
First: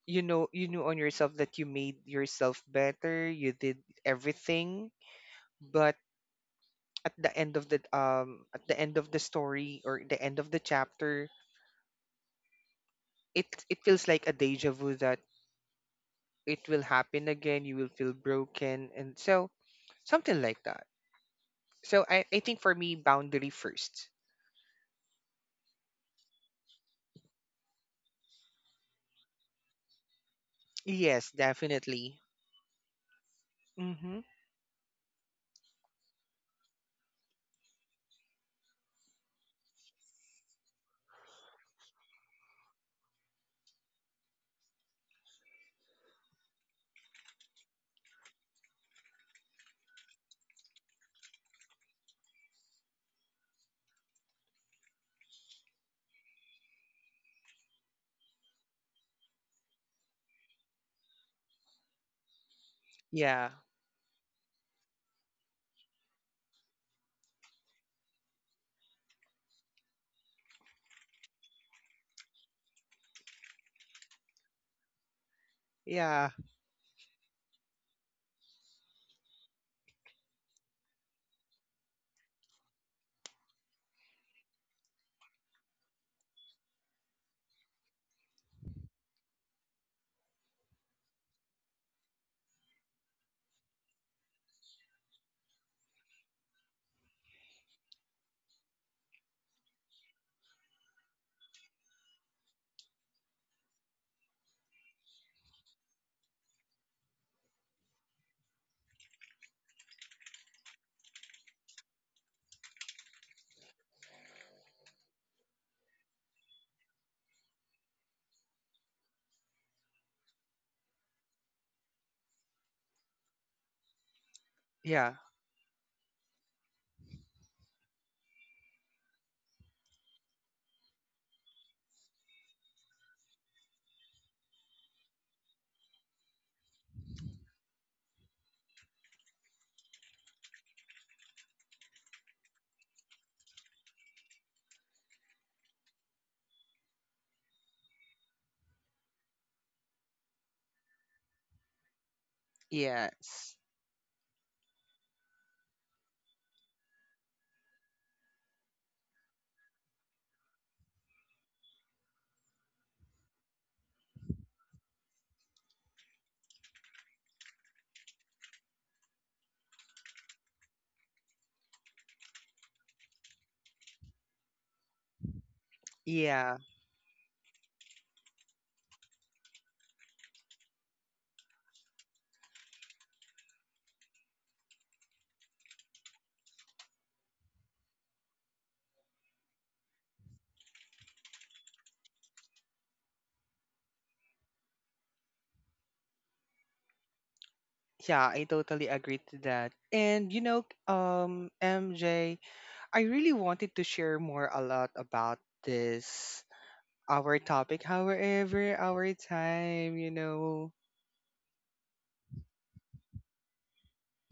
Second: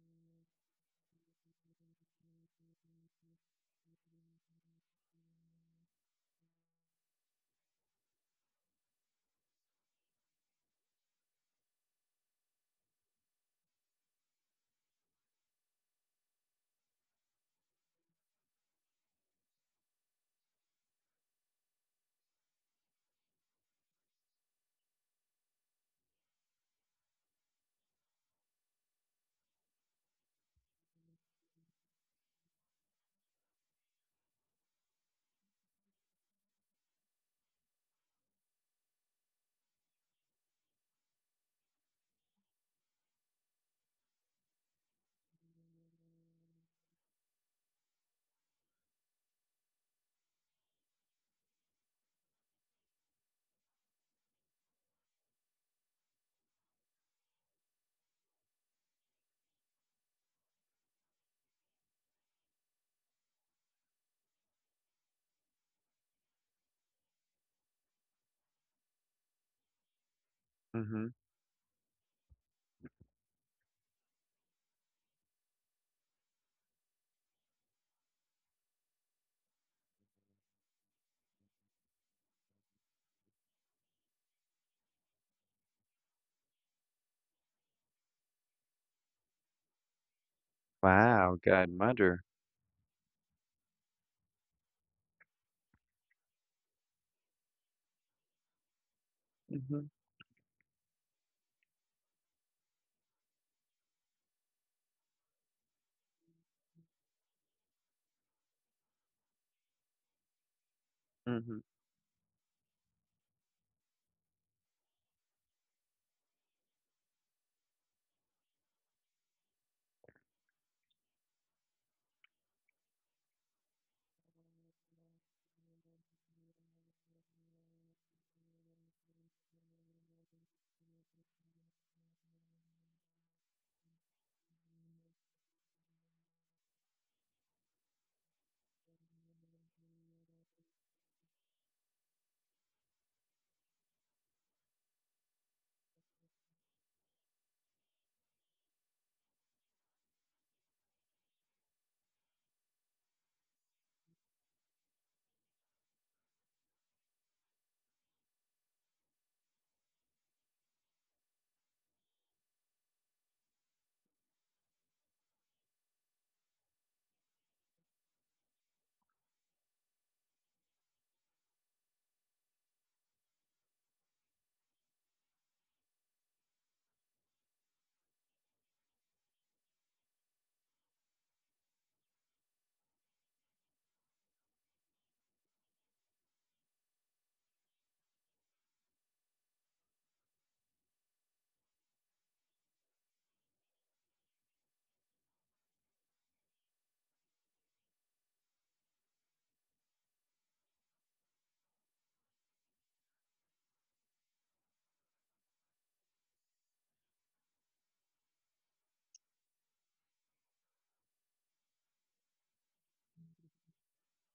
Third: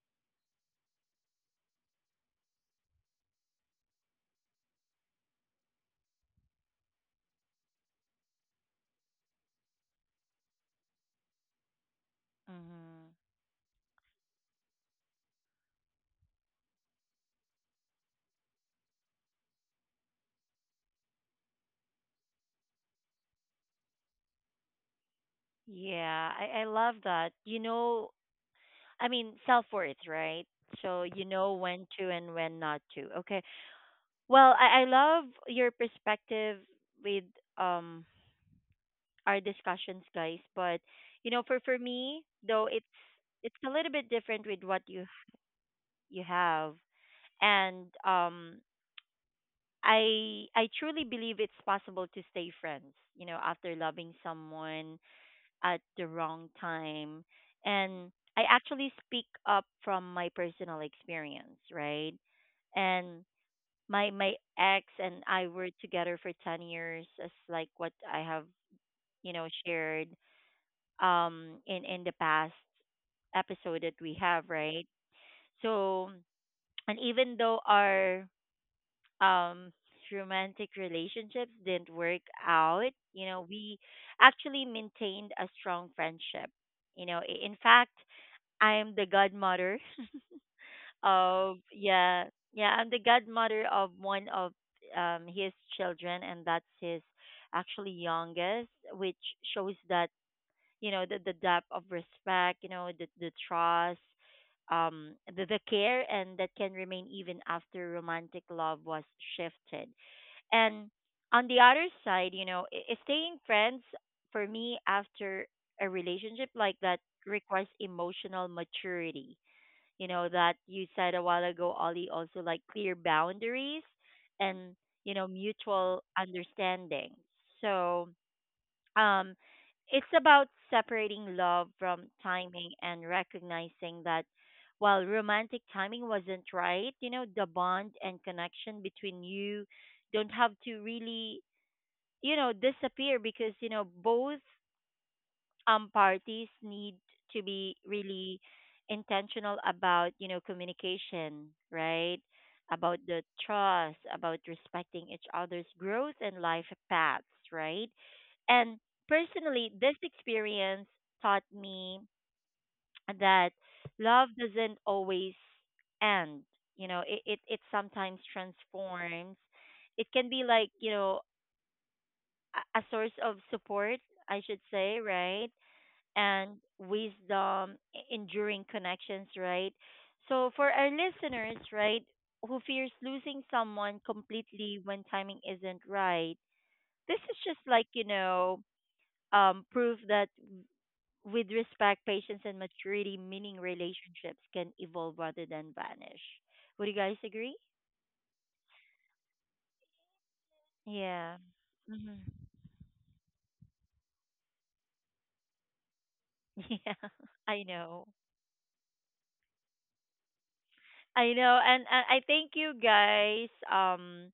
[SPEAKER 3] you know, you knew on yourself that you made yourself better, you did everything. But at the end of the at the end of the story or the end of the chapter,
[SPEAKER 1] Mhm.
[SPEAKER 3] it feels like a deja vu that it will happen again, you will feel broken and so, something like that. So I think for me, boundary first.
[SPEAKER 1] Yeah. I love that. You know, I mean, self-worth, right? So you
[SPEAKER 3] Yes,
[SPEAKER 1] know when to
[SPEAKER 3] definitely.
[SPEAKER 1] and when not to. Okay.
[SPEAKER 3] Mm-hmm.
[SPEAKER 1] Well, I love your perspective with um our discussions, guys. But you know, for me though, it's a little bit different with what you have, and I truly believe it's possible to stay friends. You know, after loving someone at the wrong time, and I actually speak up from my personal experience, right? And
[SPEAKER 3] Yeah,
[SPEAKER 1] my ex and I were together for 10 years as like what I have, you know, shared
[SPEAKER 2] Mm-hmm.
[SPEAKER 1] in the past episode that we have, right? So,
[SPEAKER 3] yeah,
[SPEAKER 1] and even though our um romantic relationships didn't work out, you know, we actually maintained a strong friendship. You know, in fact, I am the godmother
[SPEAKER 2] Wow,
[SPEAKER 1] of
[SPEAKER 2] godmother.
[SPEAKER 1] yeah. Yeah, I'm the godmother of one of his children and that's his actually youngest, which shows
[SPEAKER 2] Mm-hmm.
[SPEAKER 1] that you know the depth of respect, you know, the trust, um, the care, and that can remain even after romantic love was shifted. And on
[SPEAKER 2] Mm-hmm.
[SPEAKER 1] the other side, you know, staying friends for me after a relationship like that requires emotional maturity, you know, that you said a while ago, Ollie, also like clear boundaries and you
[SPEAKER 3] yeah,
[SPEAKER 1] know mutual understanding. So um it's about separating love from timing and recognizing that while romantic timing wasn't right, you know, the bond and connection between you don't have to really, you know, disappear because you know both parties need to be really intentional about you know communication, right? About the
[SPEAKER 3] yes,
[SPEAKER 1] trust, about respecting each other's growth and life paths, right? And personally this experience taught me that love doesn't always end. You know it sometimes transforms. It can be like you know a source of support, I should say, right? And
[SPEAKER 3] yeah,
[SPEAKER 1] wisdom, enduring connections, right? So for our listeners, right, who fears losing someone completely when timing isn't right, this is just like, you know, proof that with respect, patience, and maturity, meaning relationships can evolve rather than vanish. Would you guys agree?
[SPEAKER 3] yeah, I totally agree to that. And you know,
[SPEAKER 1] Yeah. Hmm.
[SPEAKER 3] MJ, I really wanted to share more a lot about this
[SPEAKER 1] Yeah,
[SPEAKER 3] our
[SPEAKER 1] I
[SPEAKER 3] topic,
[SPEAKER 1] know.
[SPEAKER 3] however our time, you know.
[SPEAKER 1] I know, and I thank you guys.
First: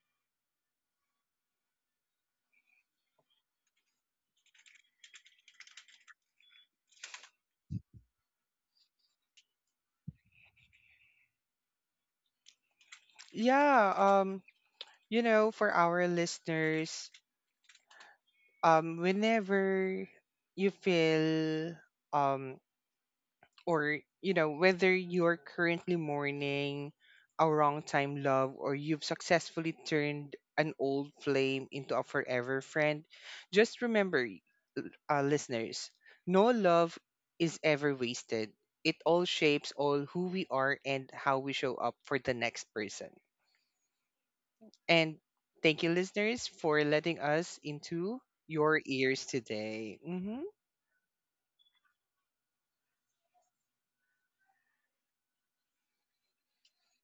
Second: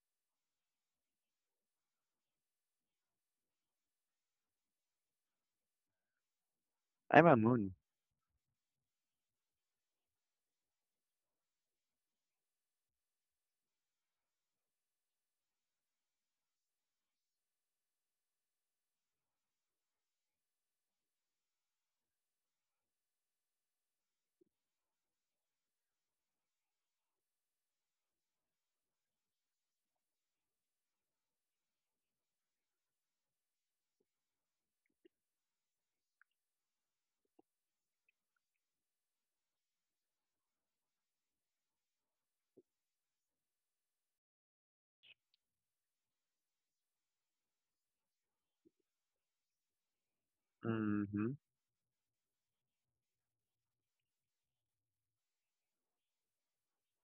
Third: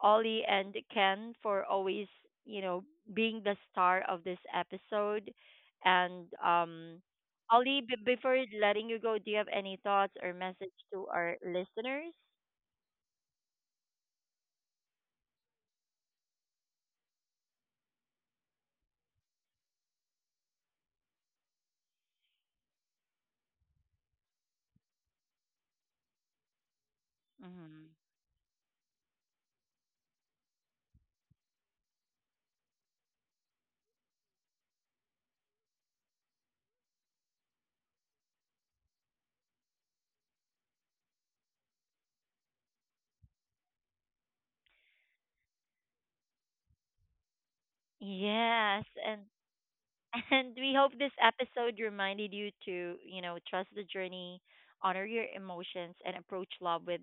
[SPEAKER 1] Ollie and Ken for always, you know, being the star of this episode. And
[SPEAKER 2] I'm a moon.
[SPEAKER 1] Ollie, before letting you go, do you have any thoughts or message to our listeners?
[SPEAKER 3] Yeah, you know, for our listeners, whenever you feel, um or you know, whether you're currently mourning a wrong
[SPEAKER 1] Mm-hmm.
[SPEAKER 3] time love or you've successfully turned an old flame into a forever friend, just remember, listeners, no love is ever wasted. It all shapes all who we are and how we show up for the next person. And thank you, listeners, for letting us into your
[SPEAKER 1] Yes,
[SPEAKER 3] ears
[SPEAKER 1] and
[SPEAKER 3] today. Hmm.
[SPEAKER 1] and we hope this
[SPEAKER 2] Mm-hmm.
[SPEAKER 1] episode reminded you to, you know, trust the journey, honor your emotions, and approach love with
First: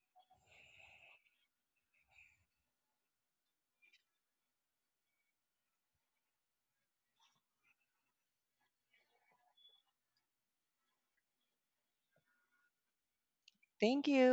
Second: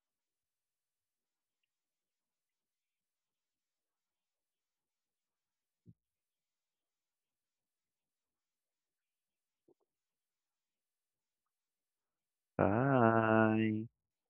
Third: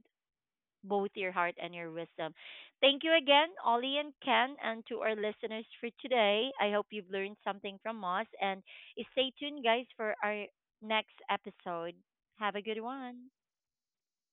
[SPEAKER 1] both your heart and your wisdom. Thank you again, Ollie and Ken, and to our listeners for today. I hope you've learned something from us, and stay tuned, guys, for our next episode. Have a good one.
[SPEAKER 2] Bye.
[SPEAKER 3] Thank you.